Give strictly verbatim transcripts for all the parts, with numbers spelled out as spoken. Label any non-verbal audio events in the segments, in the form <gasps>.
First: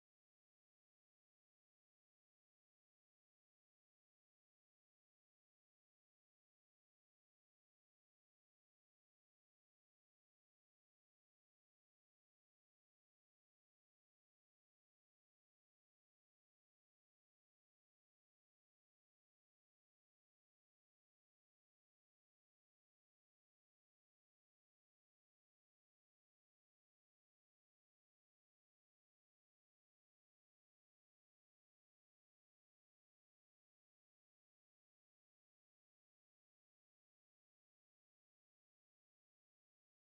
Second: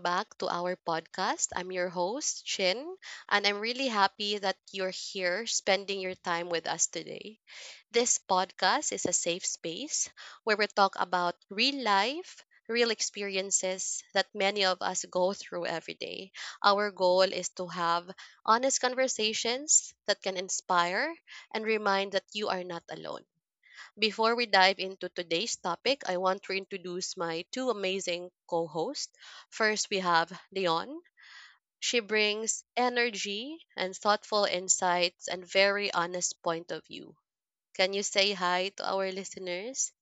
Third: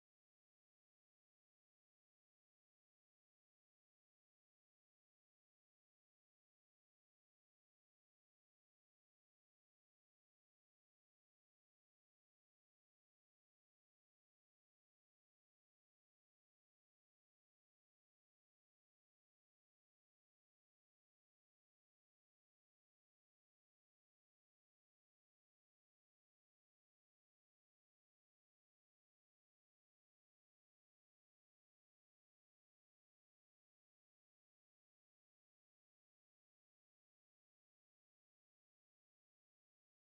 back to our podcast. I'm your host, Chin, and I'm really happy that you're here spending your time with us today. This podcast is a safe space where we talk about real life, real experiences that many of us go through every day. Our goal is to have honest conversations that can inspire and remind that you are not alone. Before we dive into today's topic, I want to introduce my two amazing co hosts. First, we have Leon. She brings energy and thoughtful insights and very honest point of view. Can you say hi to our listeners?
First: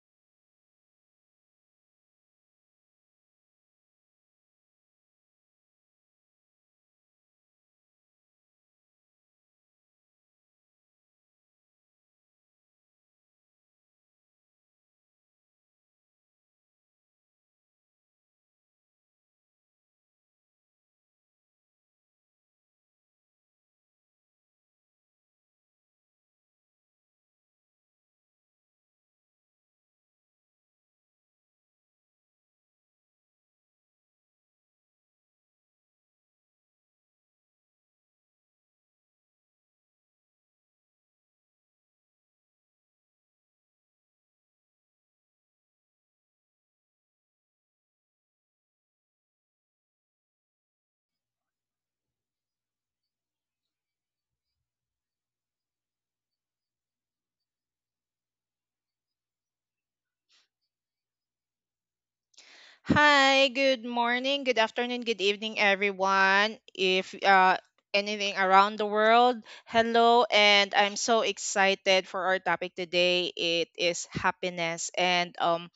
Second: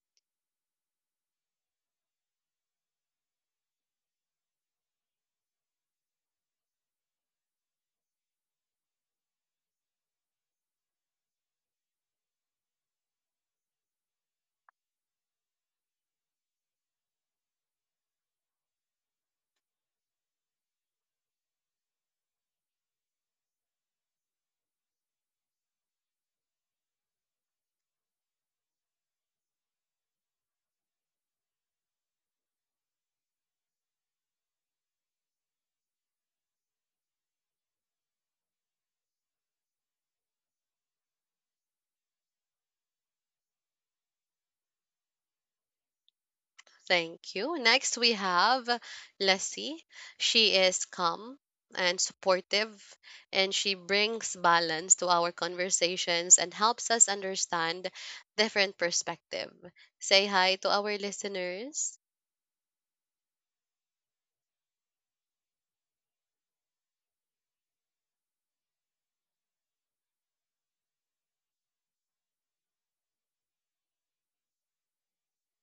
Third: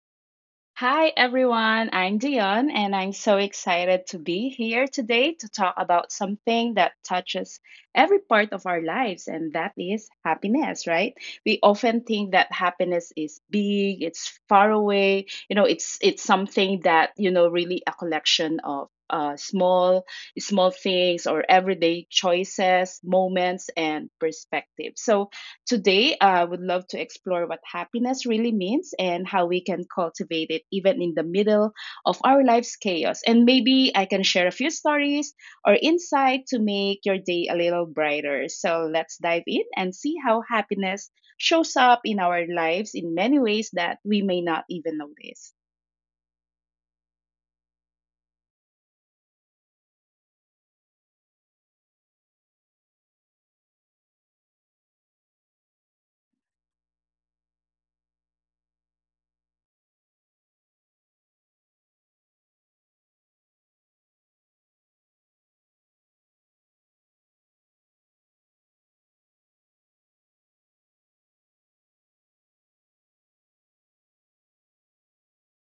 Hi everyone, I'm Dion and I'm so excited to be here today to talk about something that touches every part of our lives, and that is happiness, right? We often think that happiness is big, it's far away, you know, it's it's something that, you know, really a collection of uh, small small things or everyday choices, moments and perspectives. So today, I would love to explore what happiness really means and how we can cultivate it even in the middle of our life's chaos. And maybe I can share a few stories or insight to make your day a little brighter. So let's dive in and see how happiness shows up in our lives in many ways that we may not even notice. Thank you. Next, we have Lassie. She is calm and supportive, and she brings balance to our conversations and helps us understand different perspective. Say hi to our listeners. Hi, good morning, good afternoon, good evening, everyone. If uh, anything around the world, hello, and I'm so excited for our topic today. It is happiness, and um,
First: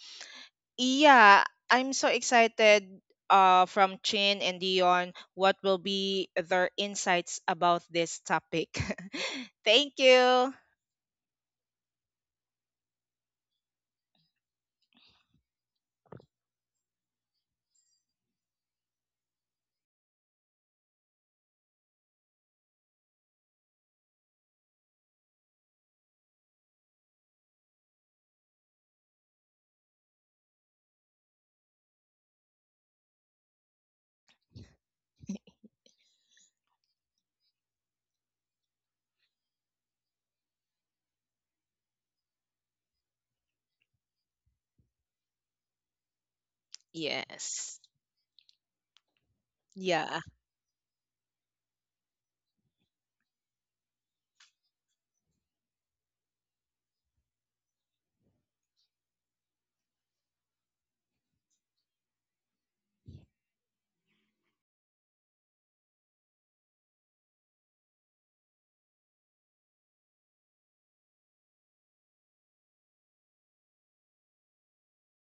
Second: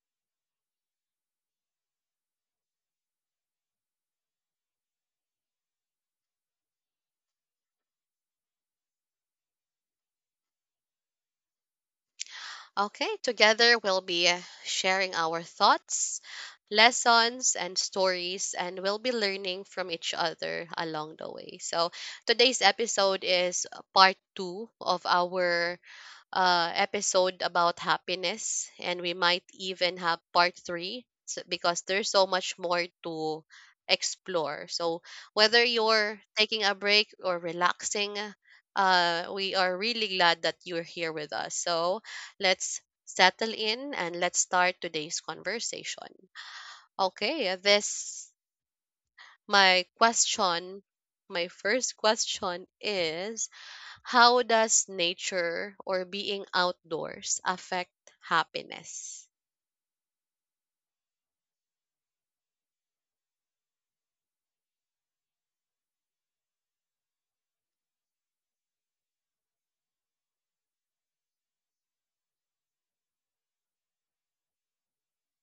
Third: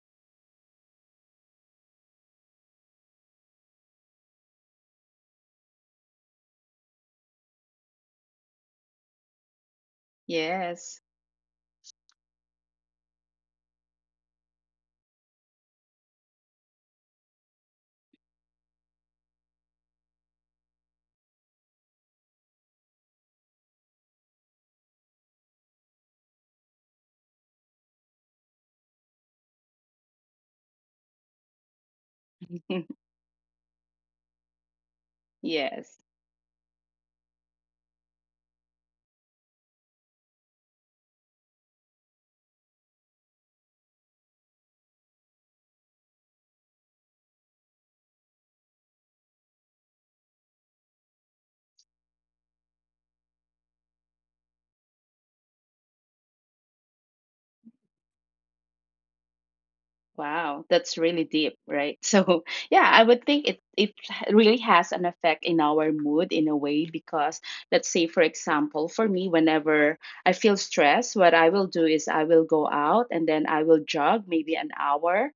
yeah, I'm so excited. Uh, from Chin and Dion, what will be their insights about this topic? <laughs> Thank you. Yes. Okay, together we'll be uh, sharing our thoughts, lessons, and stories, and we'll be learning from each other along the way. So, today's episode is uh, part two of our uh, episode about happiness, and we might even have part three s- because there's so much more <laughs> to explore. So, whether Yes. you're taking a break or relaxing, uh, we are really glad that you're here with us. So, let's settle in and let's start today's conversation. Okay, Yes. this my Yeah. question, my first question is how does nature or being outdoors affect happiness? Wow, that's really deep, right? <laughs> So, yeah, I would think it it really has an effect in our mood in a way, because let's say, for example, for me whenever I feel stressed, what I will do is I will go out and then I will jog maybe an hour.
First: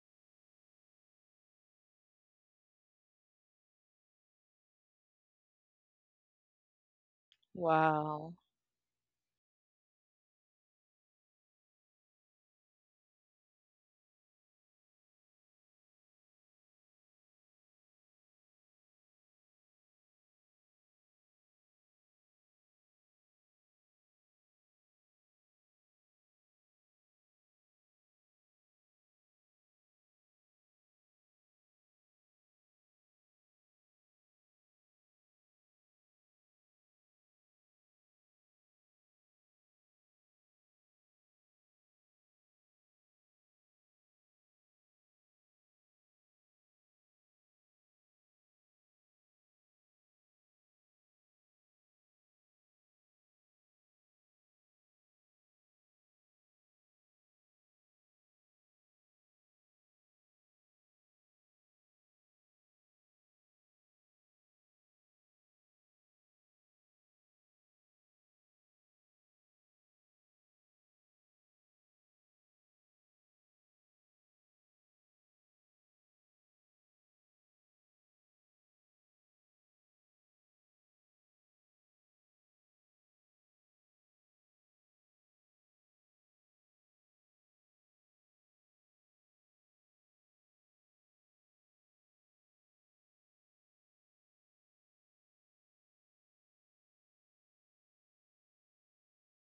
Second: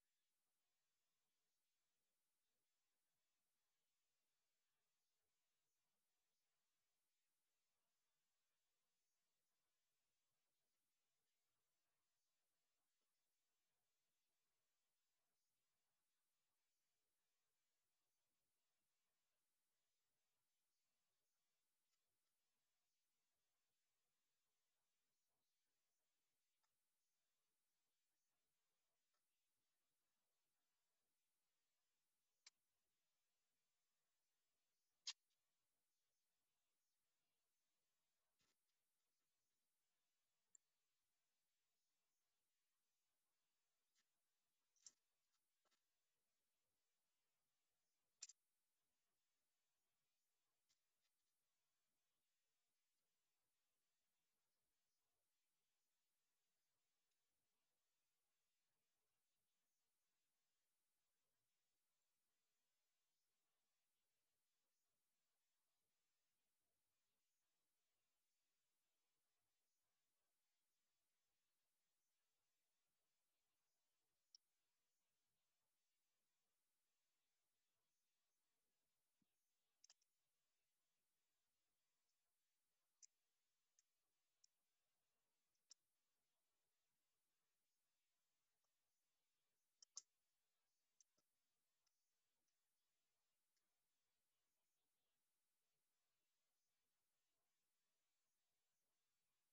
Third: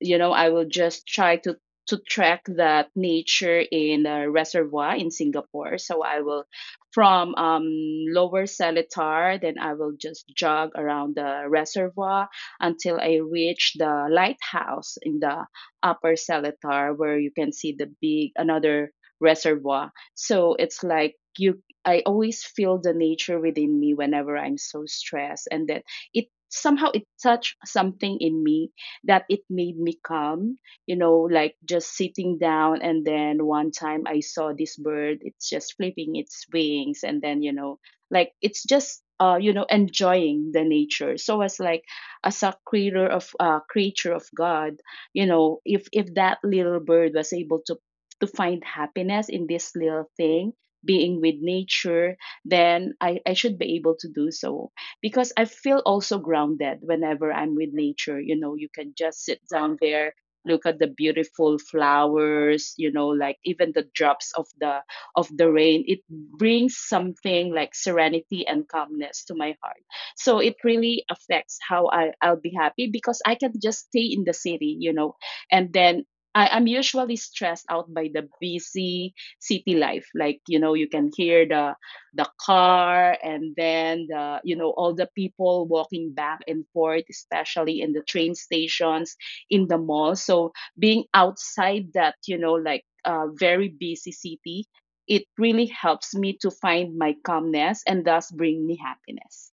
You know, I will just try to to track that nature in a reservoir in Singapore. So I will, from um, Wow. lower Seletar, then I will just jog around the reservoir until I reach the lighthouse in the upper Seletar, where you can see the big another reservoir. So it's like you, I always feel the nature within me whenever I'm so stressed, and that, it somehow it touched something in me that it made me calm, you know, like just sitting down. And then one time I saw this bird, it's just flipping its wings. And then, you know, like it's just, uh, you know, enjoying the nature. So as like, as a creator of uh, creature of God, you know, if if that little bird was able to to find happiness in this little thing, being with nature, then I, I should be able to do so because I feel also grounded whenever I'm with nature. You know, you can just sit down there, look at the beautiful flowers, you know, like even the drops of the of the rain. It brings something like serenity and calmness to my heart. So it really affects how I, I'll be happy, because I can just stay in the city, you know, and then I, I'm usually stressed out by the busy city life. Like, you know, you can hear the the car, and then the, you know, all the people walking back and forth, especially in the train stations, in the mall. So being outside that, you know, like uh, very busy city, it really helps me to find my calmness and thus bring me happiness.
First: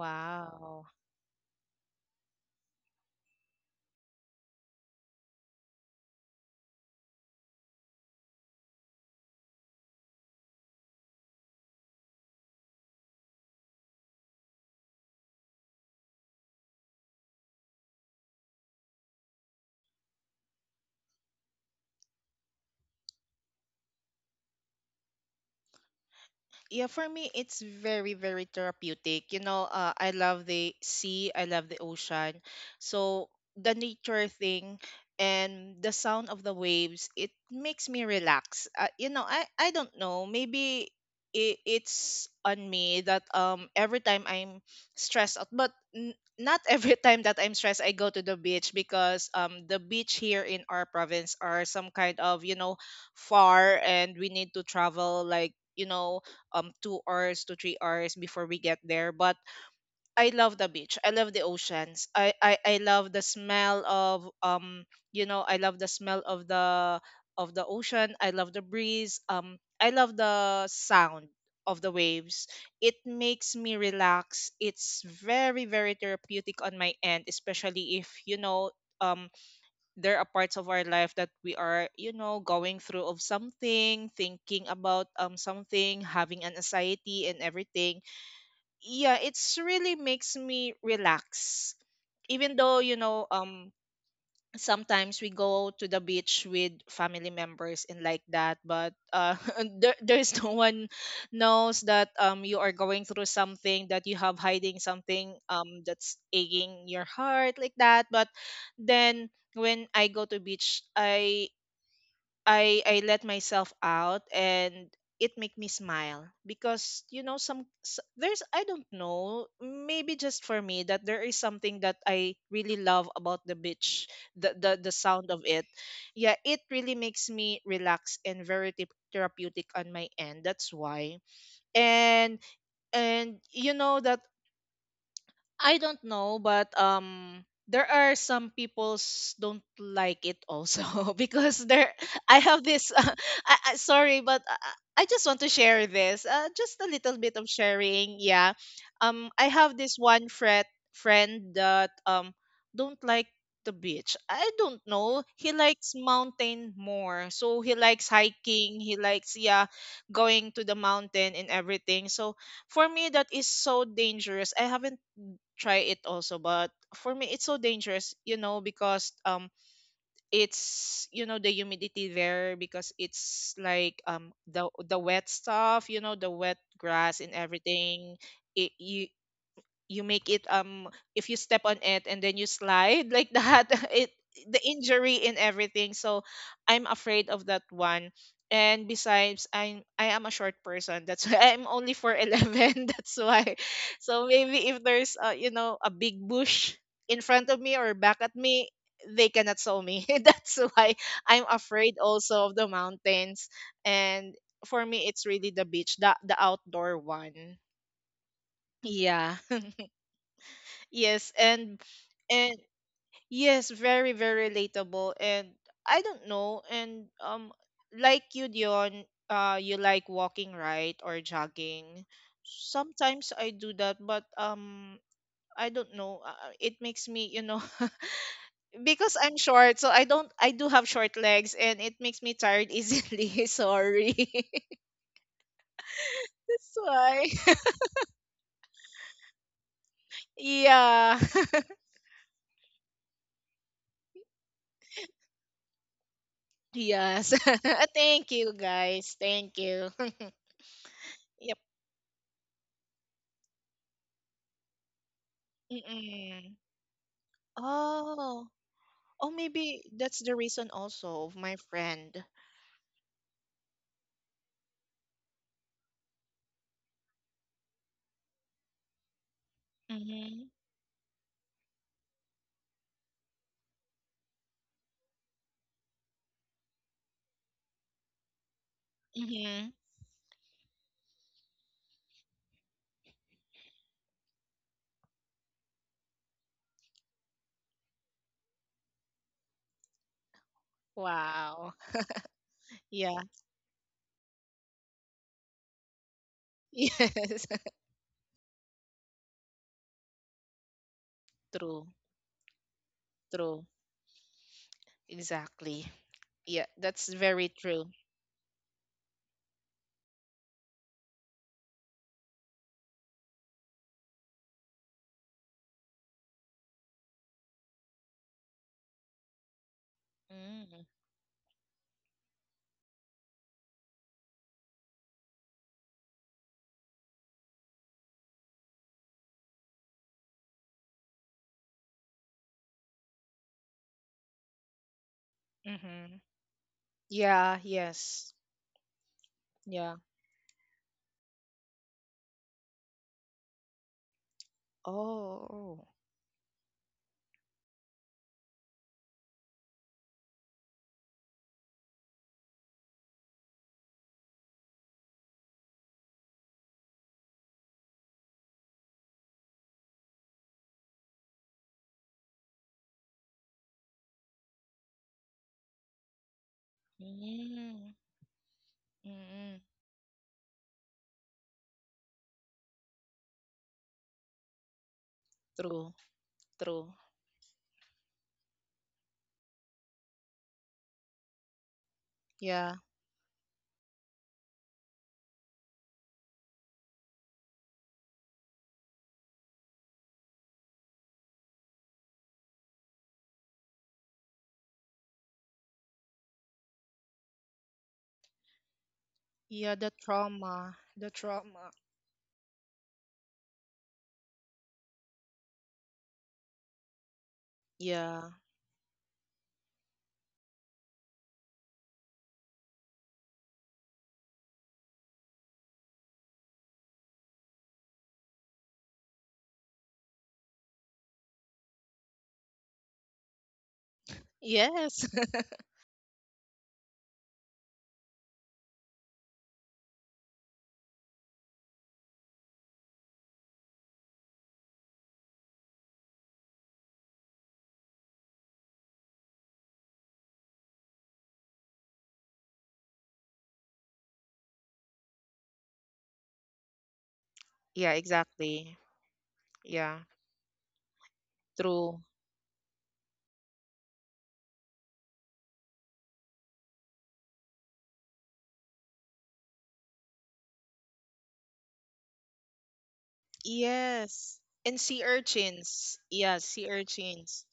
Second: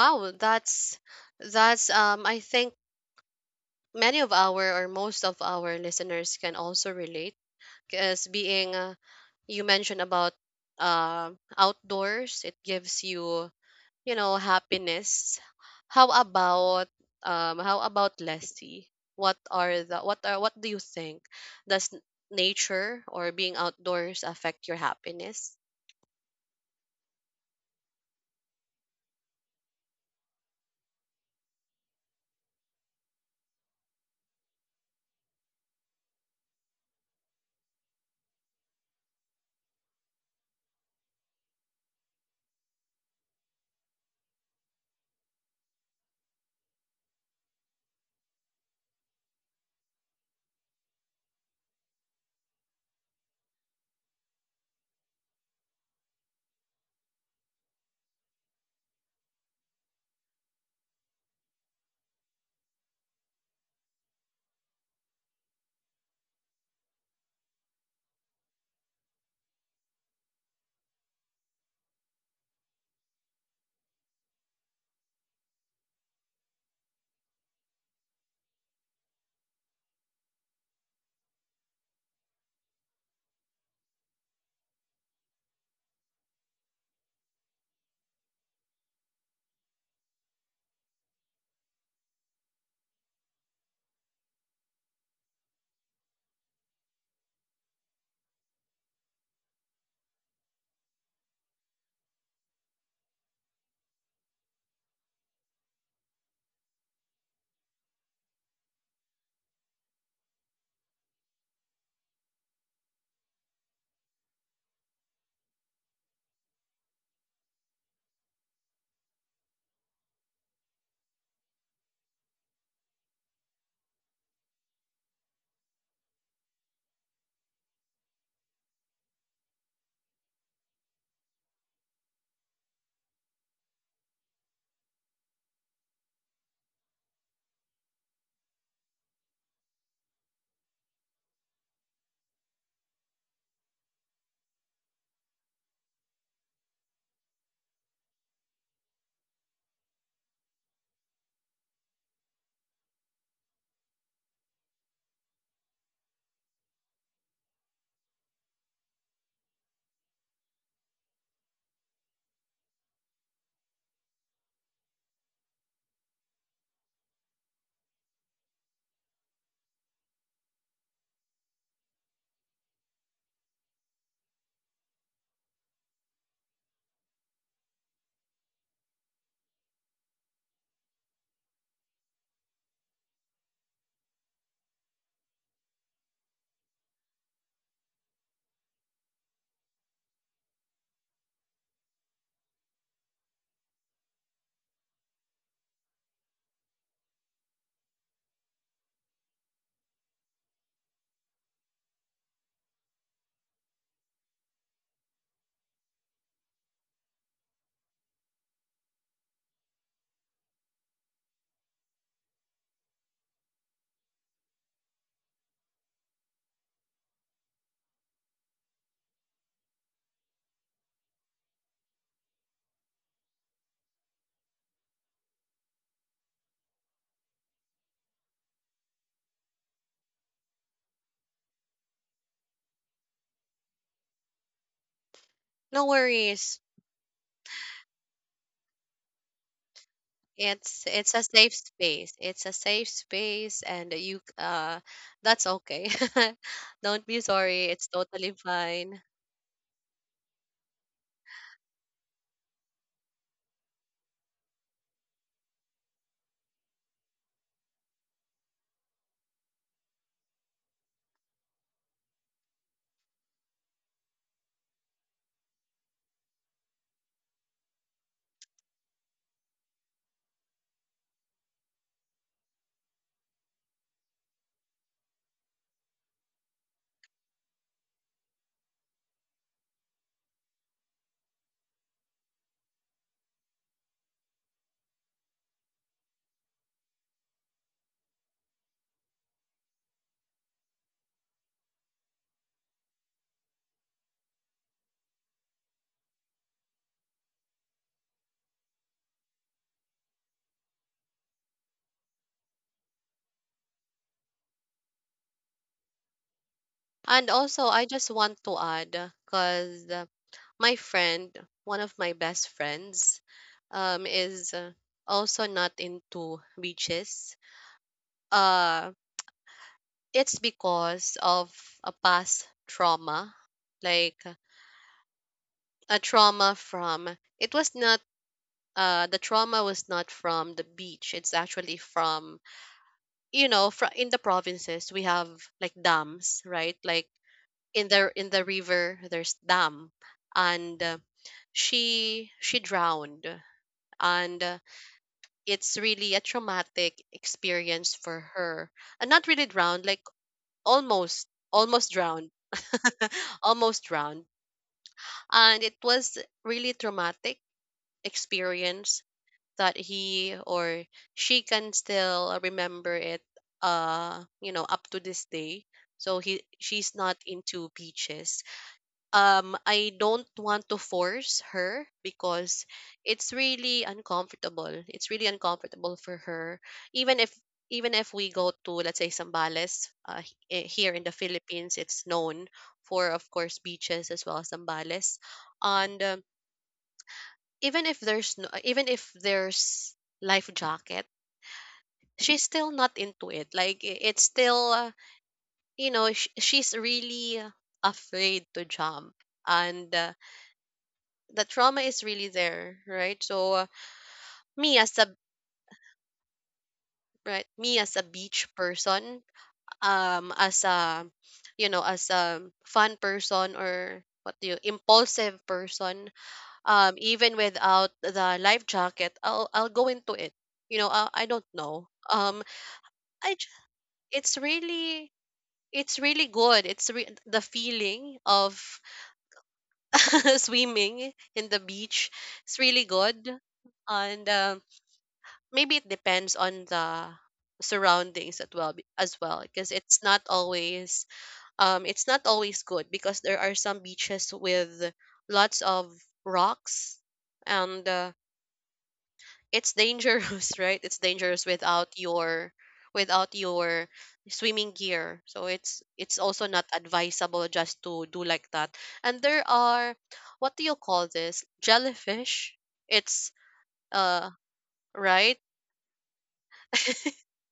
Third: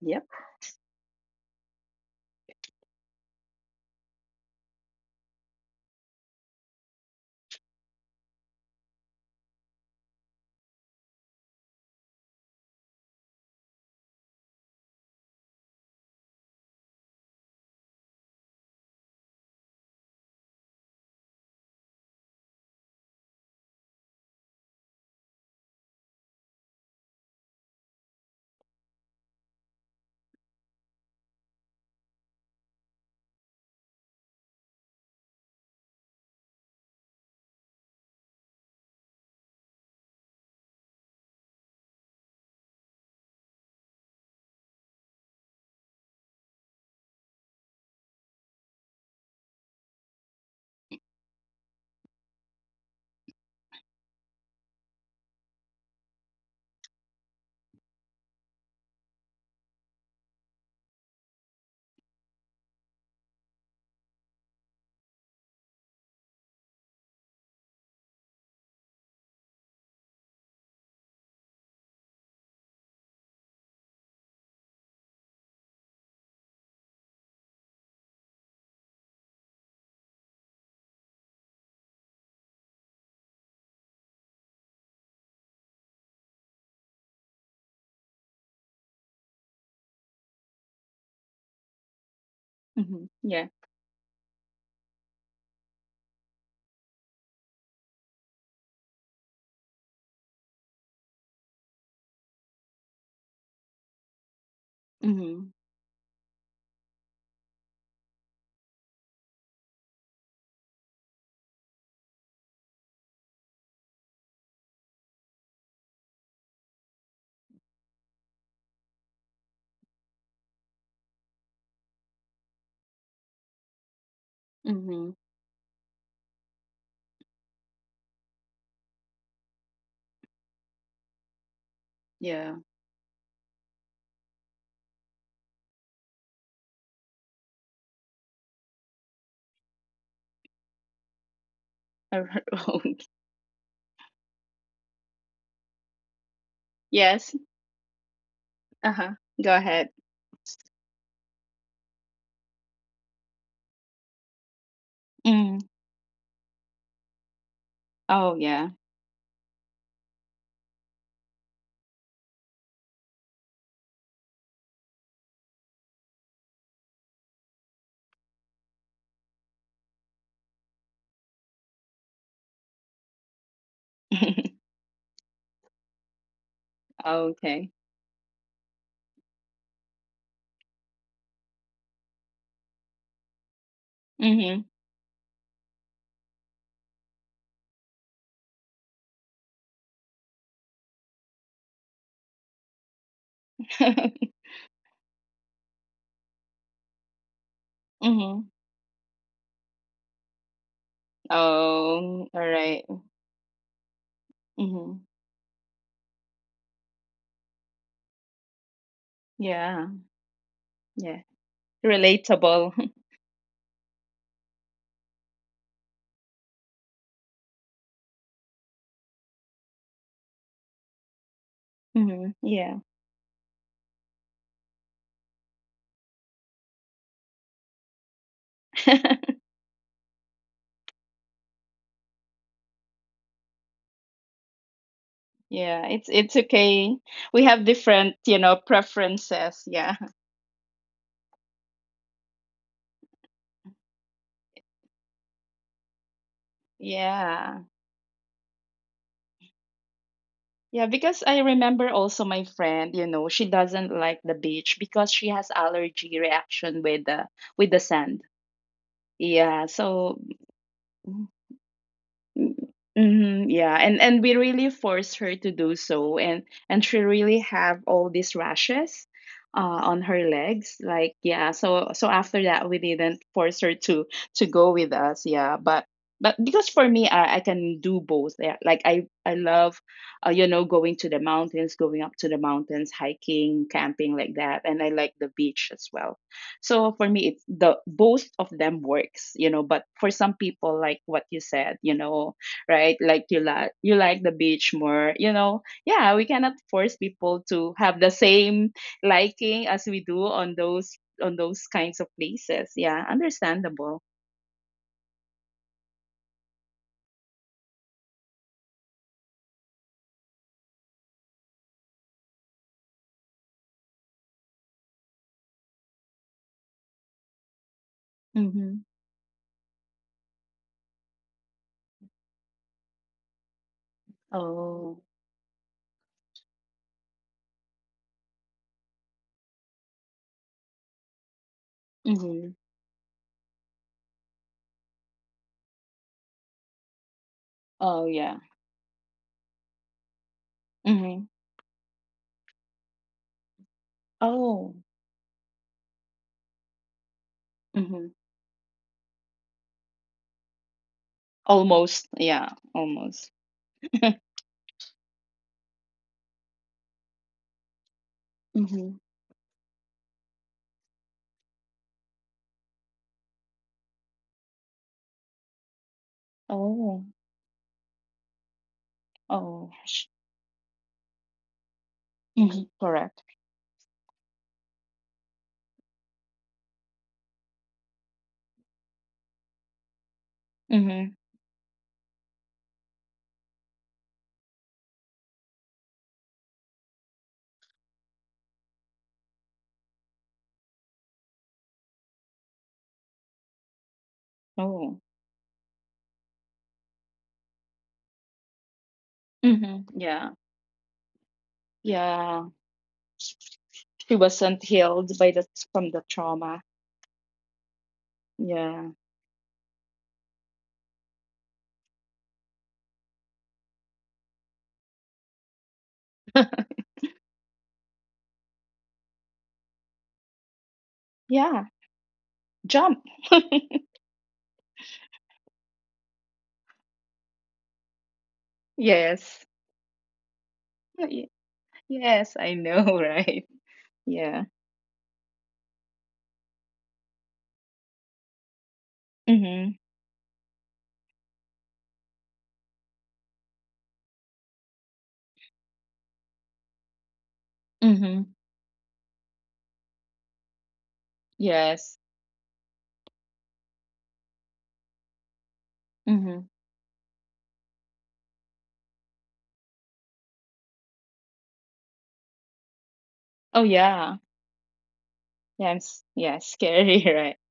Yep. that's that's um I think many of our or most of our listeners can also relate because being uh, you mentioned about uh, outdoors, it gives you you know, happiness. How about um how about Leslie? What are the what are what do you think? Does n- nature or being outdoors affect your happiness? Yeah, for me, it's very, very therapeutic. You know, uh, I love the sea, I love the ocean. So the nature thing and the sound of the waves, it makes me relax. Uh, you know, I, I don't know. Maybe it, it's on me that um every time I'm stressed out, but n- not every <laughs> time that I'm stressed, I go to the beach because um the beach here in our province are some kind of, you know, far, and we need to travel like, you know, um two hours to three hours before we get there. But I love the beach. I love the oceans. I I, I love the smell of um you know, I love the smell of the of the ocean. I love the breeze. Um I love the sound of the waves. It makes me relax. It's very, very therapeutic on my end, especially if you know. Um, there are parts of our life that we are, you know, going through of something, thinking about um something, having an anxiety and everything, yeah, it's really makes me relax even though you Mm-hmm. know Yeah. um sometimes we go to the beach with family members and like that, but uh, <laughs> there, there's no one knows that um you are going through something, that you have hiding something, Mm-hmm. um that's aching your heart like that. But then when I go to beach, i I I let myself out, and it make me smile because you know, some s- there's, I don't know, maybe just for me that there is something that I really love about the beach, the the, the Mm-hmm. sound of it. Yeah, it really makes me relax, and very thep- therapeutic on my end, that's why. and Yeah. and you know that I don't know, but um there are some people's don't like it also <laughs> because there I have <laughs> this <laughs> Okay. uh, I, I, sorry, but I, I I just want to share this uh, just a little Yes. bit of sharing, yeah. Uh-huh. um I Go have ahead. this one fret friend that um don't like the beach. I don't know, he Mm. likes mountain more, so he likes Oh yeah. hiking, he likes, yeah, going to the mountain and everything. So for me, that is so dangerous. I haven't try it also, but for me it's so dangerous, you know, because um it's, you know, the humidity there, because it's like um the the wet stuff, you know, the wet <laughs> grass and Okay. everything. It, you you make it um, if you step on it and then you slide like that <laughs> it Mm-hmm. the injury and everything, so I'm afraid of that one. And besides, i'm I am a short person, that's <laughs> why I'm only for eleven <laughs> that's why. So <laughs> maybe if there's uh, you know, a big bush in front of me or back at Mm-hmm. me, they cannot saw me <laughs> that's why I'm afraid Oh, all also of the right. mountains. And for Mm-hmm. me, it's really the beach, the the outdoor one, yeah. Yeah, yeah. Yes, and and Relatable. <laughs> yes, very, very relatable. And I don't know. And um, like you, Dion, uh, you like walking, right, or jogging? Mm-hmm. Yeah. Sometimes I do that, but um, I don't know. Uh, uh, it makes me, you know, <laughs> because <laughs> I'm short, so I don't. I do have short legs, and it makes me tired easily. <laughs> Sorry, <laughs> Yeah, No it's it's worries. that's okay. We why. <laughs> have different, you know, preferences. Yeah. It's it's a Yeah. safe <laughs> space. It's a safe space and you c- uh that's okay. <laughs> <laughs> Don't be Yes. Yeah. sorry. It's <laughs> totally Thank you, fine. guys. Thank you. <laughs> Yeah, because I Yeah. remember also my friend, you know, she doesn't like the beach because she has allergy Mm-mm. reaction with the with the sand. Oh. Oh, Yeah, maybe so. that's the reason also of my friend. Mm, mhm, yeah, and and we really forced her to do so, and and she really have all these rashes, uh, on her Mm-hmm. legs. Like yeah, so so after that we didn't force her to to go with us. Yeah, but but because for me I, I can do both. Yeah, like I I Mm-hmm. love, uh, you know, going to the mountains, going up to the mountains, hiking, camping like that, and I like the beach as well. So for me, it's the both of them works, you know. But for some people, like what you Wow. said, you know, right? Yeah. Like you like you like the beach more, you know. Yeah, we cannot <laughs> force people Yes. to have the same liking as we do on those on those True. kinds of places. Yeah, True. understandable. Exactly. Yeah, that's And very also, I true. just want to add, because my friend, one of my best friends, um, is uh, also not into beaches. Mm-hmm. Uh, it's Mm. because of a past trauma, like uh, Oh. a trauma from, it was not, uh, the trauma was not from the beach. It's actually from, Mm-hmm. you know, fr- in the provinces, we have like Mm-hmm. dams, right? Like Yeah, in the Oh in yes. yeah. the river there's dam Yeah. and uh, Mm-hmm. she she drowned and uh, Oh. it's Oh. really a traumatic experience Mm-hmm. for her and not really drowned, like almost almost Almost. drowned Yeah. Almost. <laughs> almost drowned <laughs> and it was really traumatic Mm-hmm. experience that he or she can still remember it uh you know, up to this day. So he she's Oh. not into Mm. beaches. um Mm-mm. Oh. I don't want to force her because Mm-hmm. Correct. it's really uncomfortable. It's really uncomfortable True. for her. True. Even if even if we go to, let's say, Sambales, uh, h- eh, here Mm-hmm. in the Philippines, it's known Yeah. for, of course, beaches as well, as Sambales. And um, even if there's no, even if there's life jacket, she's still not into it. Like, i- it's still uh, Oh. you know, sh- she's really afraid to jump Yeah, Mhm. and. the Uh, Yeah. trauma. The the trauma. trauma is really Yeah. there, right? So uh, She wasn't me as healed a by the, from the trauma. right, me as a Yeah. beach Yeah. person, um, as a you know, as a fun person or what do you, impulsive person, um, even without the life jacket, I'll I'll go into it. You know, I, I don't Yeah. know. Um, Jump. I j- <laughs> it's really Yes. it's really good. It's re- the feeling of Yes. <laughs> swimming Y- in the beach. Yes, I It's really know, <laughs> good, right? and Yeah. um maybe it depends on the surroundings as well be- as well, because Mhm. it's not always um it's not always good, because there are some beaches with lots of rocks <laughs> and yeah, uh, Mhm. exactly. it's Yeah. dangerous, <laughs> right, it's dangerous without Yes. True. your without your swimming gear, so it's it's Mhm. also not advisable just to do like that. And there are what do you call this, jellyfish, it's Oh yeah. uh Yes. And sea right. urchins. Yes. Yeah, Yeah. sea <laughs> Scary, <laughs> right? urchins.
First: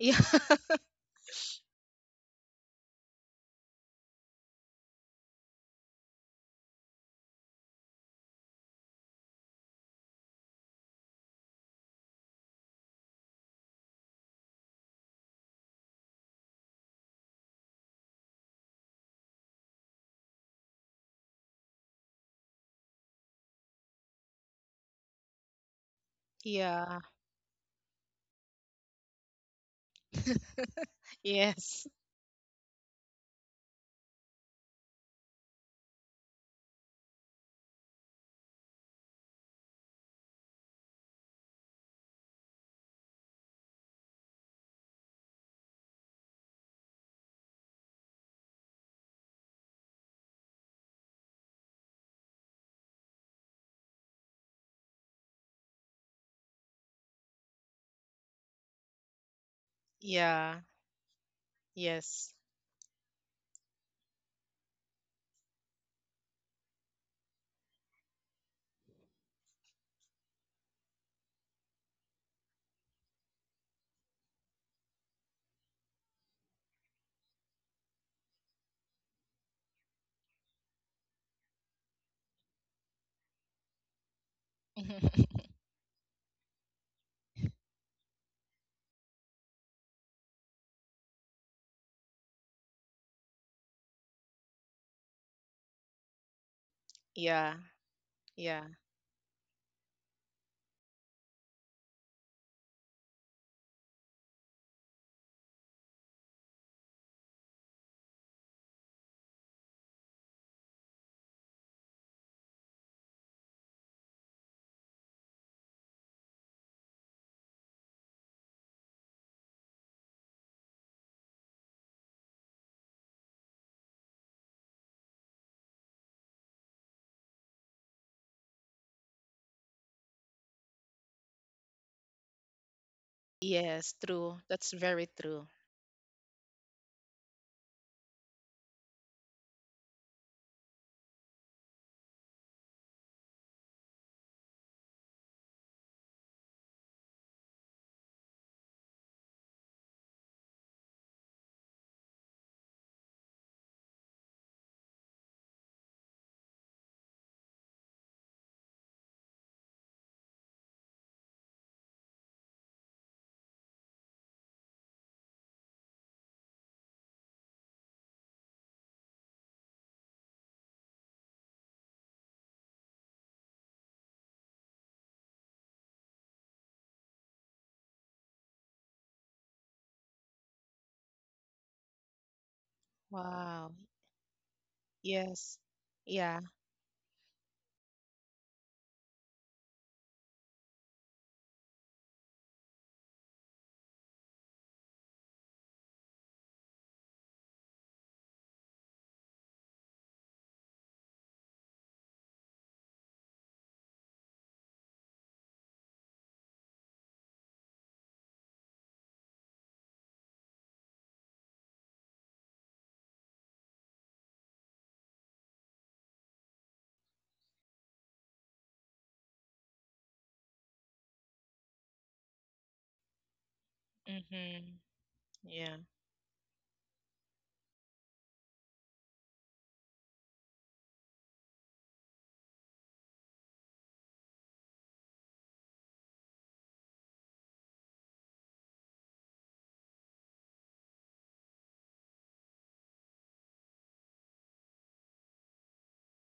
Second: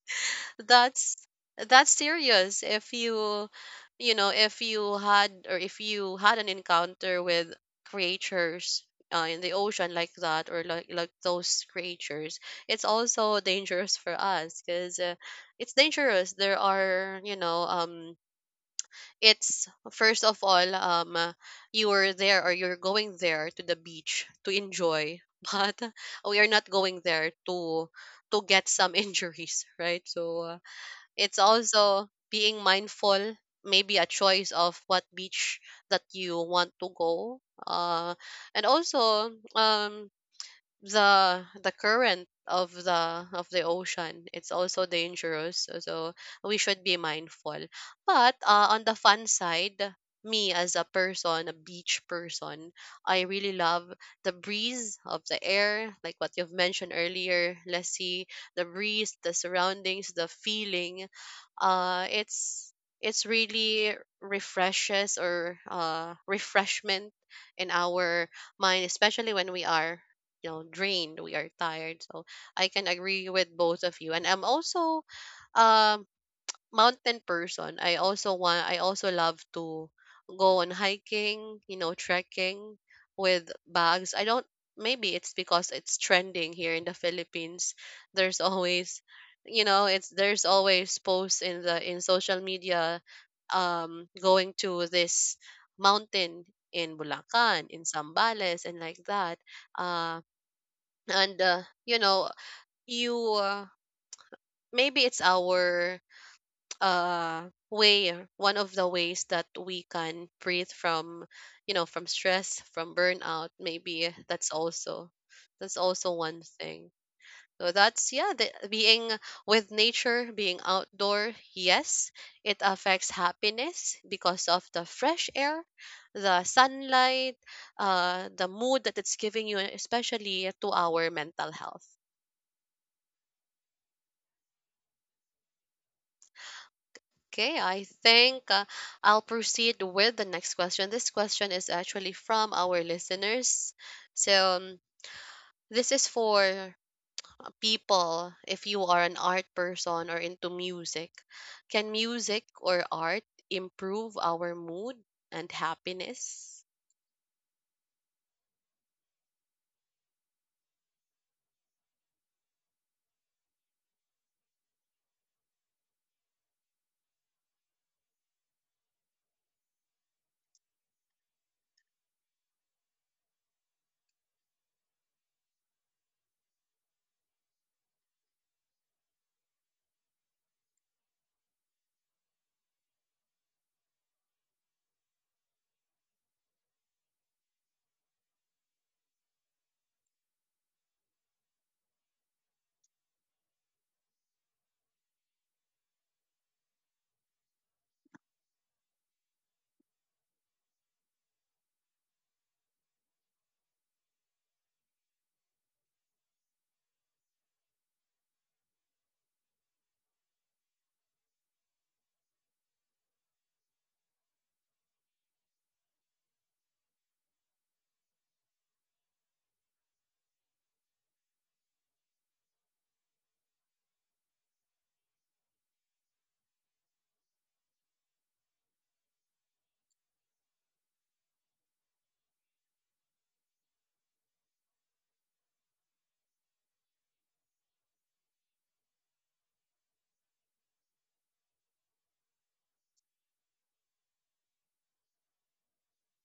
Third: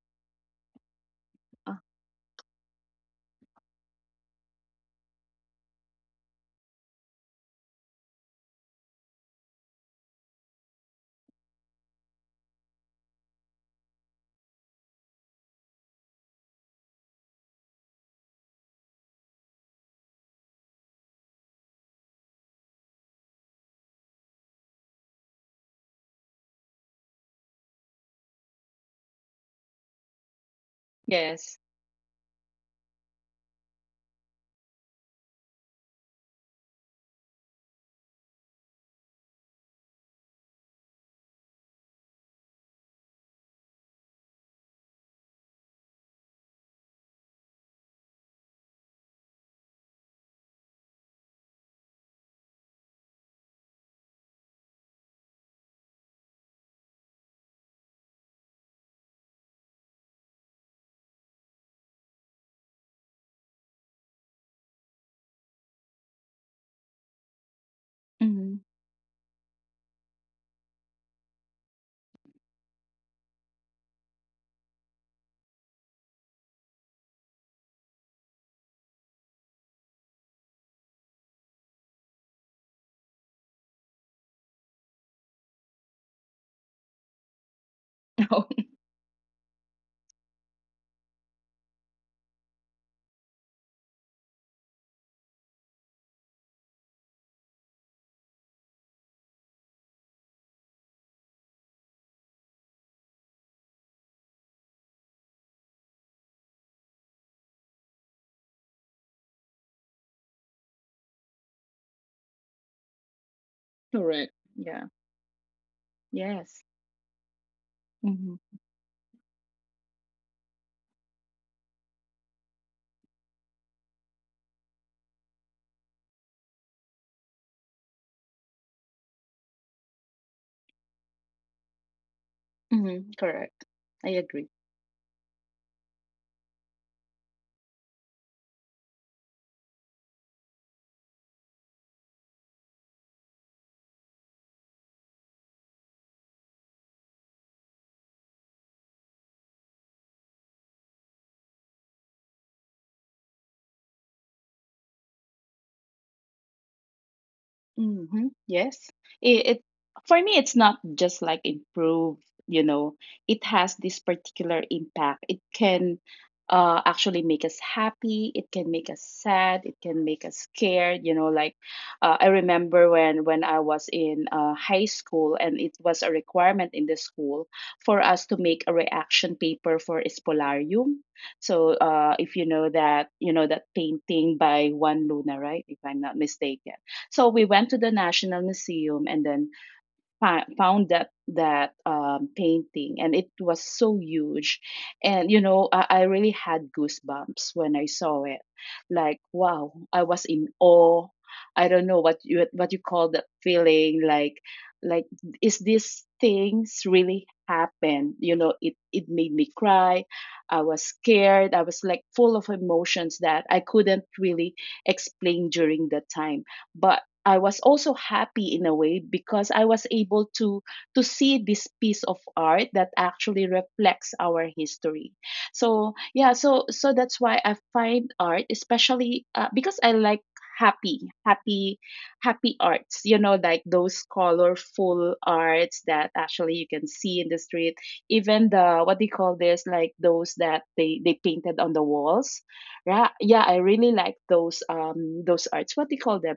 <laughs> That's Uh, that's serious. If you, you know, if you had or if you had an encounter with creatures uh, in the ocean like that or like like those creatures, it's also dangerous for us, because uh, it's dangerous. There are, you know, um, it's first of all, um, uh, you are there or you're going there to the beach to enjoy, <laughs> but we are not Yeah. going Yeah. there to to get some <laughs> injuries, right? So. Uh, it's yes. Yes. also being mindful, maybe a choice of what beach that you want to go. Uh, and also, um, the the current of the of the ocean, it's also dangerous. So so we should be mindful. But uh, on the fun side, me as a person, a beach person, I really love the breeze of the air, like what you've mentioned earlier. Let's see, the breeze, the surroundings, the Yeah. feeling, uh Yes. it's it's really refreshes, or uh refreshment in our Mhm. mind, especially when we are you know, drained, we are tired. So I can agree with both of you, and I'm also um mountain person. I also want, I also love to go on hiking, you know, trekking with bags. I don't, maybe it's <laughs> because it's trending here in the Philippines. <laughs> There's Oh, always you know, it's there's always posts in the in social media, um going to this mountain in Yeah. Bulacan, in Sambales, Yeah. and like that. Uh, and uh, you know, you uh, maybe it's our uh way, uh, one of the ways that we can breathe from you know, from stress, from burnout. Maybe correct. that's Yeah. also that's also one Yes. thing. So that's, yeah, Mhm. the being with nature, being outdoor, yes, it affects happiness because of the fresh air, the sunlight, uh the mood that it's giving you, especially to our mental health. Mhm. Correct. Yes, I true. agree. That's very true. Okay, I think uh, I'll proceed with the next question. This question is actually from our listeners. So, um, this is for people if you are an art person or into music. Can music or art improve our mood and happiness? Mm-hmm. Yes. It, it, for me it's not just like improve, you know, it has this particular impact. It can uh actually make us happy, it can make us sad, it can make us scared, you know, like uh, I remember when when I was in uh, high school and it was a requirement in the school for us to make a reaction paper for Espolarium. So uh, if you know that, you know that Wow. painting by Juan Luna, Yes. right? If I'm not Yeah. mistaken, so we went to the National Museum and then fi- found that that um, painting, and it was so huge, and you know I, I really had goosebumps when I saw it. Like wow, I was in awe. I don't know what you what you call that feeling. Like like is these things really happen? You know, it it made me cry. I was scared. I was like full of emotions that I couldn't really explain during that time, but I was also happy in a way because I was able to to see this piece of art that actually reflects our Mm-hmm. history. Yeah. So yeah, so so that's why I find art, especially uh, because I like happy, happy, happy arts. You know, like those colorful arts that actually you can see in the street. Even the, what do you call this? Like those that they they painted on the walls. Yeah, yeah, I really like those um those arts. What do you call them?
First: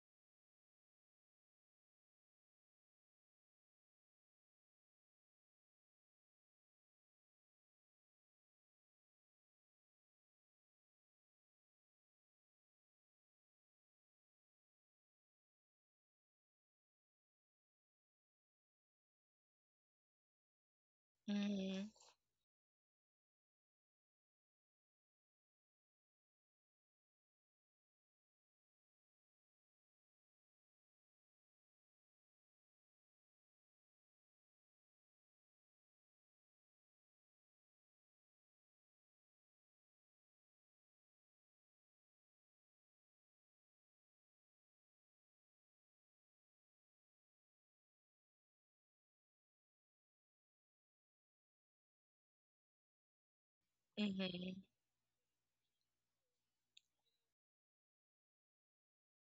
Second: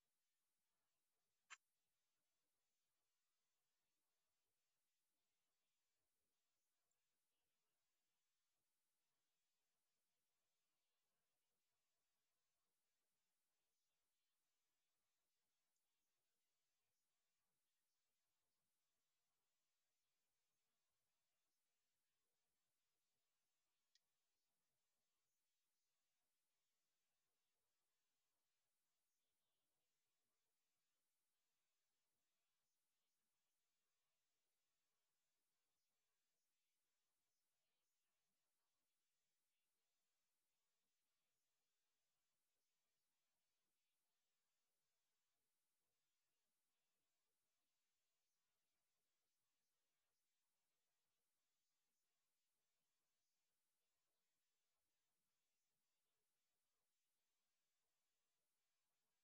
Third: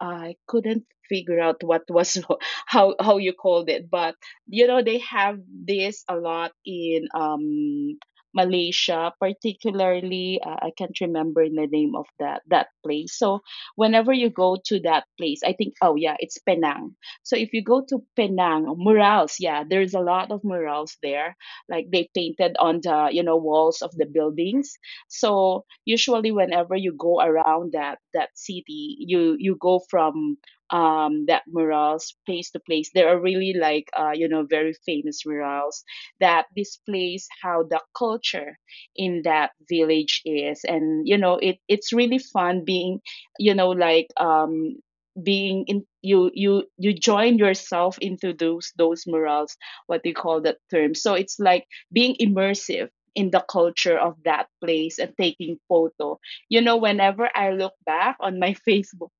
I couldn't figure out what was <laughs> how how you called it, but you know they have this a lot in um Malaysia, particularly uh, I can't remember the name of that that place. So whenever you go to that place, I think oh yeah, it's Penang. So if you go to Penang, murals, yeah, there's a lot of murals there. Mm-hmm. Like they painted on the, you know, walls of the buildings, so usually whenever you go around that that city, you you go from um that murals place to place. There are really like uh, you know, very famous murals that displays how the culture in that village is, and you know it, it's really fun being, you know, like um being in, you you you join yourself into those those murals, what they call that term. So it's like being immersive in the culture of that Mm-hmm. place and taking photo. You know, whenever I look back on my <laughs> Facebook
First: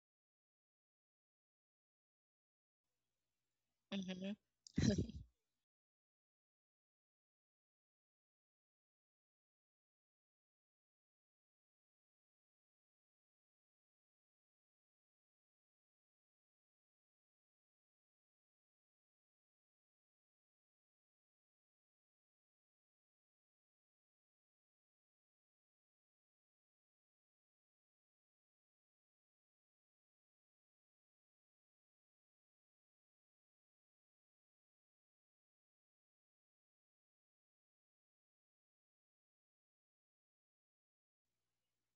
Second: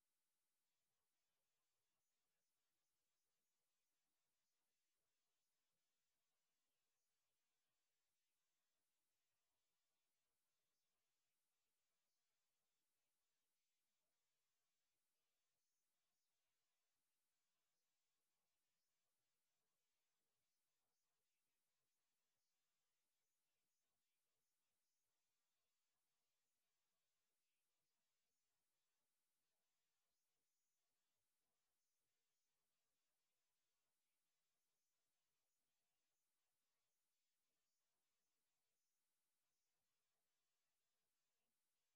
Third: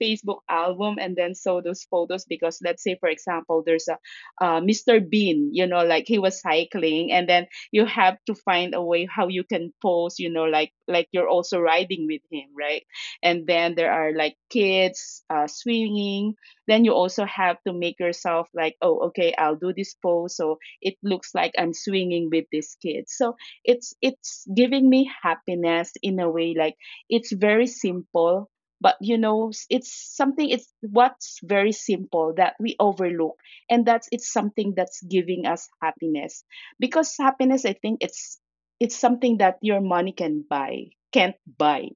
Facebook album and then saw those photos, because let's say for example there's a Mm-hmm. <laughs> uh, Mister Bean, you know, like he was cycling and then you have to find a way how you can pose, you know, like like you're also riding with him, right? And then there are like kids uh, swinging. Then you also have to make yourself like, oh, okay, I'll do this pose so it looks like I'm swinging with this kid. So it's it's giving me happiness in a way, like it's very simple, but you know s- it's something, it's what's very simple that we overlook, and that's, it's something that's giving us happiness, because happiness I think it's it's something that your money can buy can't buy.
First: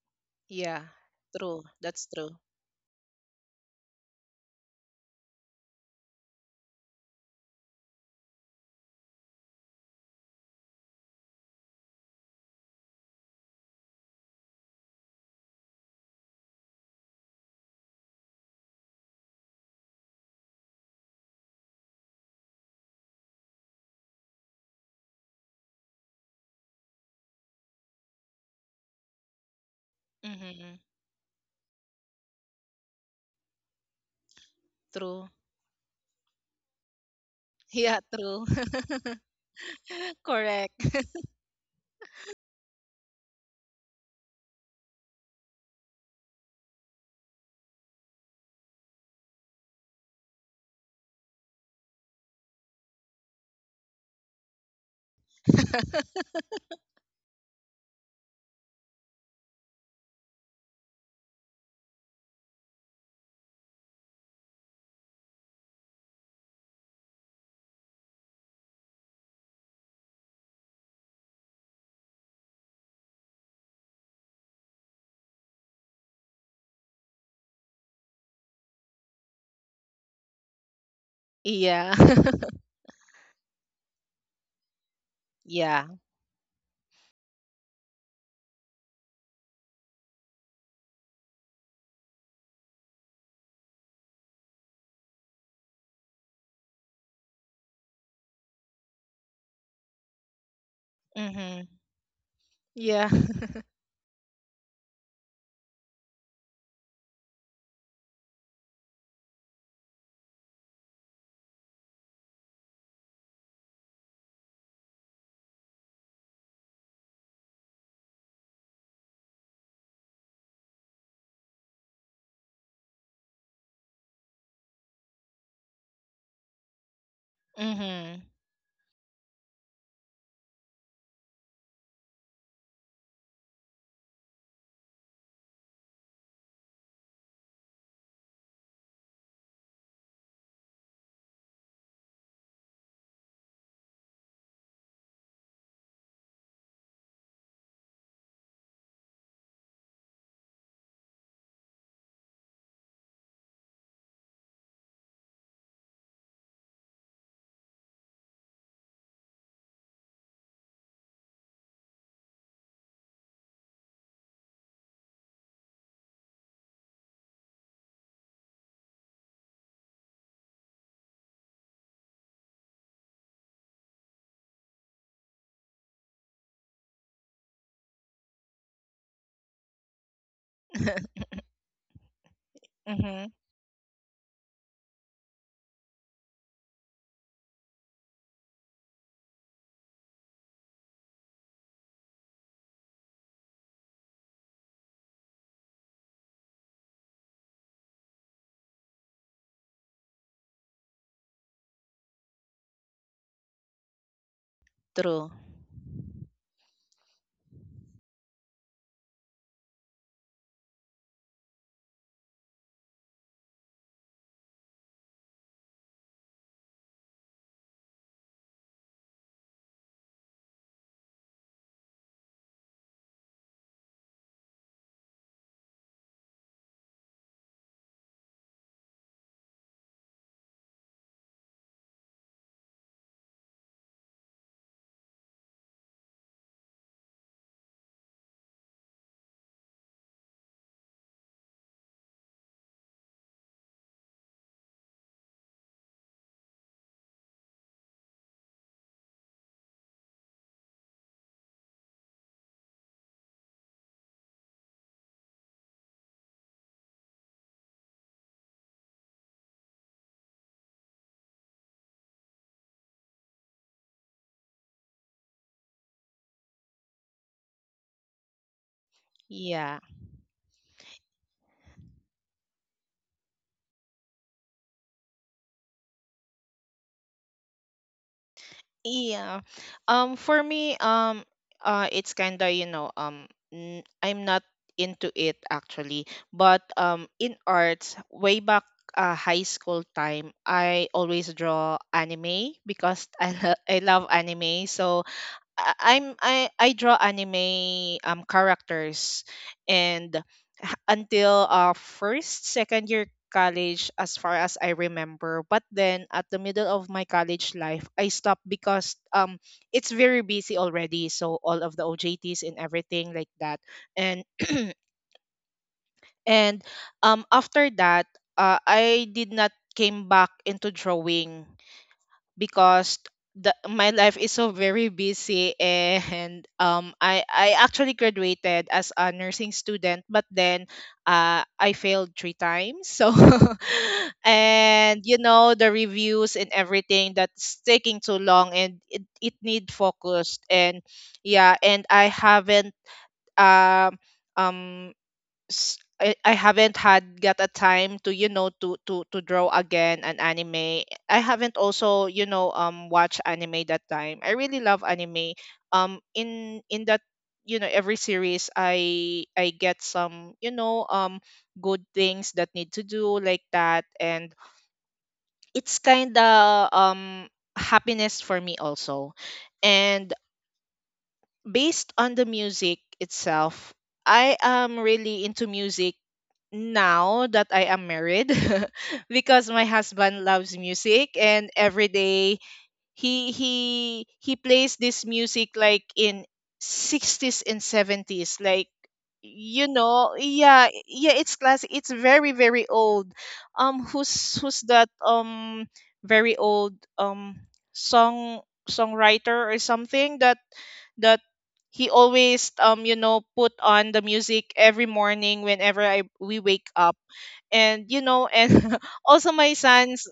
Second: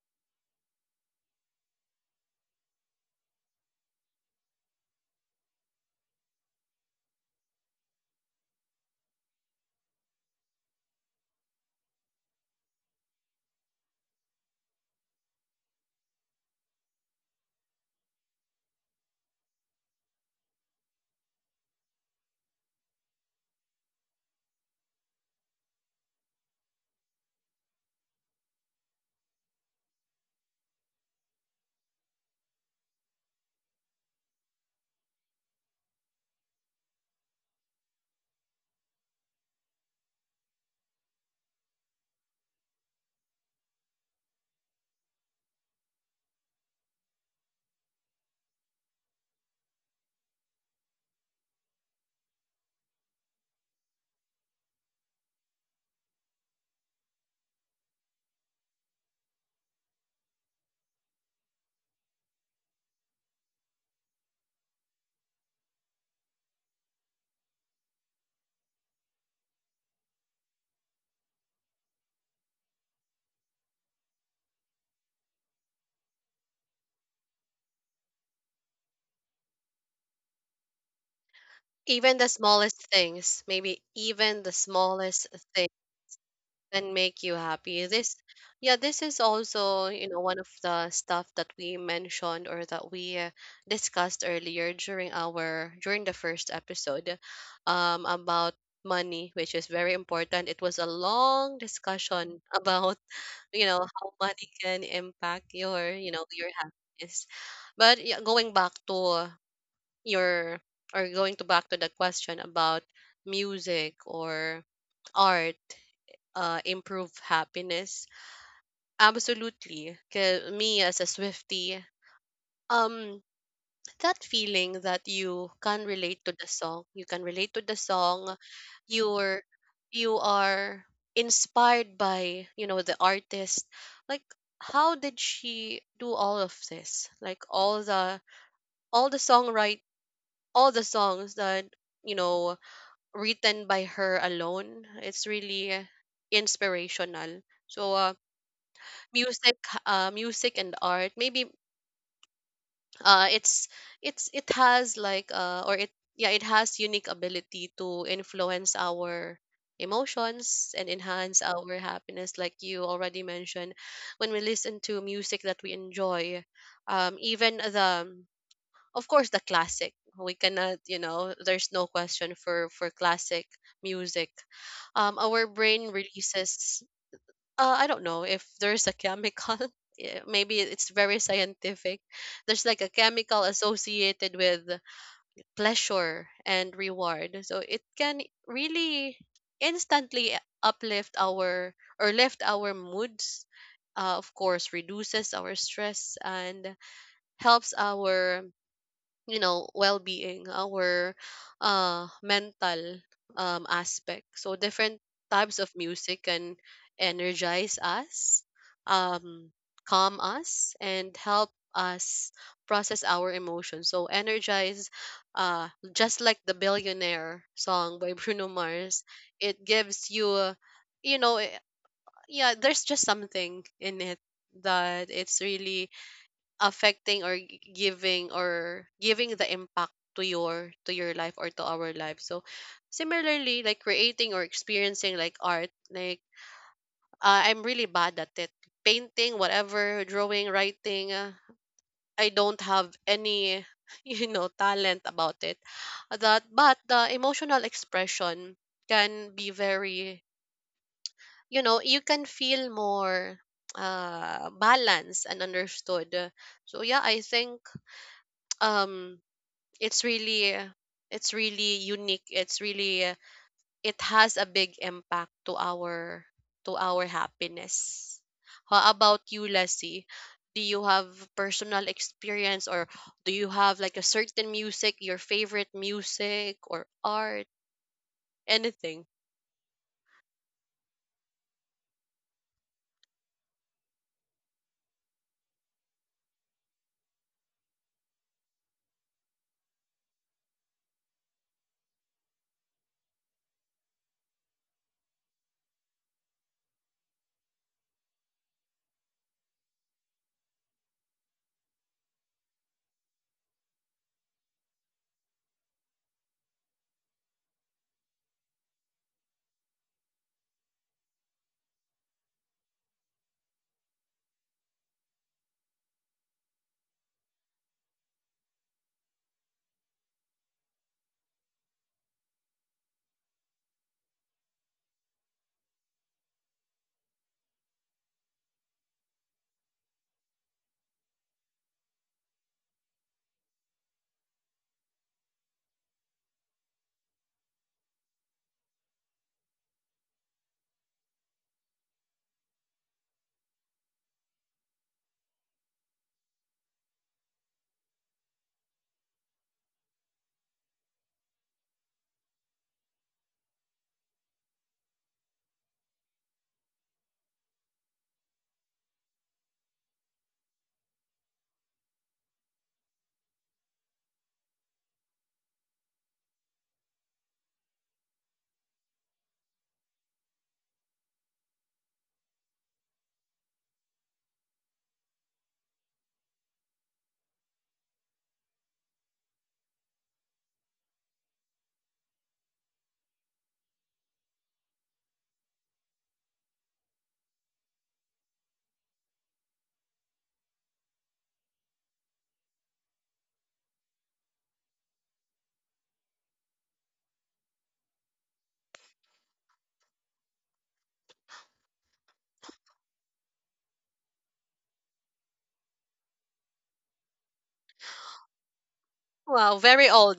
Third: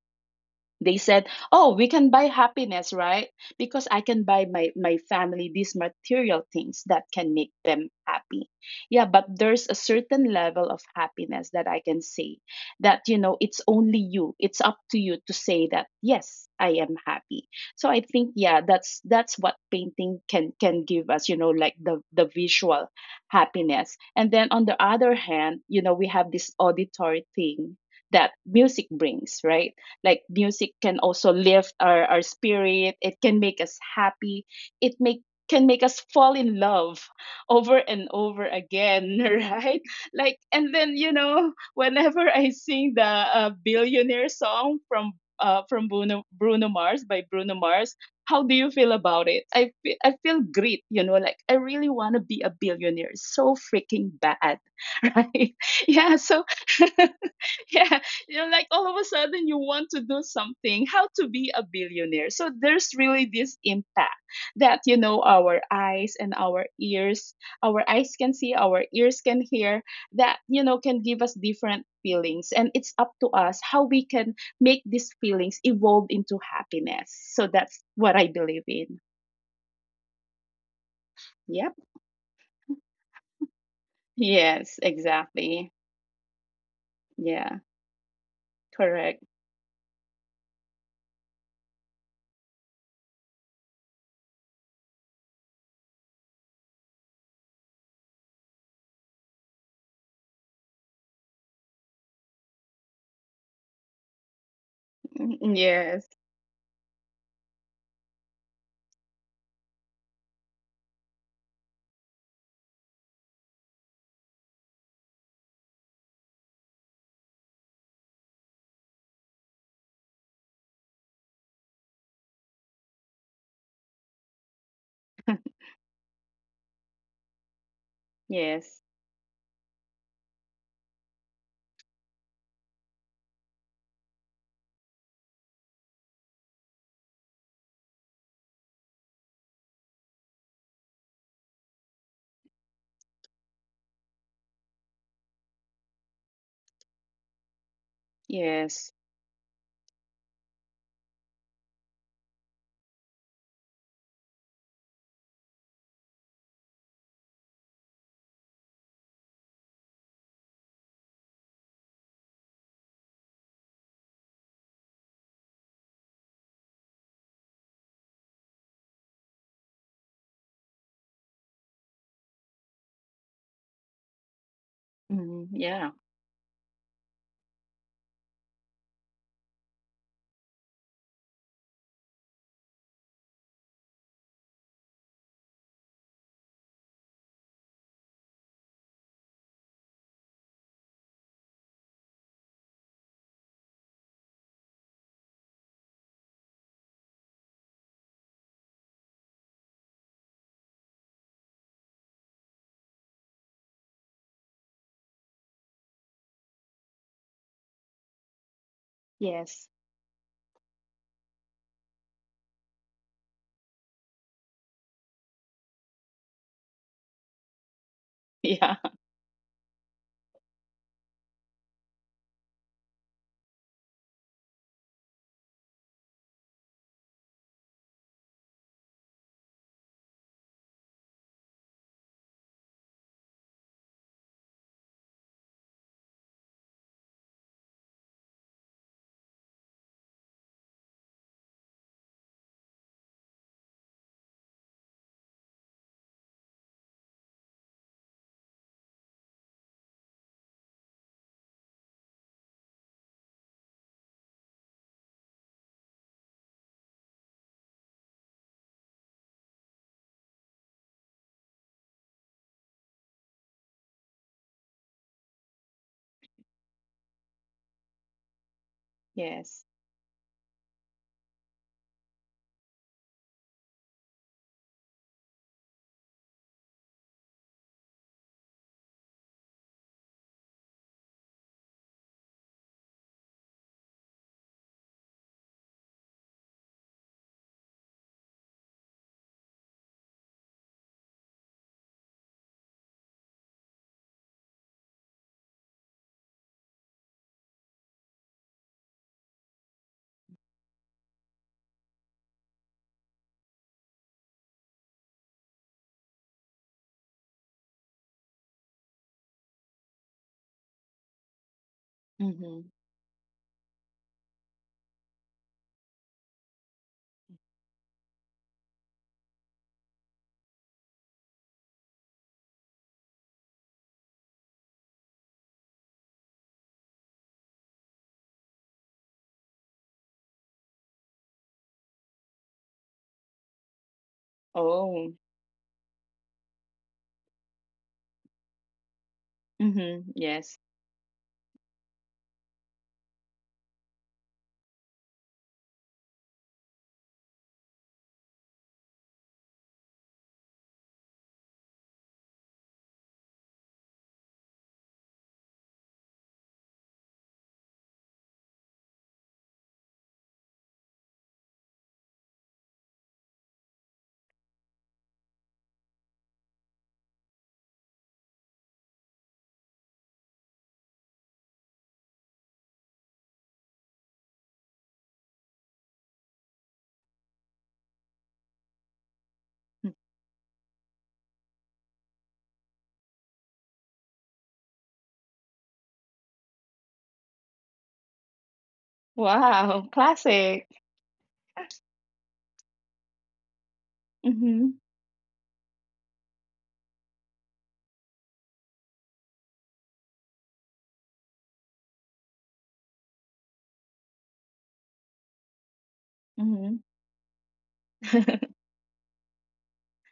Yeah. They said, True. "Oh, we That's can buy true. happiness, right? Because I can buy my my family these material things that can make them happy." Yeah, but there's a certain level of happiness that I can say that, you know, it's only you. It's up to you to say that, "Yes, I am happy." So I think yeah, that's that's what painting can can give us, you know, like the the visual happiness. And then on the other hand, you know, we have this auditory thing that music brings, right? Like music Mm-hmm. can also lift our, our spirit. It can make us happy, it make True. can make us fall in love over Yeah, and true. over again, <laughs> right? <laughs> Like, and then Correct. you know whenever I sing the uh, billionaire song from uh, from Bruno, Bruno Mars, by Bruno Mars. How do you feel about it? I fe- I feel great, you know, like I really want to be a billionaire so freaking bad, <laughs> right? Yeah, <laughs> so <laughs> yeah <laughs> you know like all of a sudden you want to do something how to be a billionaire. So there's really this impact that you know our eyes and our ears, our eyes can see, our ears can hear, that you know can give us different feelings, and it's up to us how we can make these feelings evolve into happiness. So that's what I believe in. Yep. Yeah. Even the <laughs> smallest things, maybe even the Yes, smallest things exactly. yeah. and make you Yeah. happy. This, yeah, this is Correct. also, you know, one of the stuff that we mentioned, or that we uh, discussed earlier during our, during the first episode um about money, which is very important. It was a long Mhm. discussion <laughs> about, Yeah. <laughs> you know, how money can Mm, impact your, yes. you know, your happiness. But yeah, going back to your, or going to back to the question about music or art, uh, improve happiness? Absolutely. 'Cause me as a Swiftie, um, that feeling that you can relate to the song, you can relate to the mhm. Song, yes. you're you are inspired by, you know, the artist, like how did she do all of this, like all the all the songwrite, all the songs that, you know, written by her alone, it's really inspirational. So uh, Yes. music, uh music and art, maybe uh it's it's, it has like uh or it yeah, it has unique ability to influence our emotions and enhance our happiness, like you already mentioned. When we listen to music that we enjoy, um even the, of course, the classic, we cannot, you know, there's no question for for classic music, um Mhm. our Yeah. brain releases uh, I don't know if there's a chemical. <laughs> eh, Maybe it's very <laughs> scientific. There's like a mhm. chemical associated with pleasure and reward. So it can really instantly uplift our or lift our moods. Uh, of course, reduces our stress and helps our, you know, well-being, our uh mental um aspect. So different True. types of music can energize us, um Yes. calm us and help us process our emotions. So energize, uh just like the billionaire song by <laughs> <laughs> Bruno Yeah. Mars, it gives you a- you know, eh, yeah, there's just something in it that it's really affecting or g- giving or giving the impact to your, to your life or to our life. So similarly, like creating or experiencing like art, like uh, I'm really bad at it, painting, whatever, drawing, writing. uh, I don't have any <laughs> you know, talent about it, that. But the emotional expression can be very, you know, you can feel more uh balanced and understood. So yeah, I think um it's really uh, it's really unique, it's really, uh, it has a big impact to our, to our happiness. How about you, Yes. Yeah. Lassie? Do you have personal experience, or do you have like a certain music, your favorite music or art, anything? Yeah. Um for me um, uh it's kind of, you know, um n- I'm not into it actually, but um in arts way back uh, high school time, I always draw anime because <laughs> I lo- I love anime, so I- I'm I I draw anime um characters, and h- until uh first second year college as far as I remember, but then at the middle of my college life I stopped because um it's very busy already, so all of the O J Ts and Mhm. everything like that, and <clears throat> and um, after that, uh, I did not came back into drawing because the my life is so very busy, and um, I I actually graduated as a nursing student, but then uh I failed three times so <laughs> and Oh. you know, the reviews and everything, that's taking too long, and it, it need Mhm. focused. Yes. And yeah, and I haven't um um s- I, I haven't had got a time to, you know, to to to draw again an anime. I haven't also you know um watch anime that time. I really love anime. Um in in that, you know, every series I I get some, you know, um good things that need to do like that, and it's kind of um, happiness for me also. And based on the music itself, I am really into music now that I am married <laughs> because my Hmm. husband loves music, and every day he he he plays this music like in sixties and seventies, like, you Wow, know, classic. yeah, yeah, it's classic, it's very, very old. um who's who's Mhm. that um very old um, song songwriter or something, that that he always um, you know, put on the music every morning whenever I we wake Mhm. up, and you know, and <laughs> also Wow, my very son's. old.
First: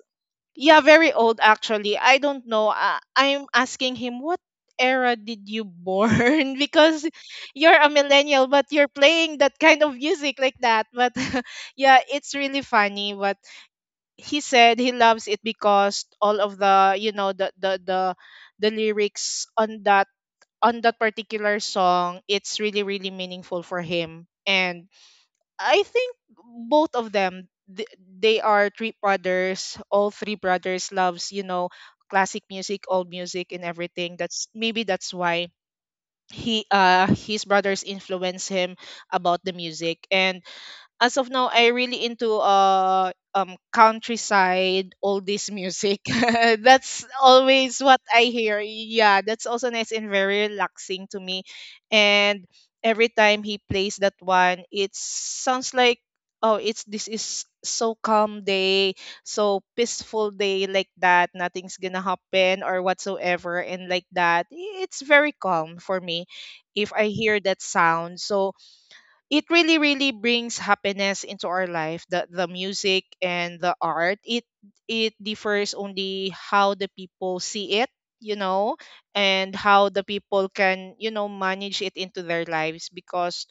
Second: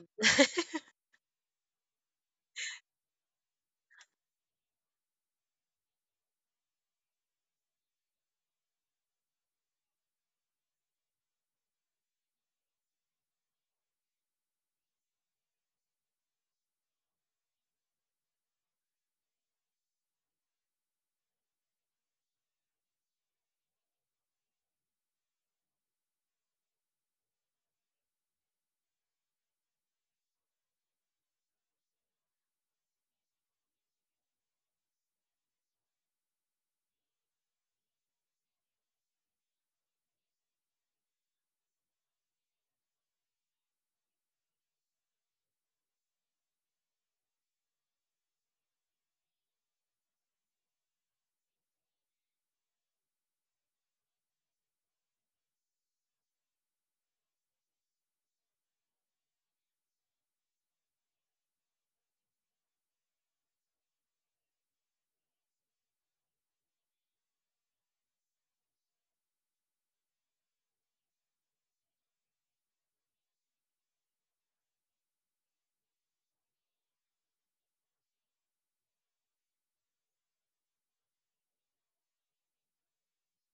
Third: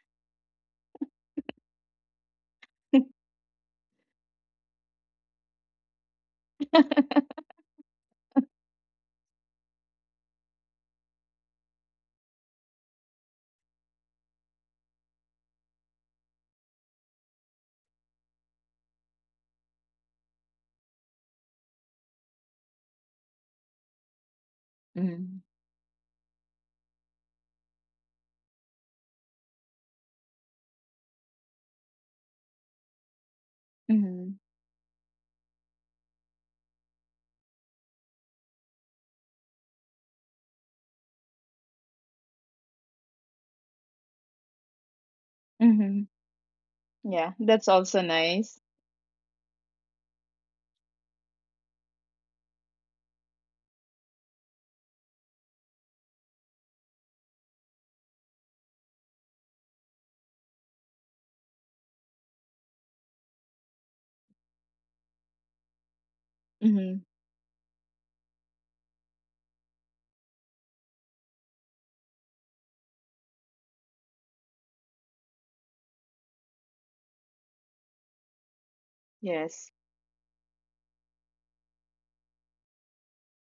Yeah, very old actually. I don't know. Uh, I'm asking him what era did you born <laughs> because you're a millennial but you're playing that kind of music like that. But <laughs> yeah, it's really funny. But he said he loves it because all of the you know the the the, the lyrics on that, on that particular song, it's really, really meaningful for him. And Mhm. I think both of them, th- they are three brothers. All three brothers loves, you know, classic music, old music and everything. Mhm. That's maybe that's why he uh, his brothers influence him about the music. And as of now I really into uh um countryside all this music. Mhm. <laughs> <laughs> That's Yeah, that's always what also I nice. hear. Yeah, that's also nice and very relaxing to me. And every time he plays that one, it sounds like, oh, it's, this is so calm day, so peaceful day like that, nothing's gonna happen or whatsoever and like that. It's very calm for me if Mhm. I hear that sound. So it really, really brings happiness into our life. the the music and the art, it it differs only how the people see it, you know, and Yes. how the people can, you know, manage it into their lives. Because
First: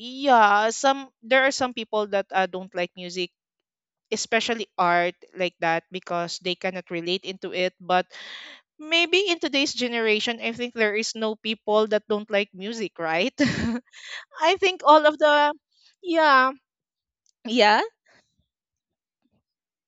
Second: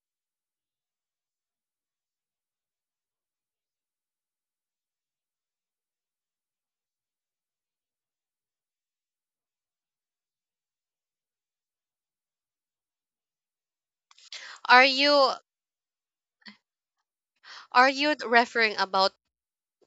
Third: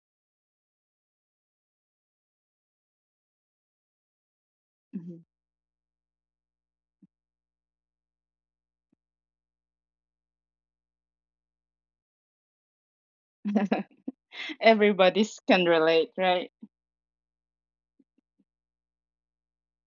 yeah, some, there are some people that uh, don't like music, especially art Mhm. like that, because they cannot relate into it. But maybe in today's generation, I think there is no people that don't like music, right? <laughs> I <laughs> think Are all of you Everybody's the, can relate, yeah. right? Yeah? are you referring about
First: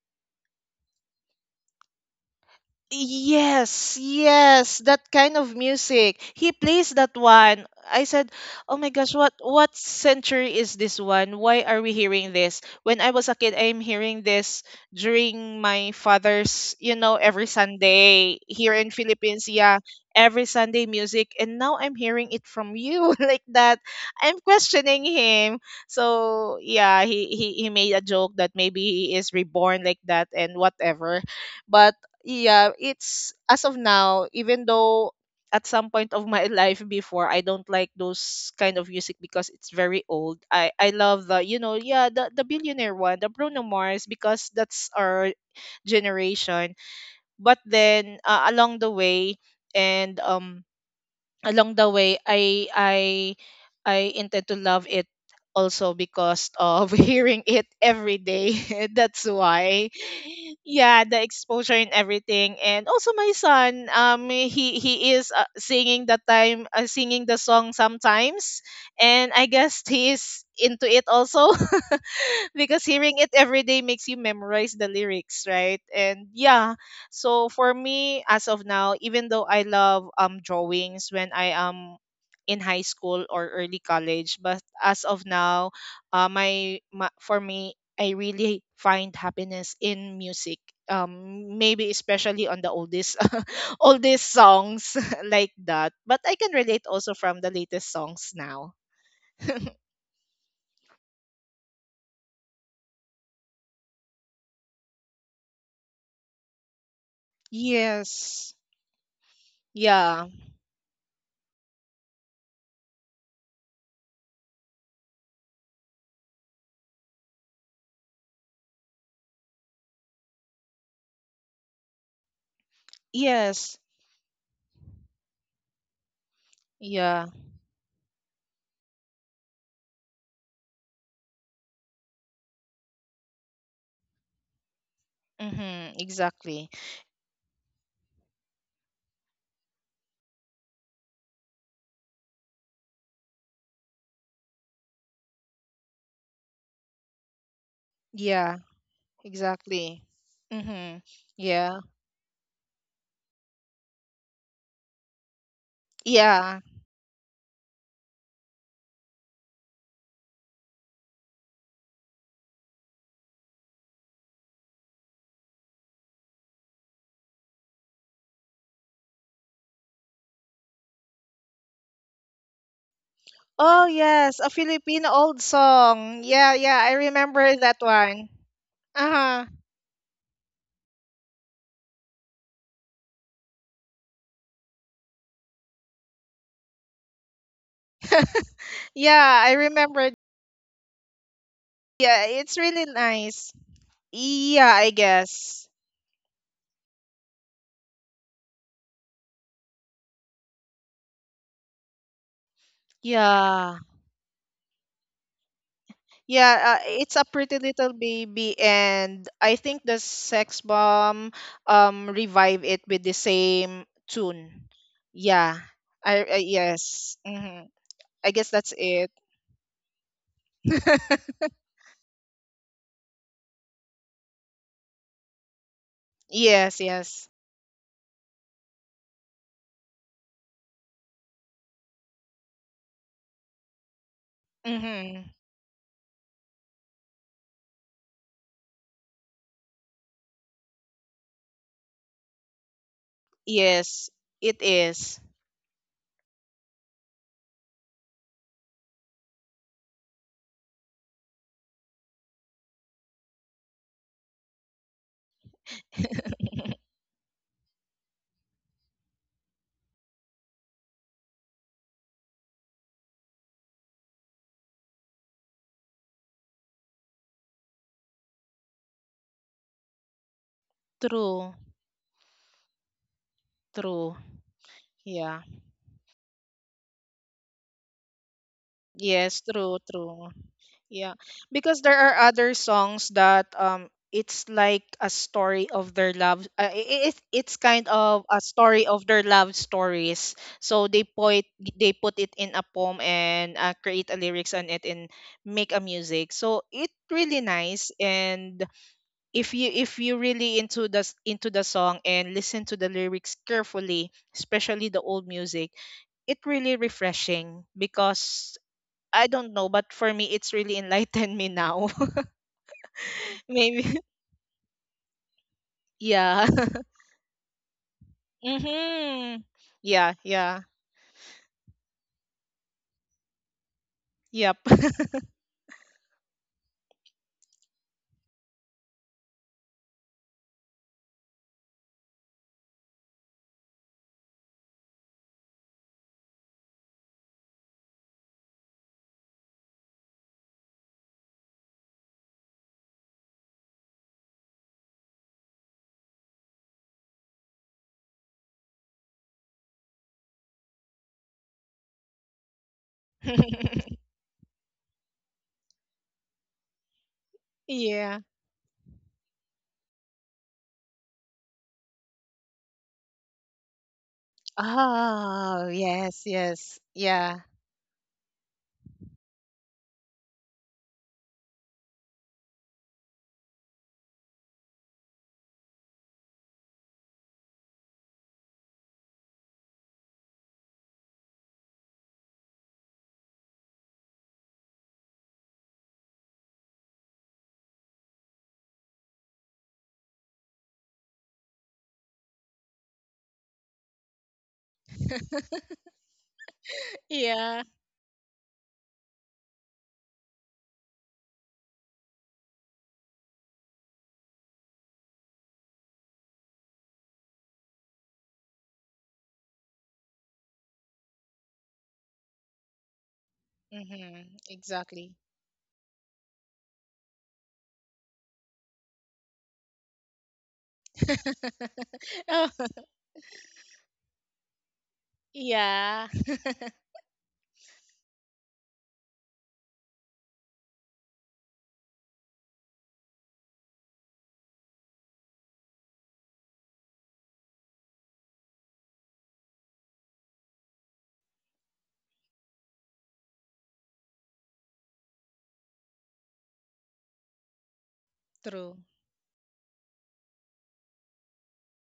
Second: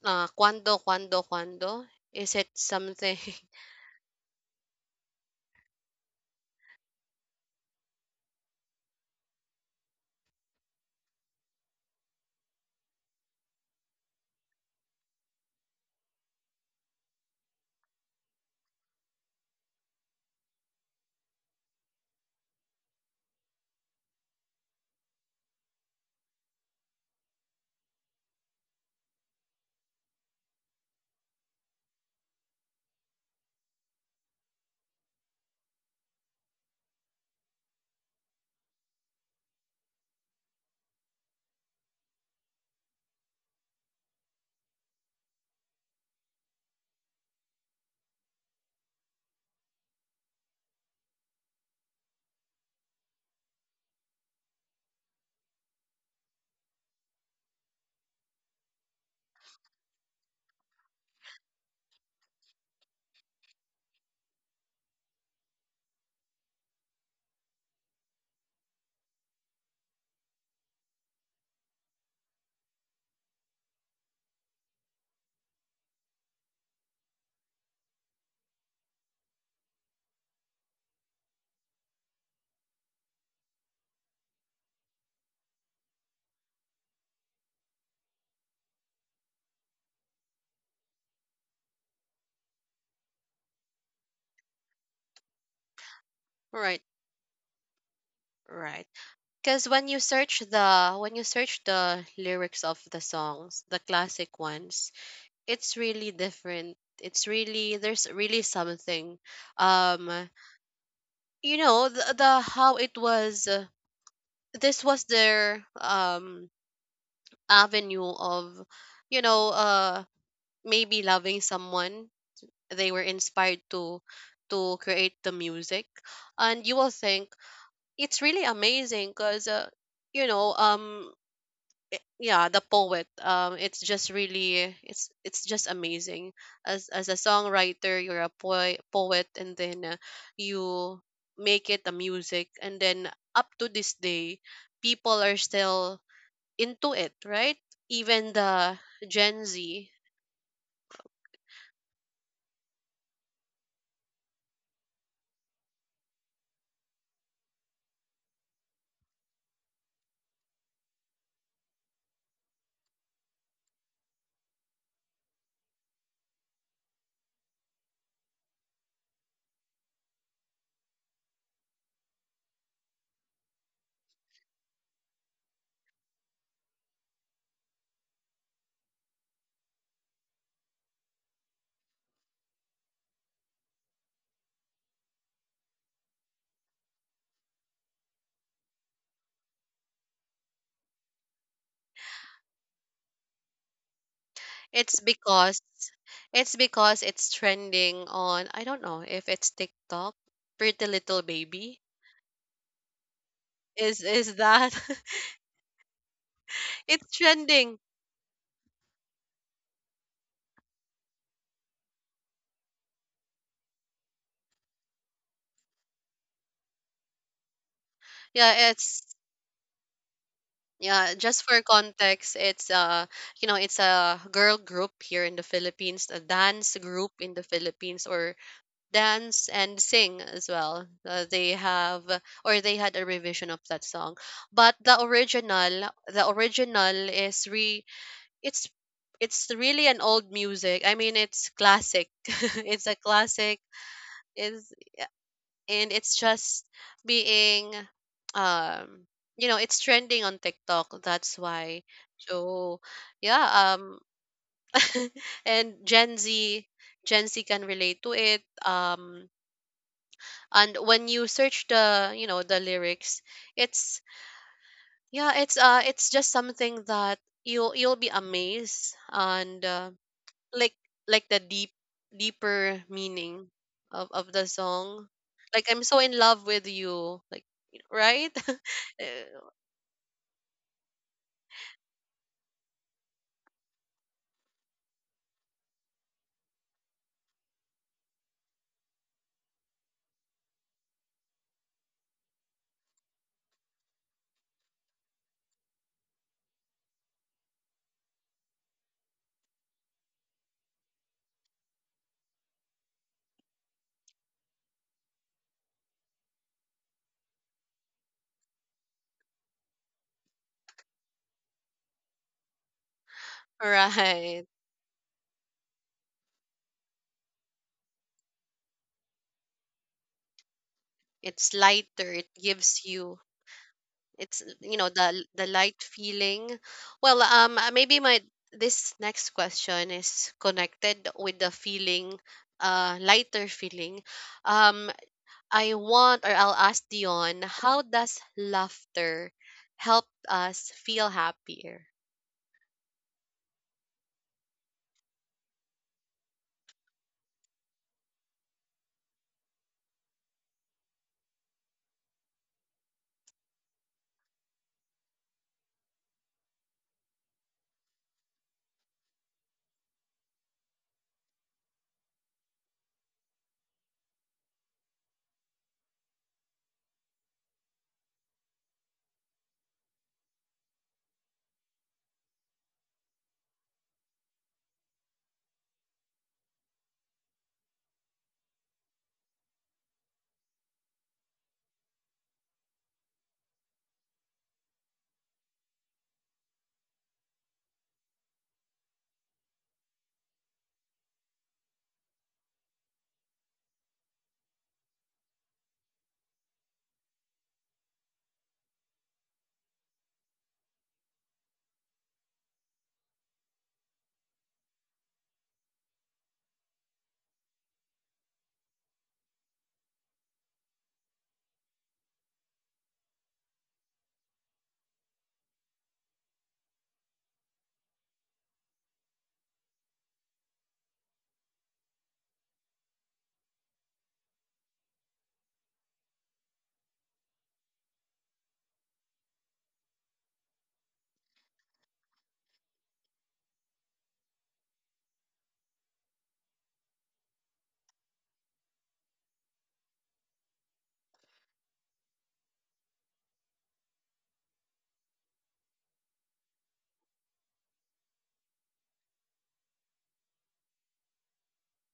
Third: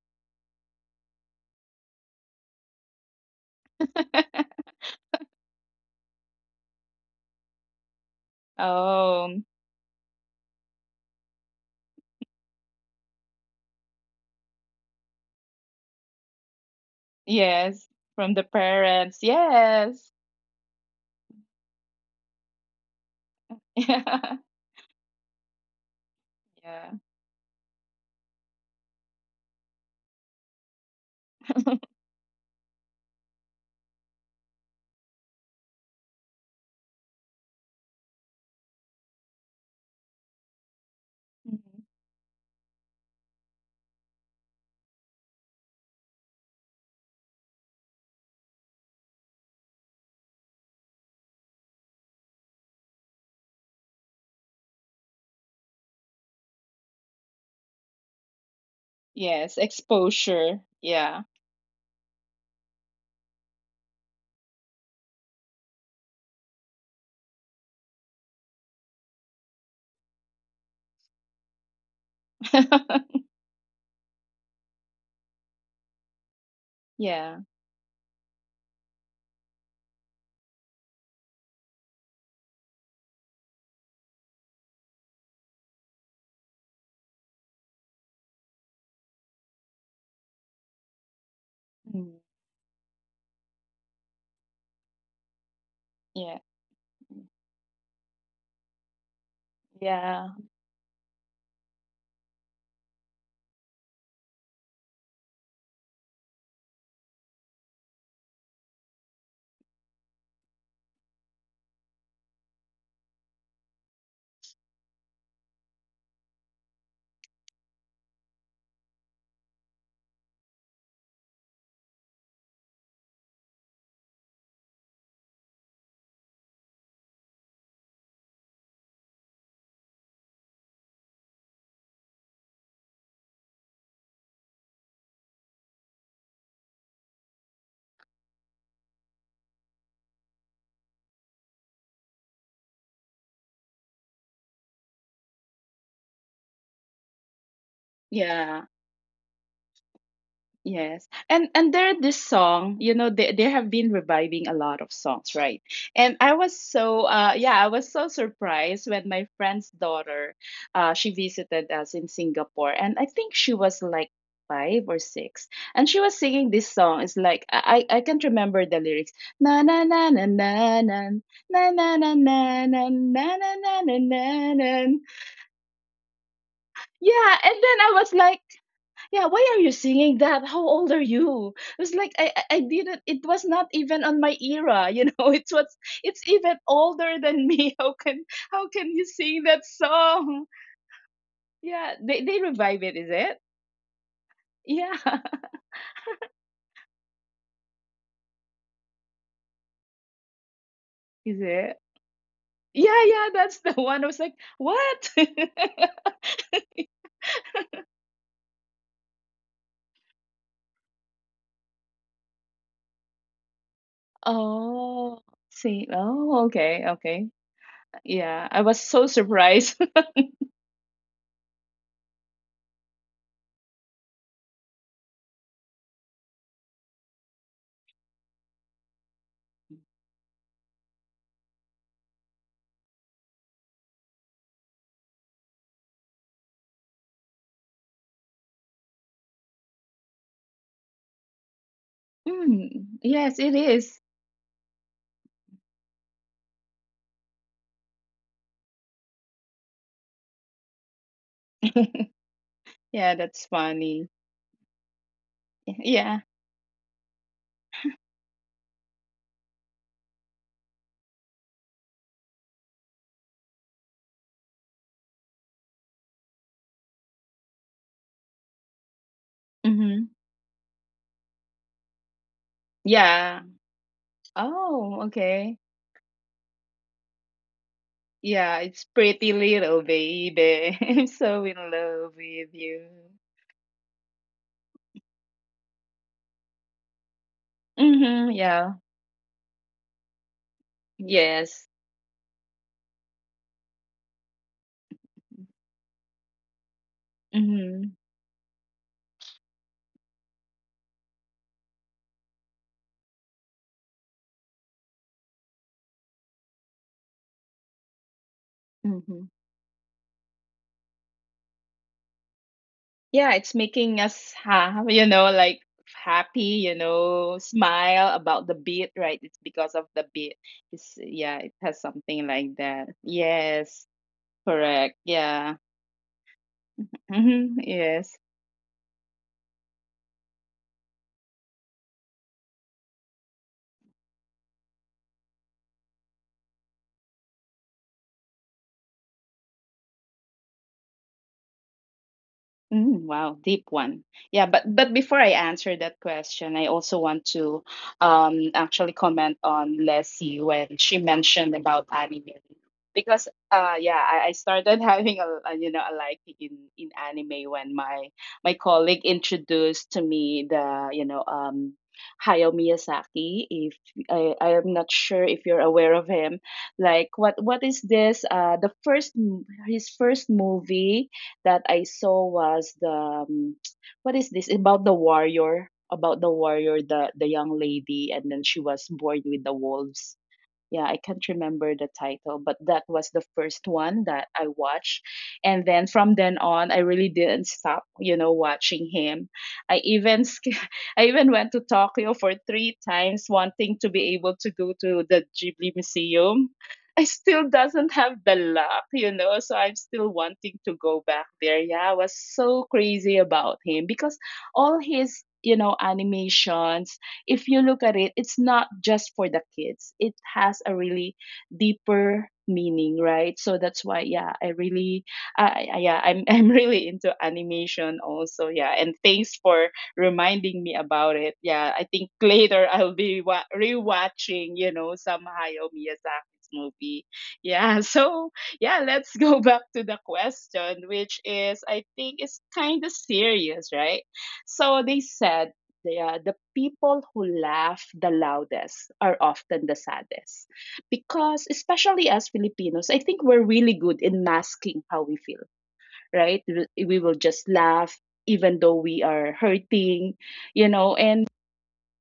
uh, cuando cuando cuando, is it something? <laughs> Yes, <laughs> yes, that kind of music. He plays that one. I said, "Oh my gosh, Oh, what what century is this one? Why are we hearing this?" When I was a kid, I'm hearing this during my father's, you know, every yes, from the Sunday here in parents. Philippines. Yeah, Yes. every Sunday music, and now I'm hearing it from you <laughs> like <laughs> that. Yeah. I'm questioning him. So Yeah. yeah, he he he made a joke that maybe he is reborn like that and whatever. But yeah, it's as of now, even though at some point of my <laughs> life before, I don't like those kind of music because it's very old. I I love the, you know, Mhm. yeah, the the billionaire one, the Bruno Mars, because that's our generation. But then uh, along the way and um, along the way i i i intend to love it also because of <laughs> hearing it every day <laughs> that's Yes, why. exposure. Yeah, Yeah. the exposure and everything. And also my son um, he he is uh, singing the time, uh, singing the song sometimes, and I guess he is into it also <laughs> because hearing <laughs> it every day makes you memorize the lyrics, right? And yeah, Yeah. so for me, as of now, even though I love um drawings when I am in high school or early college, but as of now, uh, my, my for me, I really find happiness in music. Um, maybe Mhm. especially on the oldest, <laughs> oldest songs <laughs> like that. But Yeah. I can Right, relate also from the latest songs now. right. Because when you Yeah. search the, when you search the lyrics of the songs, the classic ones, it's really different. It's really, there's really Yes. something. Um, Yeah. you know, the, the how it was. Uh, this was their um avenue of, you know, uh maybe loving someone. They were inspired Yes. to to create the music, and you will Yeah. think it's really amazing because uh, you know um i- yeah, the poet, um it's just really, it's it's just Mm-hmm. amazing. Exactly. As as a songwriter, you're a po- poet, and then uh, you make it a music, and then up to this day people are still into it, right? Even the Yeah. Yeah, Gen Z. Exactly. Mm-hmm. yes. And and Yeah. there this song, you know, they they have been reviving a lot of songs, right? And I was Yeah. so uh yeah, I was so surprised when my friend's daughter uh she visited us in Singapore, and I think she was like five or six, and she was singing this song. It's like i i I can't remember the lyrics. Na na na na na na, na na na na na na, na Oh na na yes, na a na. Filipino old song. Yeah, yeah, I Yeah, and remember then that I was one. like, yeah, Uh-huh. why are you singing that? How old are you? It was like i i I didn't, it was not even on my era, you know. <laughs> It's what's it's even older than me. <laughs> How can, how can <laughs> you sing yeah, I that remember. song? Yeah, they, Yeah, they it's revive really it. Is it? nice. Yeah, I Yeah. it's <laughs> because guess. it's because it's trending on, I don't know if it's TikTok, Pretty Little Is it? Baby. Yeah, yeah, that's the Yeah. one. is I was like, is that? what? <laughs> Yeah, uh, It's it's a Pretty trending. Little Baby, and I think the Sex Bomb um revive it with the same <laughs> tune. Oh, Yeah, see. I uh, Oh, okay, yes, okay. hmm I Yeah, guess I Yeah, that's was so it. it's. surprised. Yeah, just <laughs> for context, it's uh you know, it's a girl group here in the Philippines, a dance Yes, group yes, in the Philippines, or dance and sing as well. Uh, they have, or they had, a revision of that song. But the hmm original, the original is re, it's, it's really an old music. I mean, it's classic. <laughs> <laughs> Mm, It's a yes it classic. is. yes, it It's, is. and it's just being, um you know it's trending on TikTok, that's why. <laughs> So Yeah, that's yeah. funny. Um <laughs> and Yeah. Gen <laughs> Z Gen Z can relate to it. Um and when you search the you know the lyrics, it's, yeah, it's, uh it's just something that you'll you'll be amazed, and uh, Mhm. like, like the True, deep, deeper Yeah. meaning of true. of the Oh, song, Yeah, okay. like I'm so in love with you, like you, right? Yeah, it's <laughs> Eh, Pretty yes, true, Little true. Baby. <laughs> I'm Yeah, so in because there love are with other you. songs that um it's like a story of their love. Uh, it, it it's kind of Mm-hmm. a Yeah. story of their love stories. So they put Yes. they put it in a poem and uh, create a lyrics on it and make a music. So it really Mm-hmm. nice and if you if you really into the s- into the song and listen to the lyrics carefully, especially the old music, it really refreshing because Mm-hmm. I don't know, but for me, it's really enlightened me now. Yeah, it's <laughs> making Maybe, us right, ha, you know, like <laughs> yeah. happy, you <laughs> know, smile about the beat, right? It's mm-hmm. because of the Yeah, beat. yeah, It's yeah, it it's has lighter, something it like that. gives you, Yes. it's, yep. you know Correct. the the Yeah. light feeling. Well, Mm-hmm. um uh, maybe Yes. my, this next question is connected with the feeling, uh lighter feeling. um I want, or I'll ask Dion, how does laughter help us feel happier? Mm, wow, deep one. Yeah, but but before I answer that question, I also want to um actually comment on Leslie when she mentioned about anime, because uh yeah, <laughs> I, I started <laughs> having a, a you know a liking in in anime when my yeah. my colleague introduced to me the you know um Hayao Miyazaki. If I I am not sure if you're Oh, aware of yes, him, yes, like what yeah, what is this? Uh, the first m- his first movie that I saw was the um, what is this, about the warrior, about the warrior, the the young lady, and then she was born with the wolves. Yeah, I can't remember the title, but that was the first one that I watched. And then from then on, I really didn't stop, you know, watching him. I even sk- <laughs> I even went to Tokyo for three times, wanting to be able to go to the <laughs> Ghibli Museum. <laughs> I still yeah. doesn't have the luck, you know, so I'm still wanting to go back there. Yeah, I was so crazy about him because all his, you know, animations, if you look at it, it's not just for the kids. It has a really deeper meaning, right? So that's why, yeah, Mm-hmm. I really, Exactly. I I- yeah, I'm <laughs> I'm really into animation also, yeah. And thanks for reminding me about it. Yeah, <laughs> I think oh, later I'll be wa- rewatching, you know, some Hayao yeah. Miyazaki's <laughs> movie. Yeah, <laughs> so yeah, let's go back to the question, which is I think is kind of serious, right? So they said yeah, the people who laugh the loudest are often the saddest. Because, especially as Filipinos, I think we're really good in masking how we feel, right? We we will just laugh even though true, we are hurting, you know, and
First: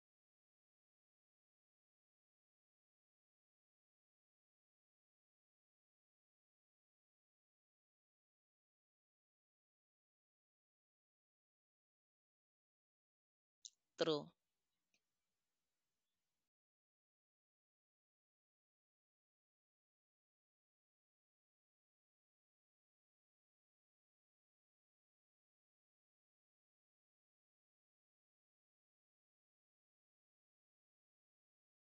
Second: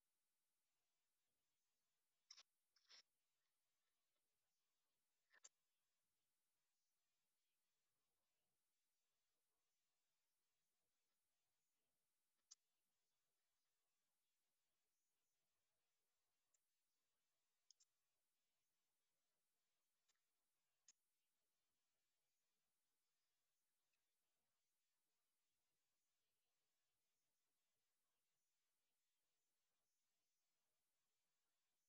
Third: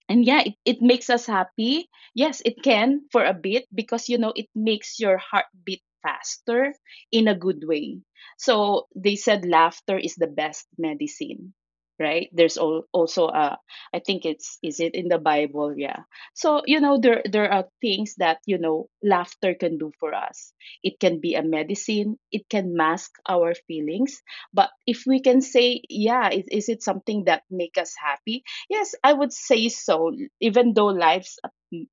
and yeah it, it makes us happy. Yes it can, for a bit, because you know it makes your heart beat faster in a good way. So they said laughter is the best medicine, right? There's all also uh I think true. it's, is it in the bible? Yeah. So you know there there are things that you know laughter can do for us. It can be a medicine, it can mask our feelings, but if we can say yeah is, is it something that make us happy? Yes, I would say so. e-, Even though life's a,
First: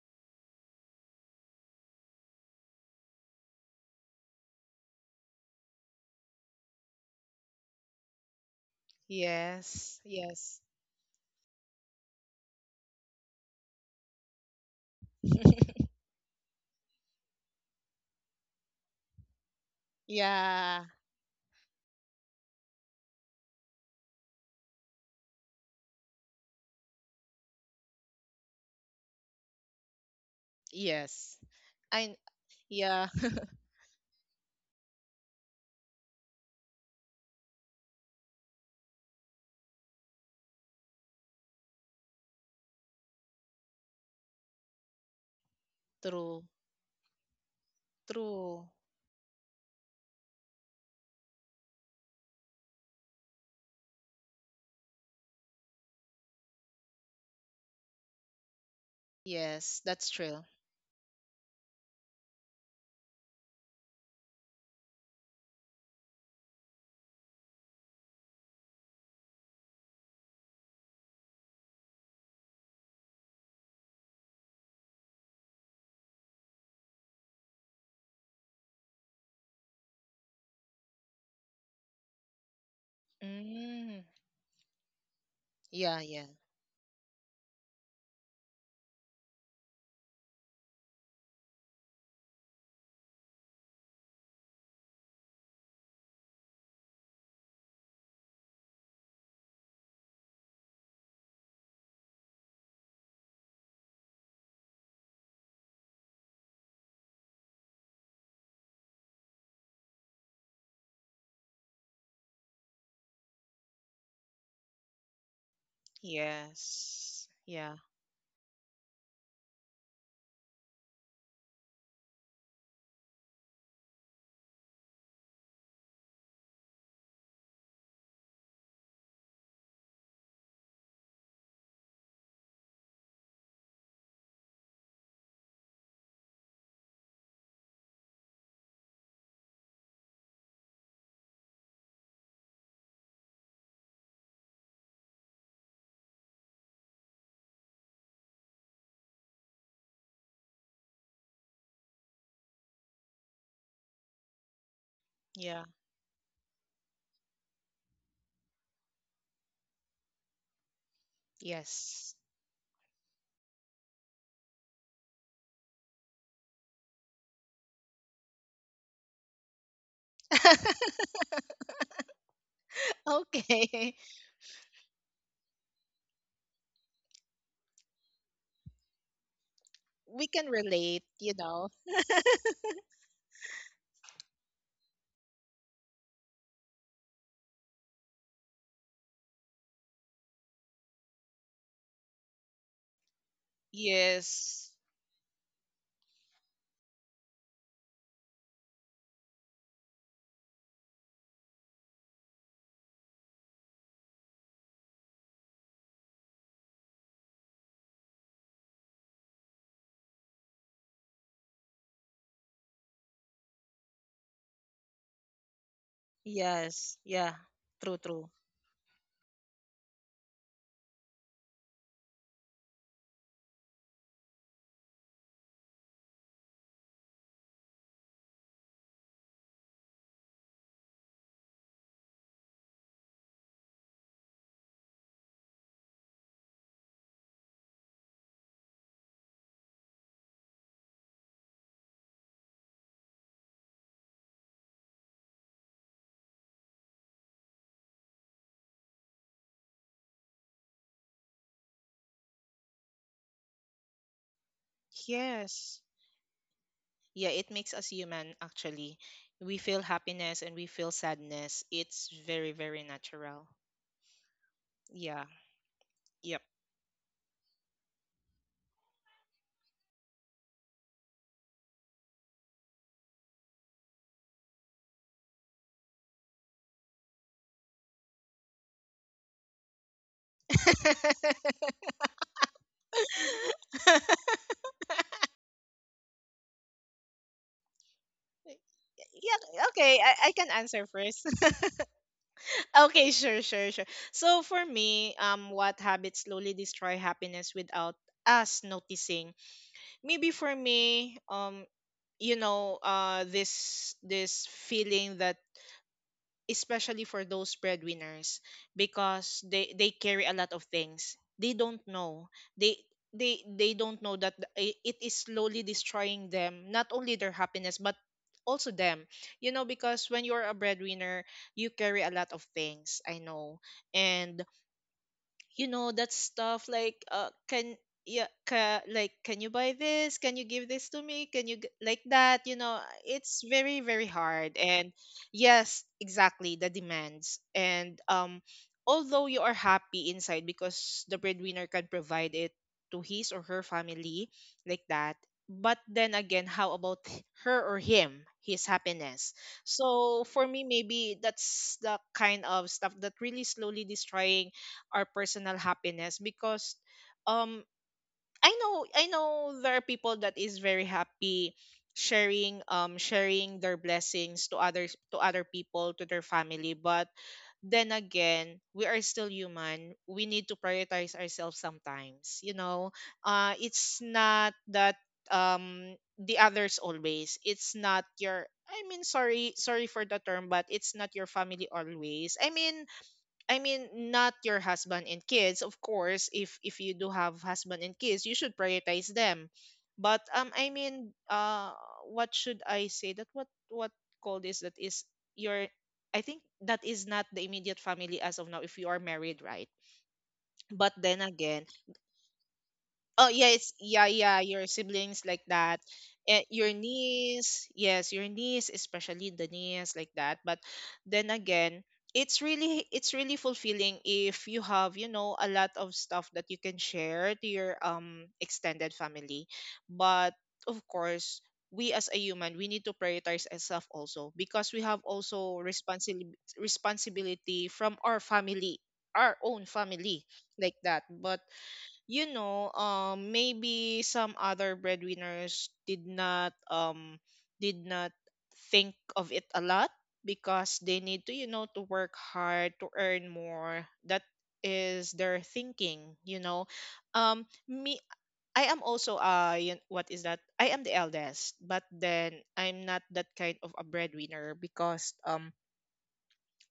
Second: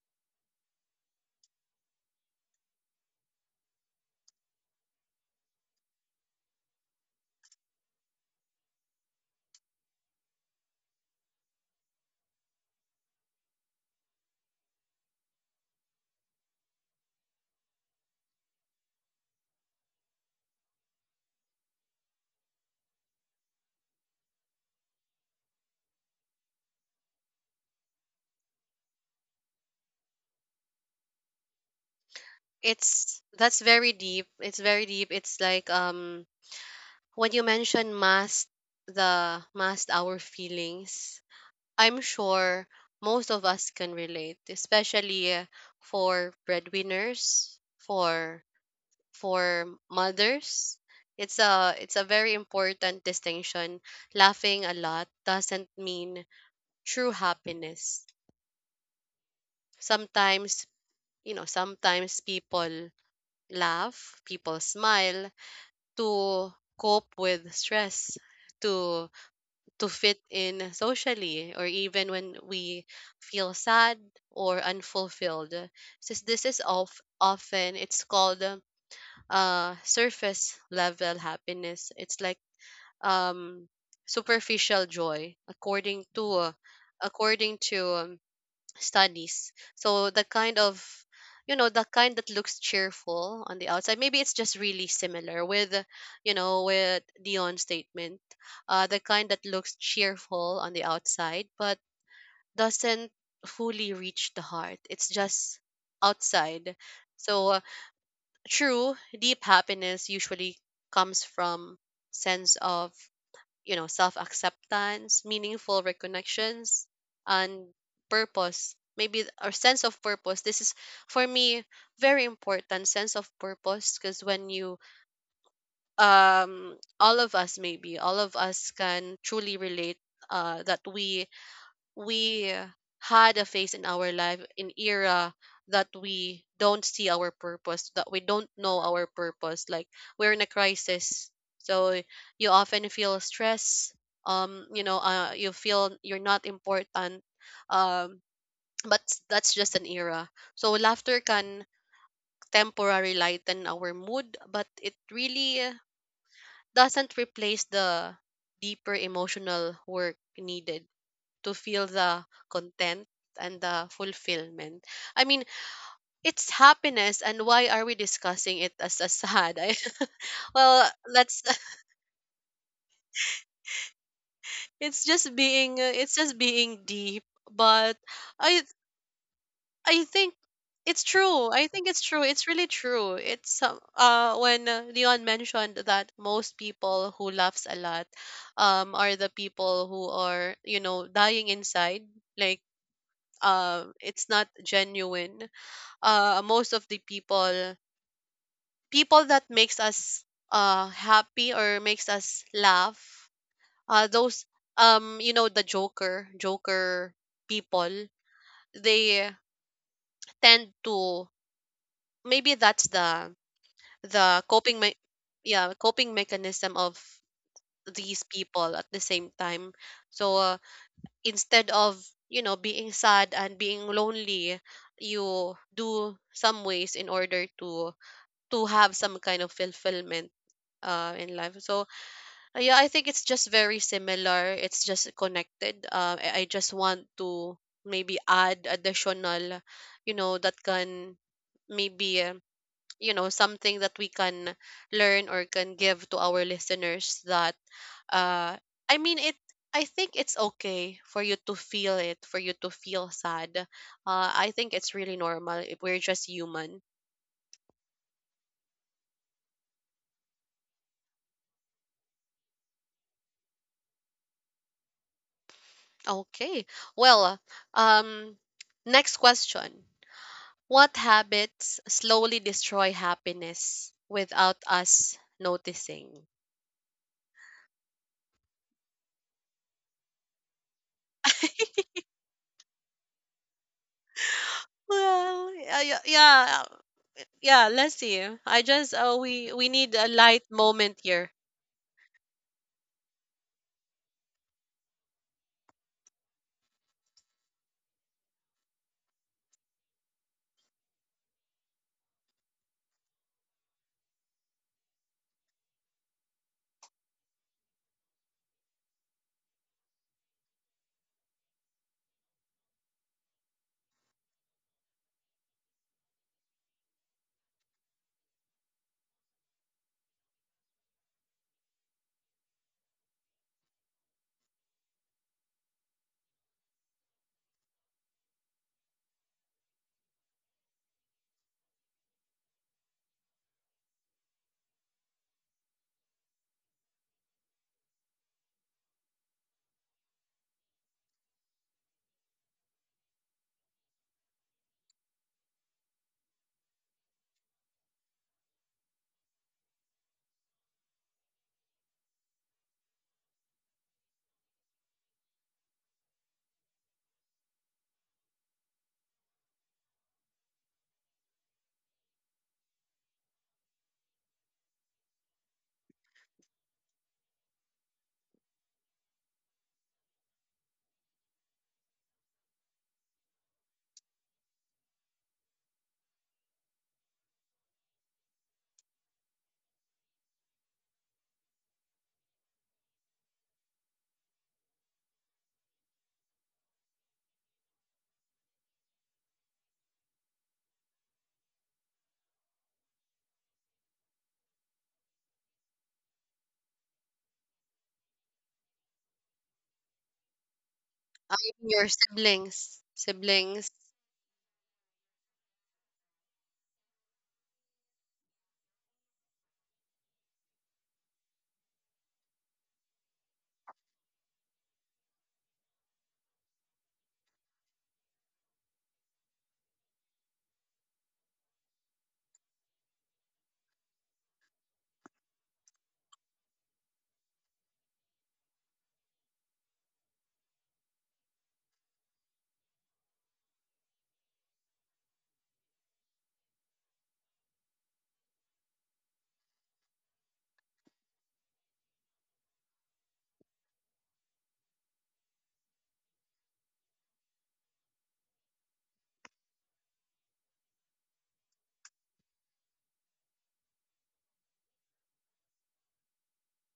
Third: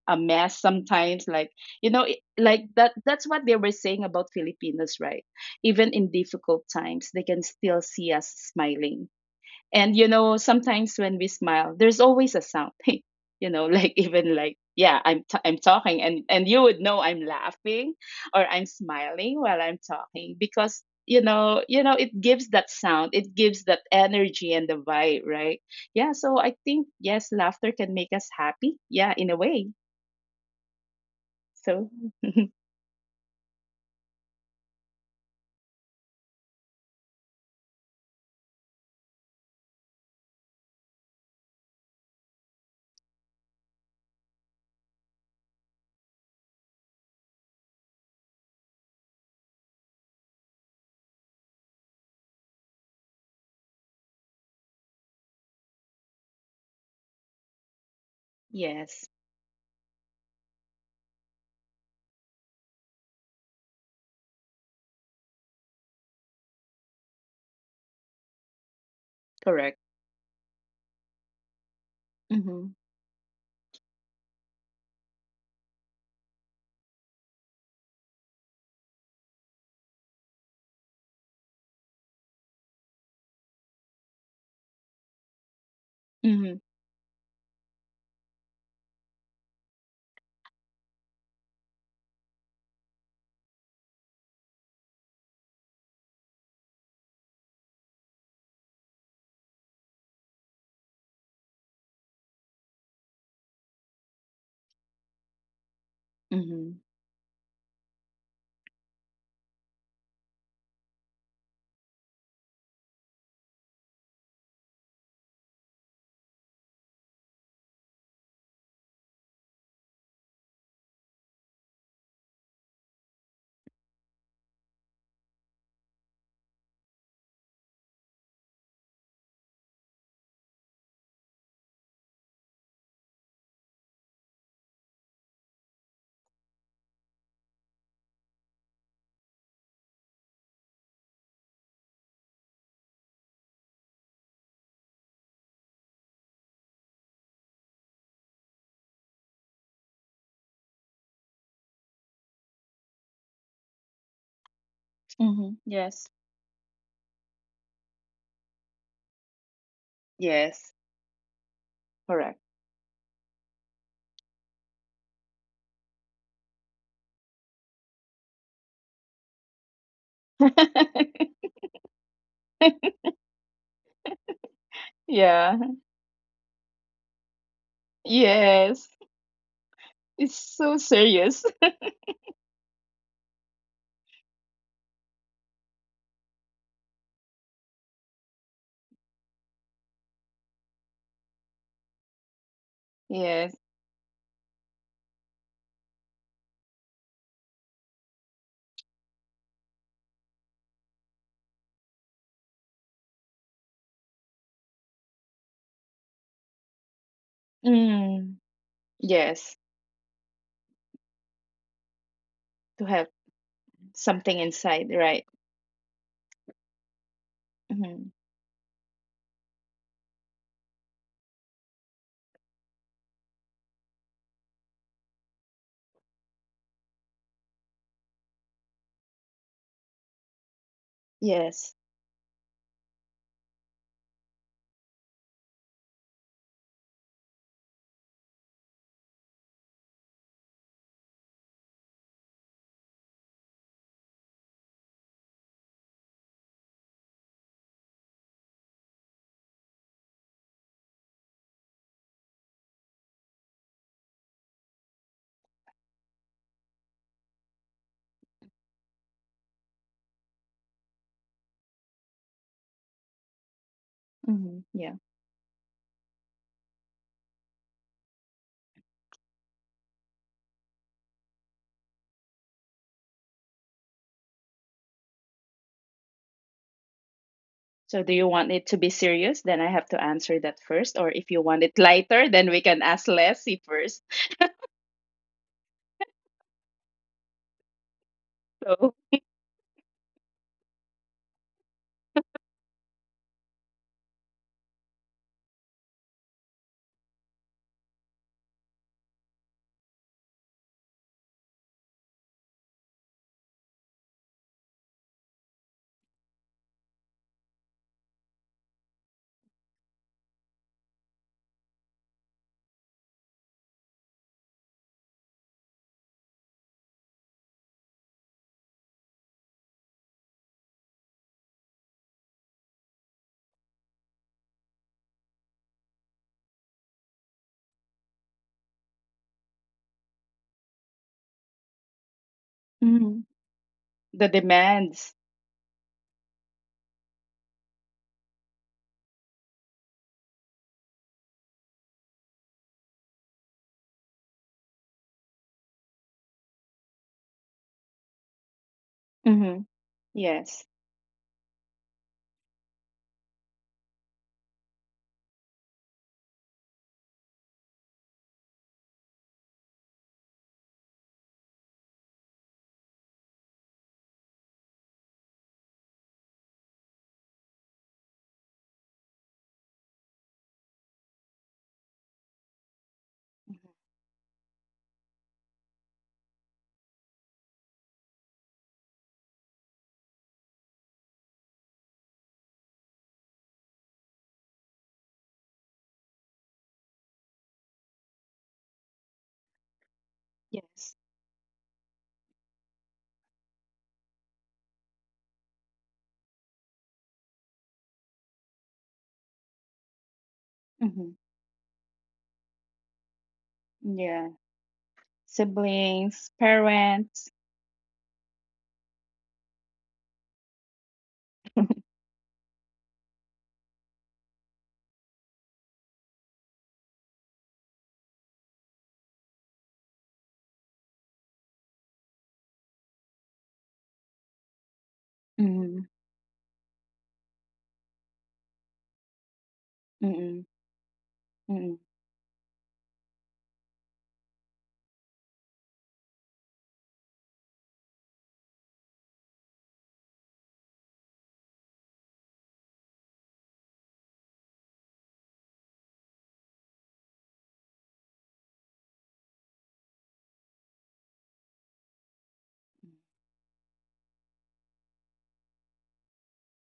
a mess sometimes, like you know, it- like that. That's what they were saying about Filipinos, right? Even in difficult times, they can still see us smiling. And Yes, you know, yes. sometimes when we smile, there's always a sound. <laughs> You know, like even like yeah, I'm t- I'm <laughs> talking, and and you would know I'm laughing or I'm smiling while I'm talking yeah, because you know you know it gives that sound, it gives that energy and the vibe, right? Yeah. So I think yes, laughter can make us happy. Yeah, in a way. yes. So I <laughs> yeah, <laughs> It's, that's very deep. It's very deep. It's like, um when you mention mask, the mask our feelings. I'm sure most of us can relate, especially uh, for true, breadwinners, for true. for mothers. It's a it's a very important distinction. Laughing a lot doesn't mean true happiness. yes, Yes, that's true. Sometimes, you know, sometimes people laugh, people smile, to cope with stress, to to correct. fit in socially, or even when Mm-hmm. we feel sad or unfulfilled, since this is of, often it's called, um, uh surface level happiness, it's like, um Mm. superficial joy, Yeah, according to yeah. uh, Mm-hmm. according to um, studies. So the kind of, you know the kind that looks cheerful on the outside, maybe it's just really similar with, you know with Dion's statement, uh the kind that looks cheerful on the outside but doesn't fully reach the heart, it's just outside. Mm-hmm. So uh, true, deep happiness usually comes from sense of, you know, self acceptance, meaningful reconnections, Yes. and Yeah. purpose. Maybe th- or sense of purpose. This is, for me, very important sense of purpose, because when you, um all of us, maybe all of us can truly relate uh that we we had a phase in our life, an era that we don't see our purpose, that we don't know our purpose. Like, we're in a crisis, so you often feel stress. Um, you know, uh, you feel you're not important. Um, but that's just an era. So laughter can temporarily lighten our mood, but it Mm-hmm. really Yeah. Yes. doesn't replace the deeper emotional work Yes. needed to feel Yes. the Correct. content and the fulfillment. I mean, it's happiness, and why are we discussing it as a sad? I, <laughs> well, let's. <laughs> <laughs> <laughs> Okay. It's just yeah. being. uh, It's just being deep. But I. Yes, I We think it's can so it's relate, you serious. true. I <laughs> know. think it's true. It's really true. It's, uh, uh when uh, Leon mentioned that most people who laughs a lot, um, are the people who are, you know, dying inside. Like, Yes. um, it's not Yes. genuine. Uh most of the people, people that makes us uh happy or makes us laugh, uh those, um you know the joker, joker people, Mm. they Yes, tend to, maybe to that's have the, something the coping inside, me- right? yeah, coping mechanism of Yes. Yeah. True, Hmm. these true. people at the same time. So uh, instead of, you know, being sad and being lonely, you do some ways in order to to have some kind of fulfillment uh, in life. Yes. So uh, yeah, I think it's just very similar. It's just connected. Uh, I, I just want to, maybe add additional, you know, that can, maybe uh, you know, something that we can learn or can give to our listeners that, uh I mean it I think it's okay for you to feel, it for you to feel sad. uh I think it's really normal if Yes. we're just human. Yeah, it makes us human actually. We feel happiness and we feel sadness. It's very, very natural. Hmm. Yeah. Yeah. Yep. Okay, well, um next question. What habits slowly destroy happiness without us noticing? So, do you want it to be serious? Then I have to answer that <laughs> first. yeah, Or if you want it lighter, then we can ask Leslie first. Well, uh, yeah, yeah, yeah. Let's see. I <laughs> just, So, uh, we we need okay, a I, I light can answer moment first. here. <laughs> Okay, sure, sure, sure. So for me, um, what habits slowly destroy happiness without us noticing? Maybe for me, um, you know, uh, this this feeling that especially for those breadwinners because they they carry a lot of things they don't know they they they don't know that the- i- it is slowly destroying them not only their happiness but also them you know because when you're a breadwinner you carry a lot of things I know and you know that stuff like uh can yeah ca, like can you buy this can you give this to me can you g- like that you know mhm, it's very very the hard and demands. yes exactly the demands and um although you are happy inside because the breadwinner can provide it to his or her family like that but then again how about h- her or him his happiness Hmm. so for Yes. me maybe that's the kind of stuff that really slowly destroying our personal happiness because um I know I know there are people that is very happy sharing um sharing their blessings to others to other people to their family but then again we are still human we need to prioritize ourselves sometimes you know uh Mhm. it's not that um the others always it's not your I mean sorry sorry for the term but it's not your family always I mean I mean, not your husband and kids, of course. If if you do have husband and kids, you should prioritize them. But um, I Yes. mean, uh, what should I say? That what what call this? That is your. I think that is not the immediate family as of now. If you are married, right? But Hmm. then I'm, again, your siblings. oh Siblings, yes, yeah, Yeah. yeah, your siblings like that. Siblings, And your parents. niece, yes, your niece, especially the niece like that. But then again, <laughs> it's really it's really fulfilling if you have, you know, a lot of stuff that you can share to your um extended family. But of course, we as a human, we need to prioritize ourselves also because we have also Mm-hmm. responsibility responsibility from our family, our own family Mm-hmm. like that. But you know, um, maybe some other breadwinners did not um did not think of it a lot because they need to, you know, to work hard to earn more. That is their thinking, you know. Um, me, I am also uh, yun- what is that? I am the eldest, but then I'm not that kind of a breadwinner because um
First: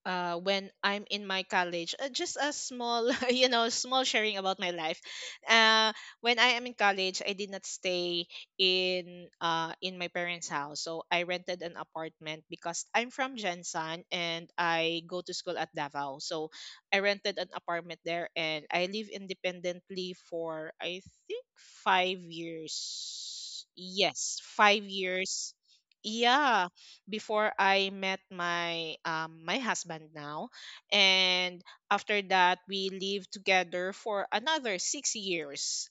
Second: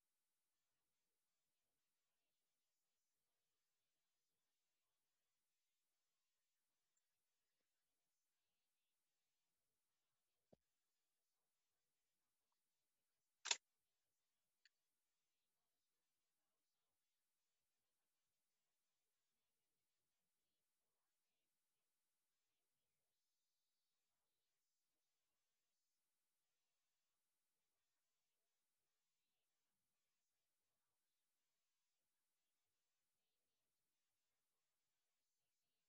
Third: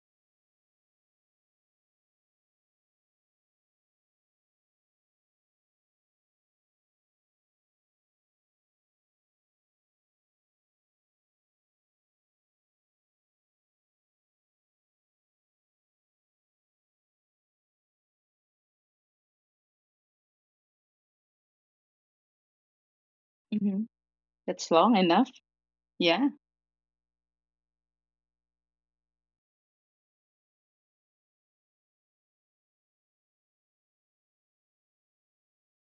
uh, when I'm in my college. Uh, just a small, <laughs> you know, small sharing about my life. Uh, when I am in college, I did not stay in uh, in my parents' house. So I rented an apartment because I'm from Jensan and I go to school at Davao. So I rented an apartment there and I live independently for I think five years. Mm-hmm. Yes, That's five long enough. years. Yeah. Yeah, before I met my um, my husband now, and after that we lived together for another six years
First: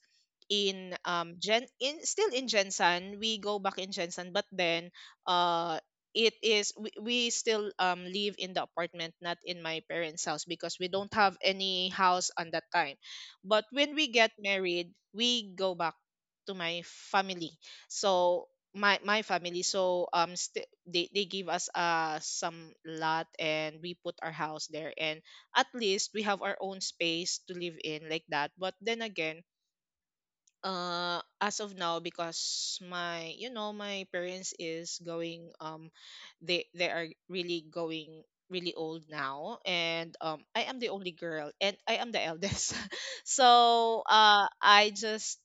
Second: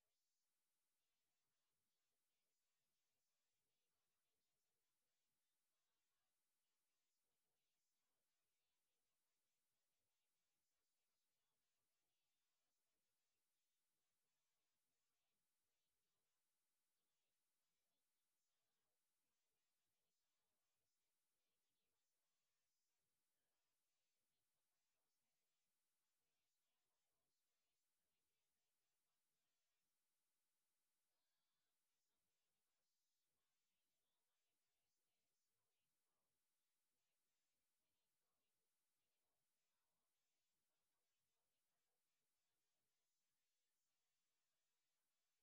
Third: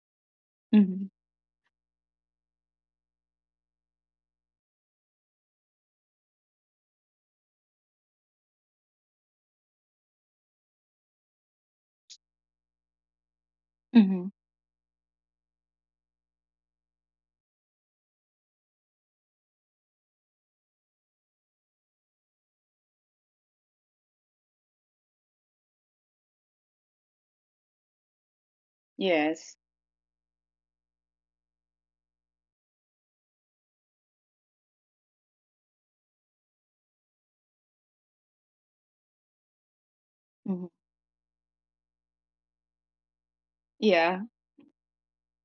in Mm-hmm. um Gen in still in Gensan, we go back in Gensan, but then uh it is we, we still um live in the apartment, not in my parents' house because we don't have any house on that time. But when we Hmm. get married, we go back to my family. So my my family so um st- they they give us uh some lot and we put our house there and at least we have our own space to live in like that but then again Yes. uh as of now because my you know my parents is going um they they are really going really old now and um Hmm. I am the only girl and I am the eldest <laughs> so Yeah. uh I just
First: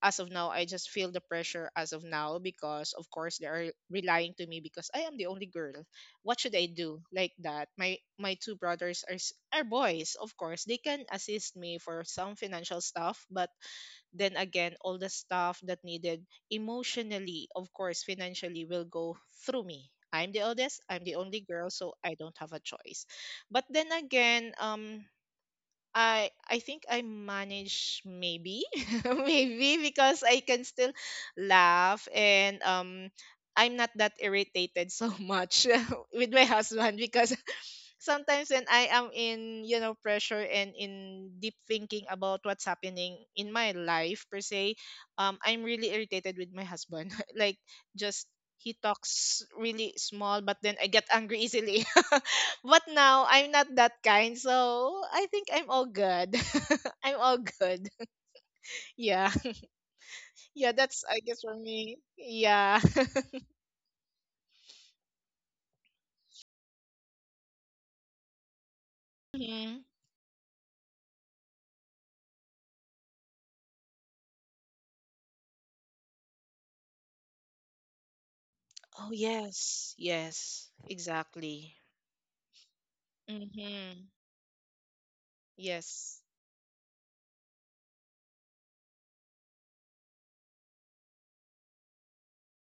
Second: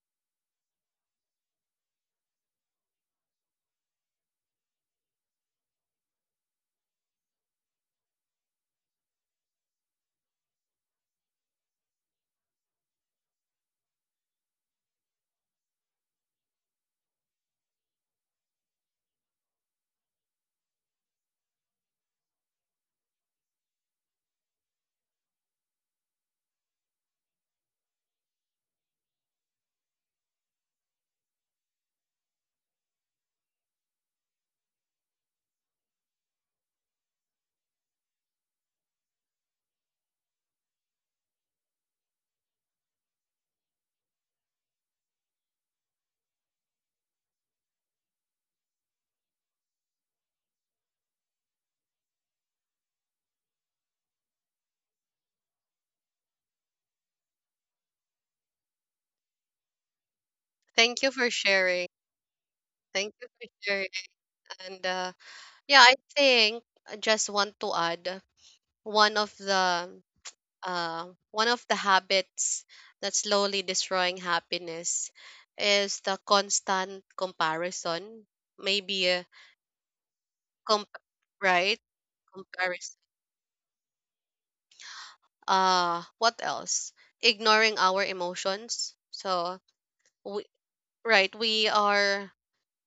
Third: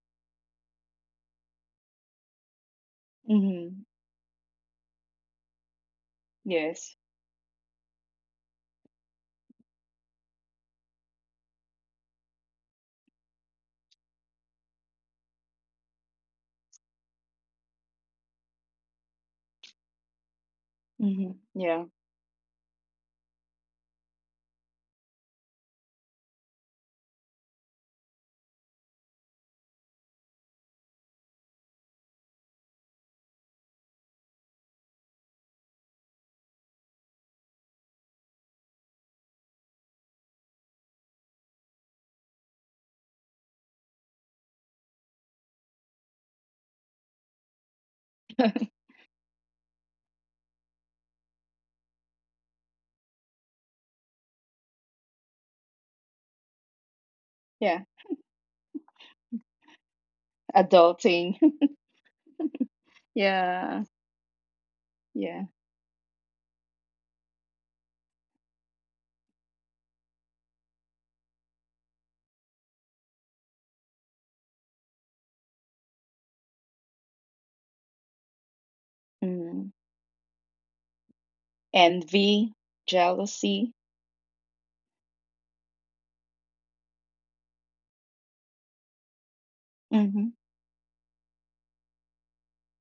as of now I just feel the pressure as of now because of course they are Hmm. relying to me because I am the only girl. What should I Yes. do? Like that. My my two brothers are s- are boys, of course. They can assist me for some financial stuff, but then again all the stuff that needed emotionally, of course, financially will go through me. I'm the oldest, I'm the Hmm. only girl, Yeah. so I don't have a choice. But then again, um I I think I manage maybe <laughs> maybe because I can still laugh and um I'm not that irritated so much <laughs> with my husband because <laughs> sometimes when I am in you know pressure and in deep thinking about what's happening in my life per se um I'm really irritated with my husband <laughs> like just <laughs> he talks really small but then I get angry easily. <laughs> But now I'm not that kind, so I think I'm all good. <laughs> I'm all Yeah. good. Yeah. <laughs> Yeah, thank that's you I for Adulting. guess for <laughs> sharing. me. Yeah. Thank you <laughs> for Yeah. sharing. And uh, Yeah. yeah, I think I just want to add one of Mhm. the, uh, one of the habits that's slowly destroying happiness is the constant comparison. Maybe Oh a Hmm. yes. Yes. comp right, Exactly. Envy, comparison. jealousy. Mhm. Uh, Yes. what else? Ignoring our emotions. So Hmm. we, right, we are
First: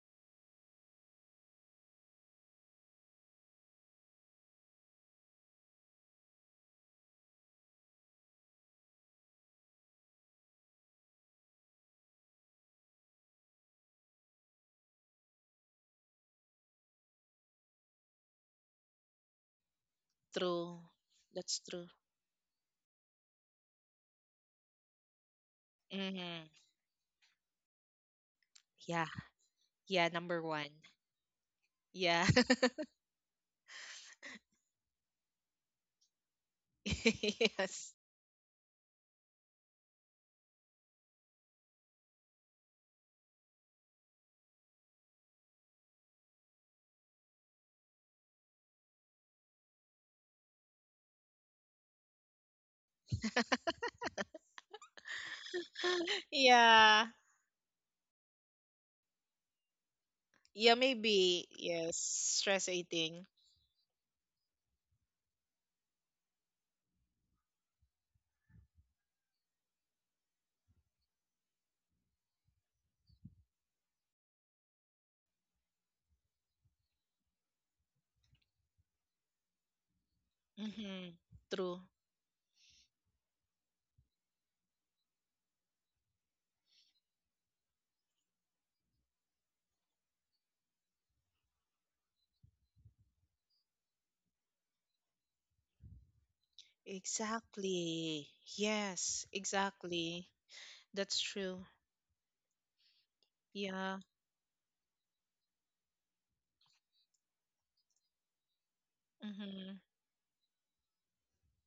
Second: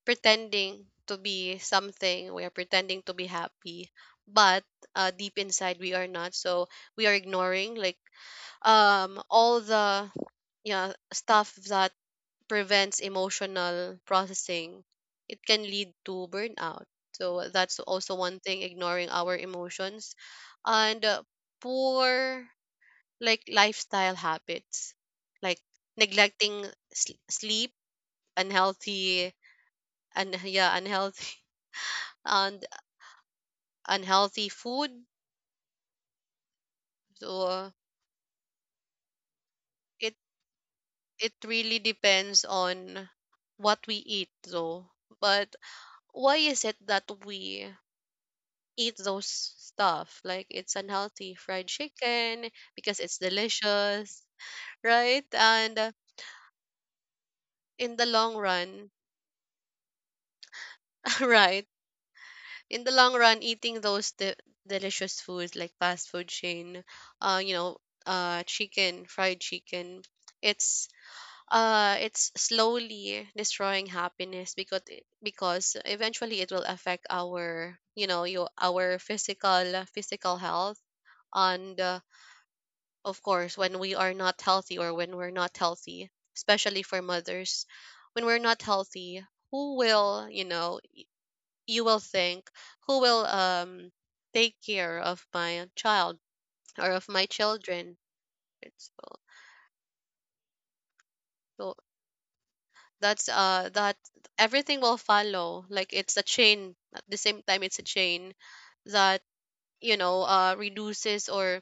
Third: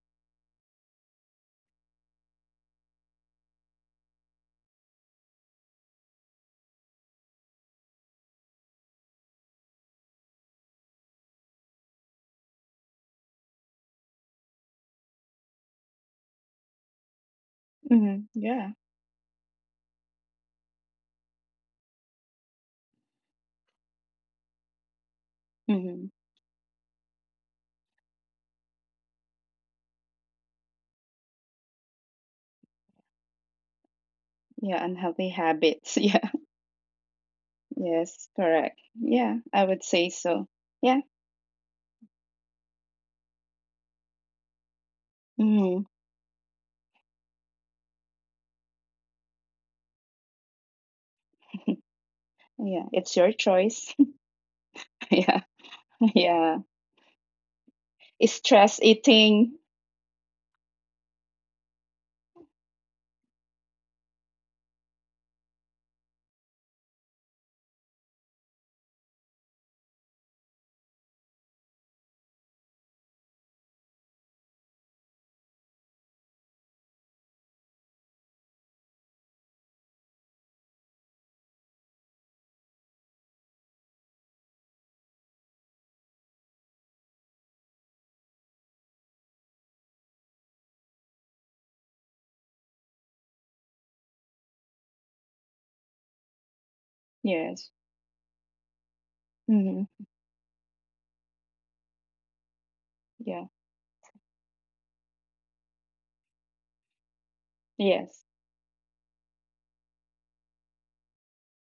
pretending to be something. We are pretending to be happy, but uh, deep inside we are not. So we are ignoring, like, um all the, yeah, stuff that prevents emotional processing, it can lead to burnout. So that's also Hmm. one thing, Yeah. ignoring our emotions. True. And uh, That's true. poor, like, lifestyle habits, like Hmm. Mhm. neglecting sl- sleep, Yeah. unhealthy, Yeah, and number one. yeah, unhealthy <laughs> Yeah. and unhealthy Yeah. food. Unhealthy habits. <laughs> Yeah. So <laughs> uh, yes. Yes. Correct. Yeah. I would say it so. Yeah. it really depends on what we eat, though. But Hmm. why is it that we eat those stuff, like, it's unhealthy fried chicken Yeah. because It's your it's choice. <laughs> delicious, right? Yeah. <gasps> And uh, <laughs> Yeah. Yeah. in the long Stress run, eating. Yeah, <laughs> maybe. right, Yes. Stress in the long eating. run, eating those de- delicious foods like fast food chain, uh you know uh chicken, fried chicken, it's, uh it's slowly destroying happiness because, it- because eventually it will affect our, you know, your, our physical, physical health, Mhm. and True. uh, of course, when we are not healthy, or when we're not healthy, especially for mothers, when we're not healthy, who will, you know, you will think, who will um take care of my child, or of my Yes. children? Exactly. It's, oh, Yes, Hmm. exactly. That's true. so that's Yeah. uh Yeah. that everything will follow. Like, it's a chain. At the same time, it's a Yes. chain that, Mm-hmm. you know, uh reduces, or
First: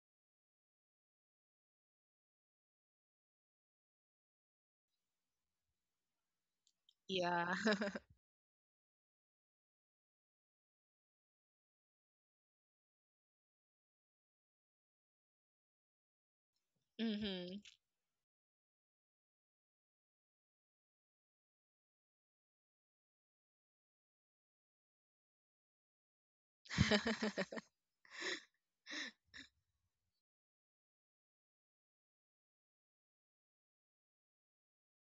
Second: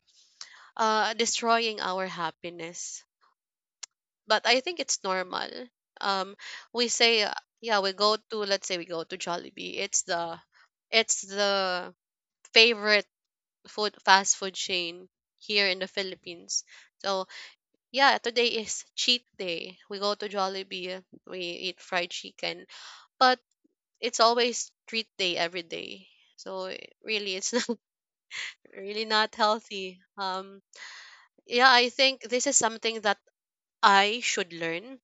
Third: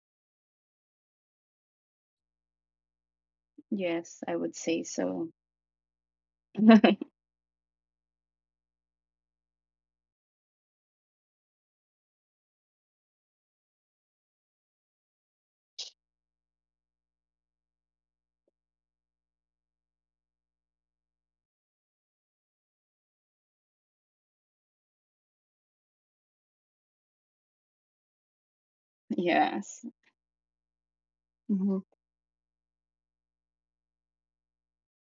uh destroying our happiness. Yes. I But would I think say it's so. normal. Um, we <laughs> say, uh, Yeah. yeah, we go to, let's say we go to Jollibee. It's the it's the favorite food, fast food chain here in the Philippines. <laughs> So mm-hmm. yeah, today is cheat day. We go to Jollibee. We eat fried chicken, but it's always treat day every day. So, eh, really, it's <laughs> <laughs> not really not Yes. healthy. Um, yeah, Hmm. I think this is something that I should learn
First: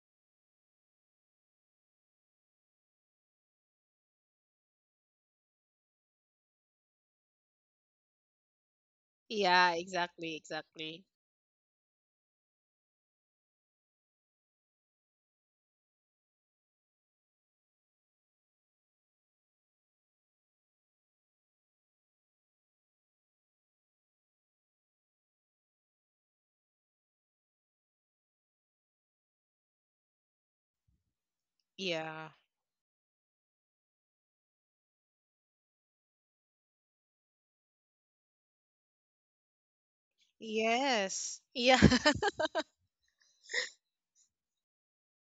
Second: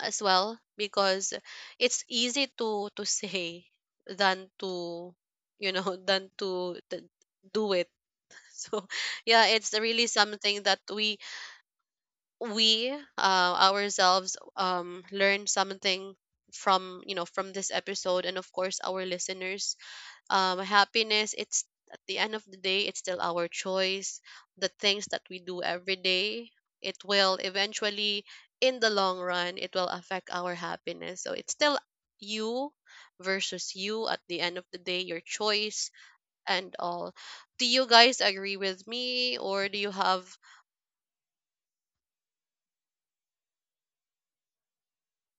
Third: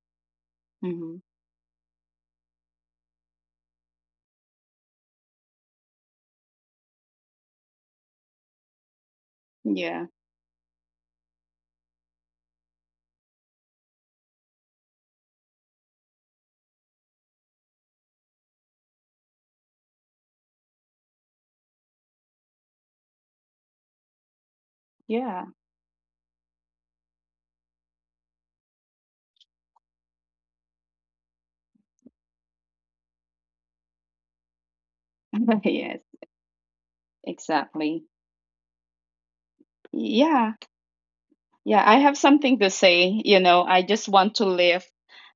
as well, Hmm. because it's easy to to say than to, you know, <laughs> than to th- do it. <laughs> So yeah, yeah, it's Yeah. really exactly, something that exactly. we we uh, ourselves, um learn something from, you know, from this episode, and of course our listeners. Um, happiness, it's at the end of the day, it's still our choice. The things that we Yeah. do every day, it will eventually, in the long run, it will affect our happiness. So it's still Yeah. you versus you, at the end of the day, your <laughs> choice, Yes, and all. Do you exactly. guys agree with me, or do you have? Yeah. Yes. Yeah. Yeah, I have <laughs> something to say. You know, I just want to lift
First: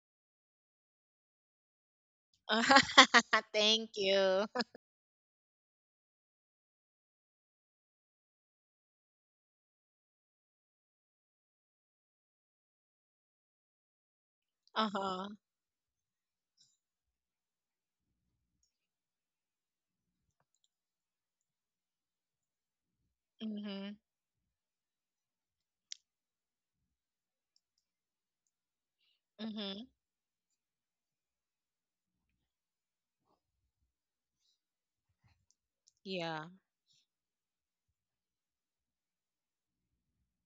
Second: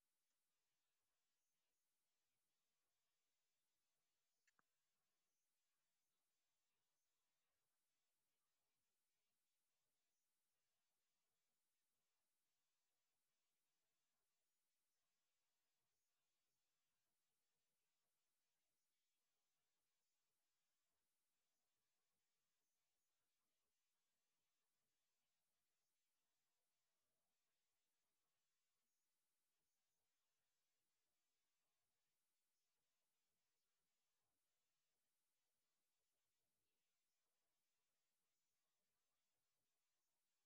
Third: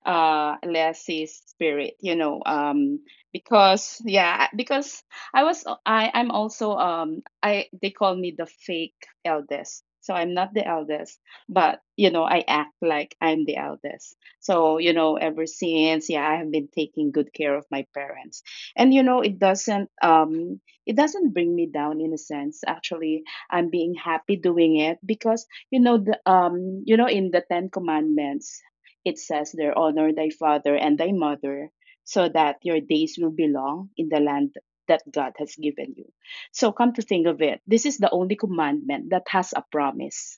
uh Leslie's spirit, you know, um <laughs> Thank because you. yeah, <laughs> because I was I I'm also um I they call me the fake eldest. So I'm not the eldest, but you know, I act like I'm the eldest. So, you know, Uh-huh. ever since, yeah, I have been taking good care of my parents. And you know, it doesn't um it doesn't bring me down in a sense. Actually, I'm Mm-hmm. being happy doing it because you know the um you know in the ten commandments it says there, Mm-hmm. honor thy father and thy mother, so that your days will be long in the land that God has given you. Yeah. So come to think of it, this is the only commandment that has a promise,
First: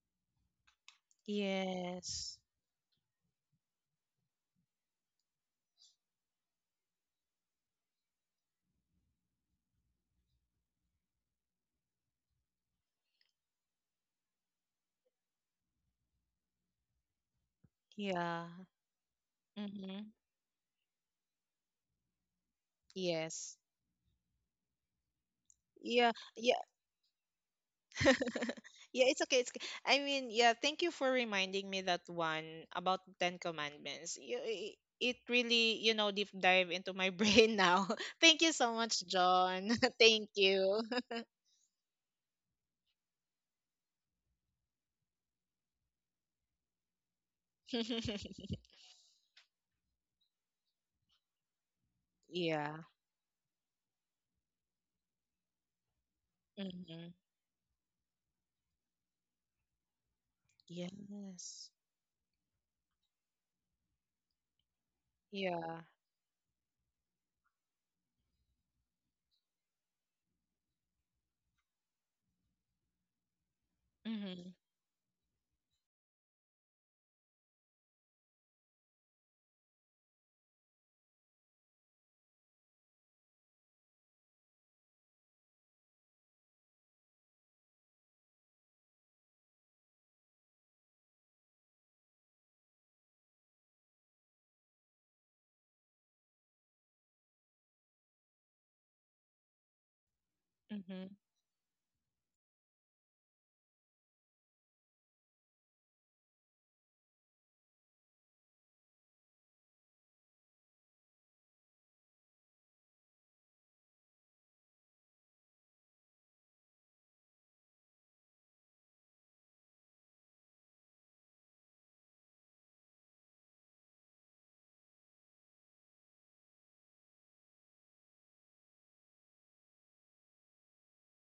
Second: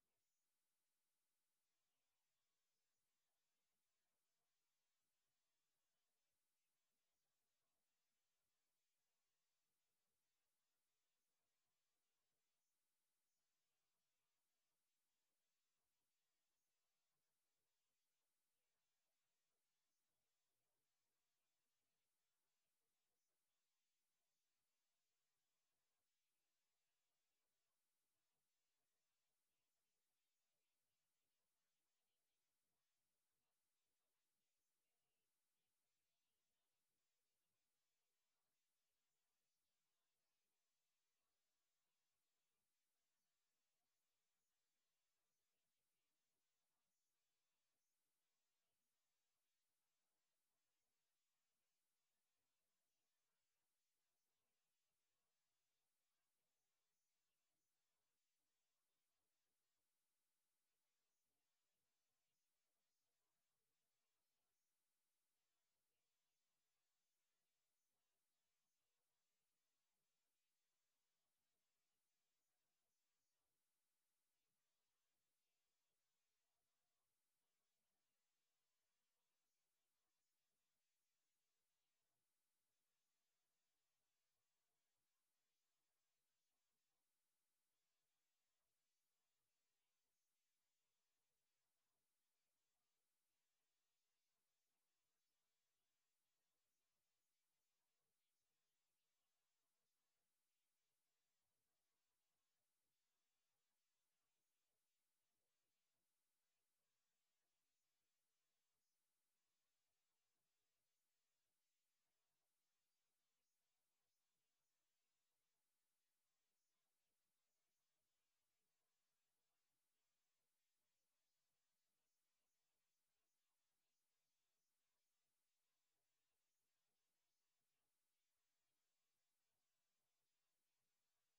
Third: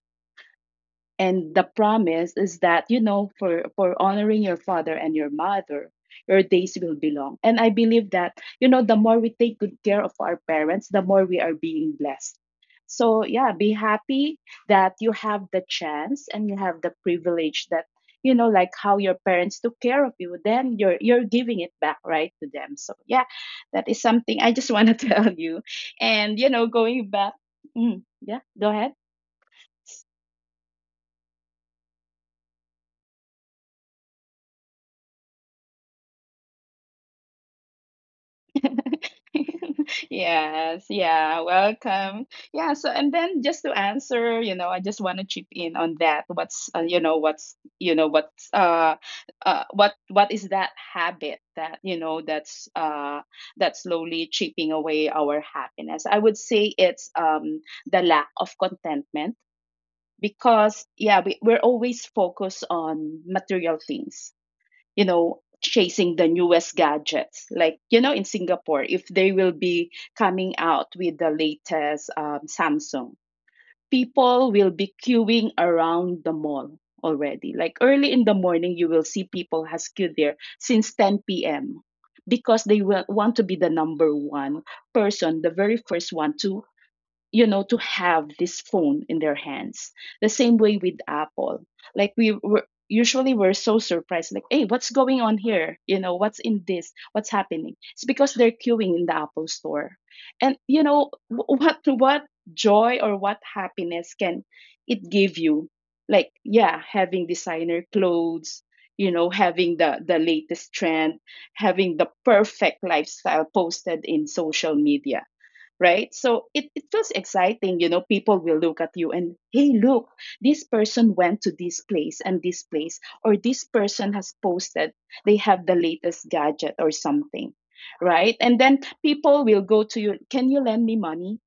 and the promise Yes. is that, you know, for for honoring your father and your mother, your days will be long. And I believe that, you know, the more we take good care of our parents, the more we are being blessed. So yeah, be happy that you have the chance and you have the privilege that, you know, Yeah. like how your parents took care of Mm-hmm. you, then you're you're giving it back, right, to them. So yeah, Yes. that is something I just want to <laughs> tell you. Yeah. And you know, going back, mm, yeah, go <laughs> ahead. yeah, it's okay. It's okay. I mean, yeah, thank you for reminding me that one about the Ten Commandments. You, i- it really, you know, deep dive into my <laughs> brain now. Thank you so much, <laughs> John. <laughs> thank Yes, you. yeah, welcome. Yeah, so and then just to answer, you know, I just want to chip in on that. What's uh, you know, what's you know, what's <laughs> uh, uh, what what is that habit that you know that's yeah. uh that's slowly chipping away our happiness? I would say it's Mm-hmm. um the lack of contentment, because yeah, we, we're Yes. always focused on material things, you know, Yeah. chasing the newest gadgets. Like, you know, in Singapore, if they will be coming out with the latest um, Samsung, people Mm-hmm. will be queuing around the mall already. Like early in the morning, you will see people has queued there since ten p m because they will want to be the number one person, the very first one to, you know, to have this phone in their hands, the same way with Apple. Like we were, usually we're so surprised like, hey, what's going on here, you know, what's in this, what's happening? It's because they're queuing in the Apple store. And you know Mm-hmm. wh- what what joy or what happiness can it give you, like yeah, having designer clothes, you know, having the the latest trend, having the perfect lifestyle posted in social media, right? So it, it feels exciting, you know. People will look at you and, hey, look, this person went to this place and this place, or this person has posted, they have the latest gadget or something, right? And then people will go to you, can you lend me money?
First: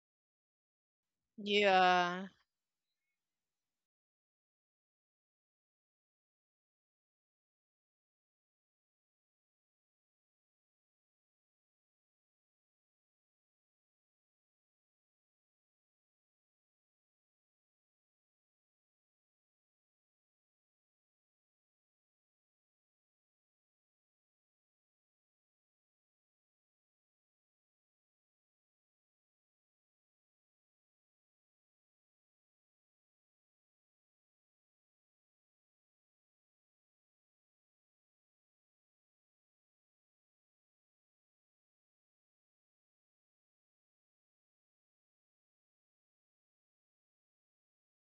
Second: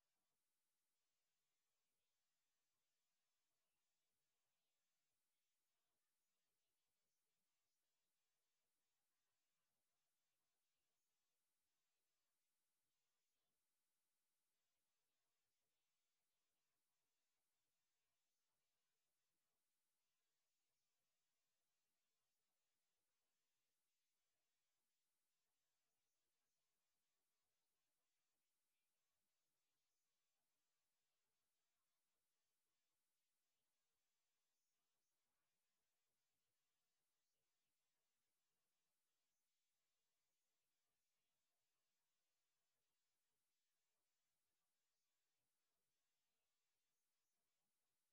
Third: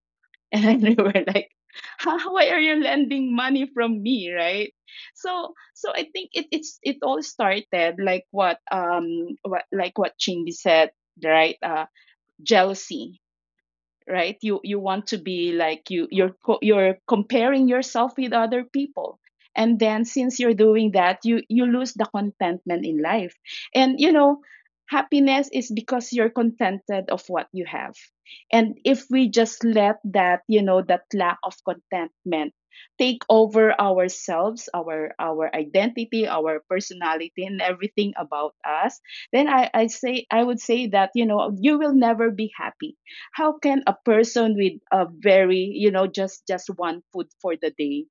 <laughs> And then they were like, Yeah. "Huh, why are you lending money from me, right? So, so I think it it's it all started like what um what like what Chingy said, right? Uh, jealousy, right? You you want to be like you you're co- you're comparing yourself with other people, and then since you're doing that you you lose the contentment in life. And you know happiness is because you're contented of what you have. And if we just let that you know that lack of contentment take over ourselves, our our identity, our personality and everything about us, then i i say I would say that you know you will never be happy. How can a person with a very, you know just just one food for the day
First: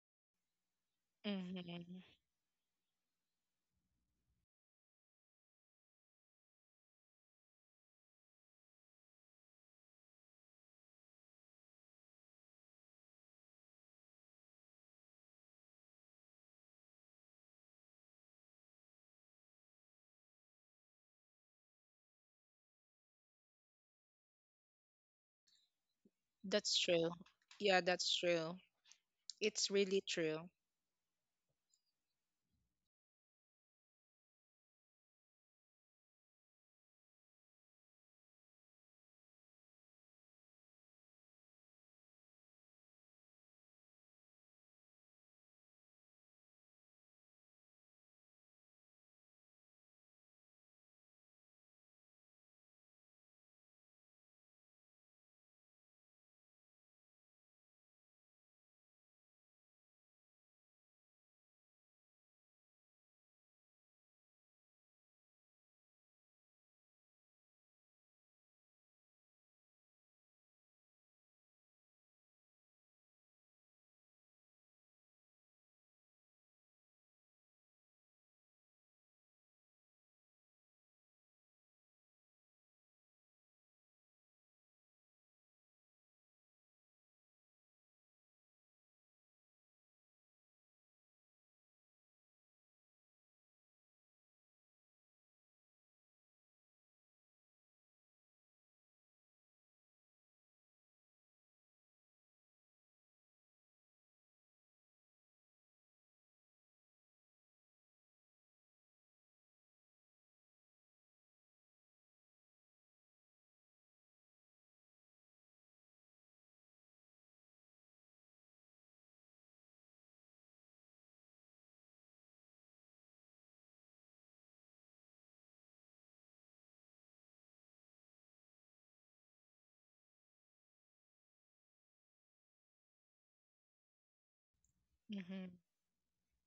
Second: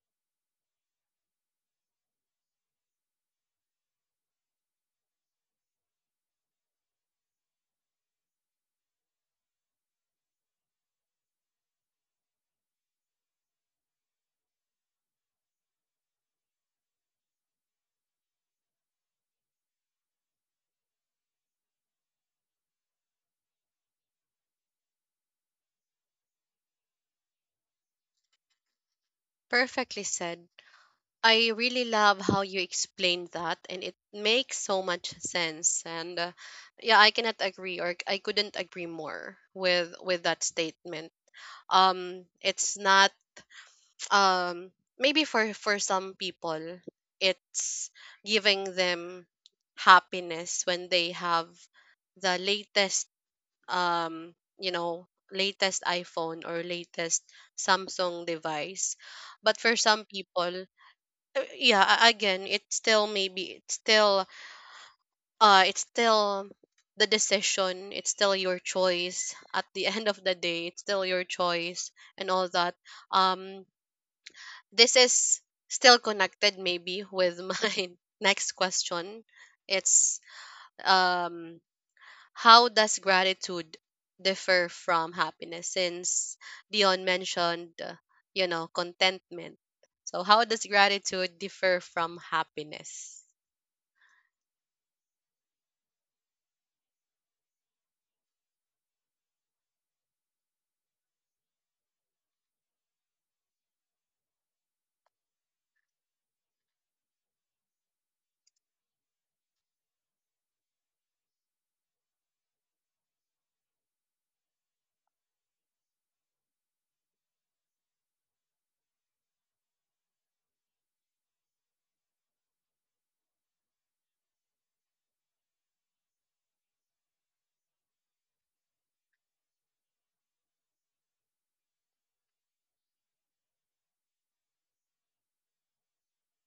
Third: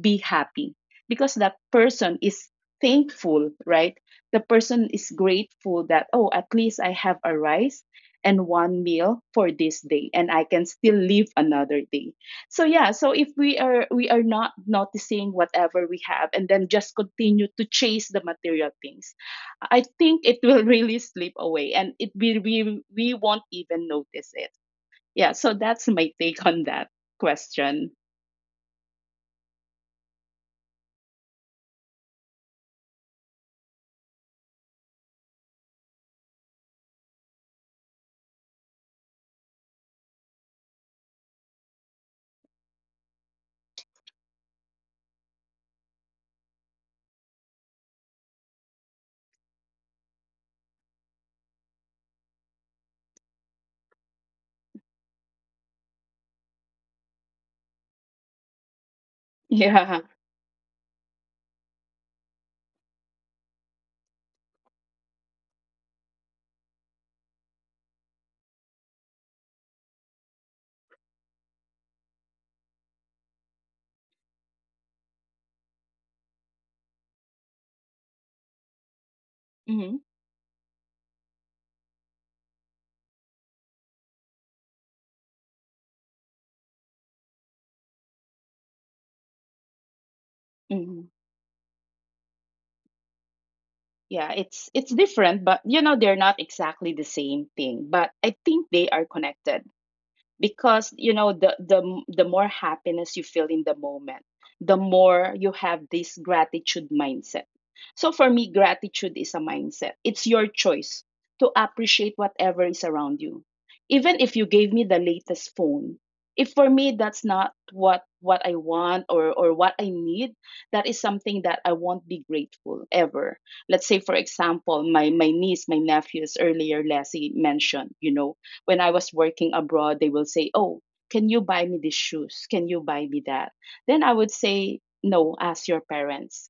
be happy? Because that Mm-hmm. person is thankful, right? The person is grateful that, oh, at least I have a rice and one meal for this day and I can still live another day. So yeah, so if we are we are not noticing whatever we have and then just continue to chase the material things, I think it will <laughs> really slip away and it we we, we won't even notice it. Yeah, so that's my take on That's that true. Yeah, question. that's true. It's really Perfectly true. said. I really love how you explained that, and it makes so much sense. And uh, yeah, I cannot agree, or I couldn't agree more with with that statement. Um, it's not, um maybe for for some people, it's giving them happiness when they have the latest, um you know latest iPhone or latest Samsung device, but for Yeah. some people, uh, yeah, a- again, it's still, maybe it's still, uh it's still the decision, it's still your choice at the <laughs> end of the day, it's still your choice, and all that. um this is still connected maybe with <laughs> my next question. <laughs> hmm It's, um how does gratitude differ from happiness, since Dion mentioned uh, you know, contentment? So how does hmm. gratitude differ from happiness? Yeah, it's it's different, but you know they're not exactly the same thing, but I think they are connected. Because you know the the the more happiness you feel in the moment, the more you have this gratitude mindset. So for me gratitude is a mindset, it's your choice to appreciate whatever is around you. Even if you gave me the latest phone, if for me that's not what what I want, or or what I need, that is something that I won't be grateful ever. Let's say for example my my niece, my nephews, earlier Leslie mentioned, you know, when I was working abroad, they will say, "Oh, can you buy me these shoes? Can you buy me that?" Then I would say, "No, Mm-hmm. ask your parents."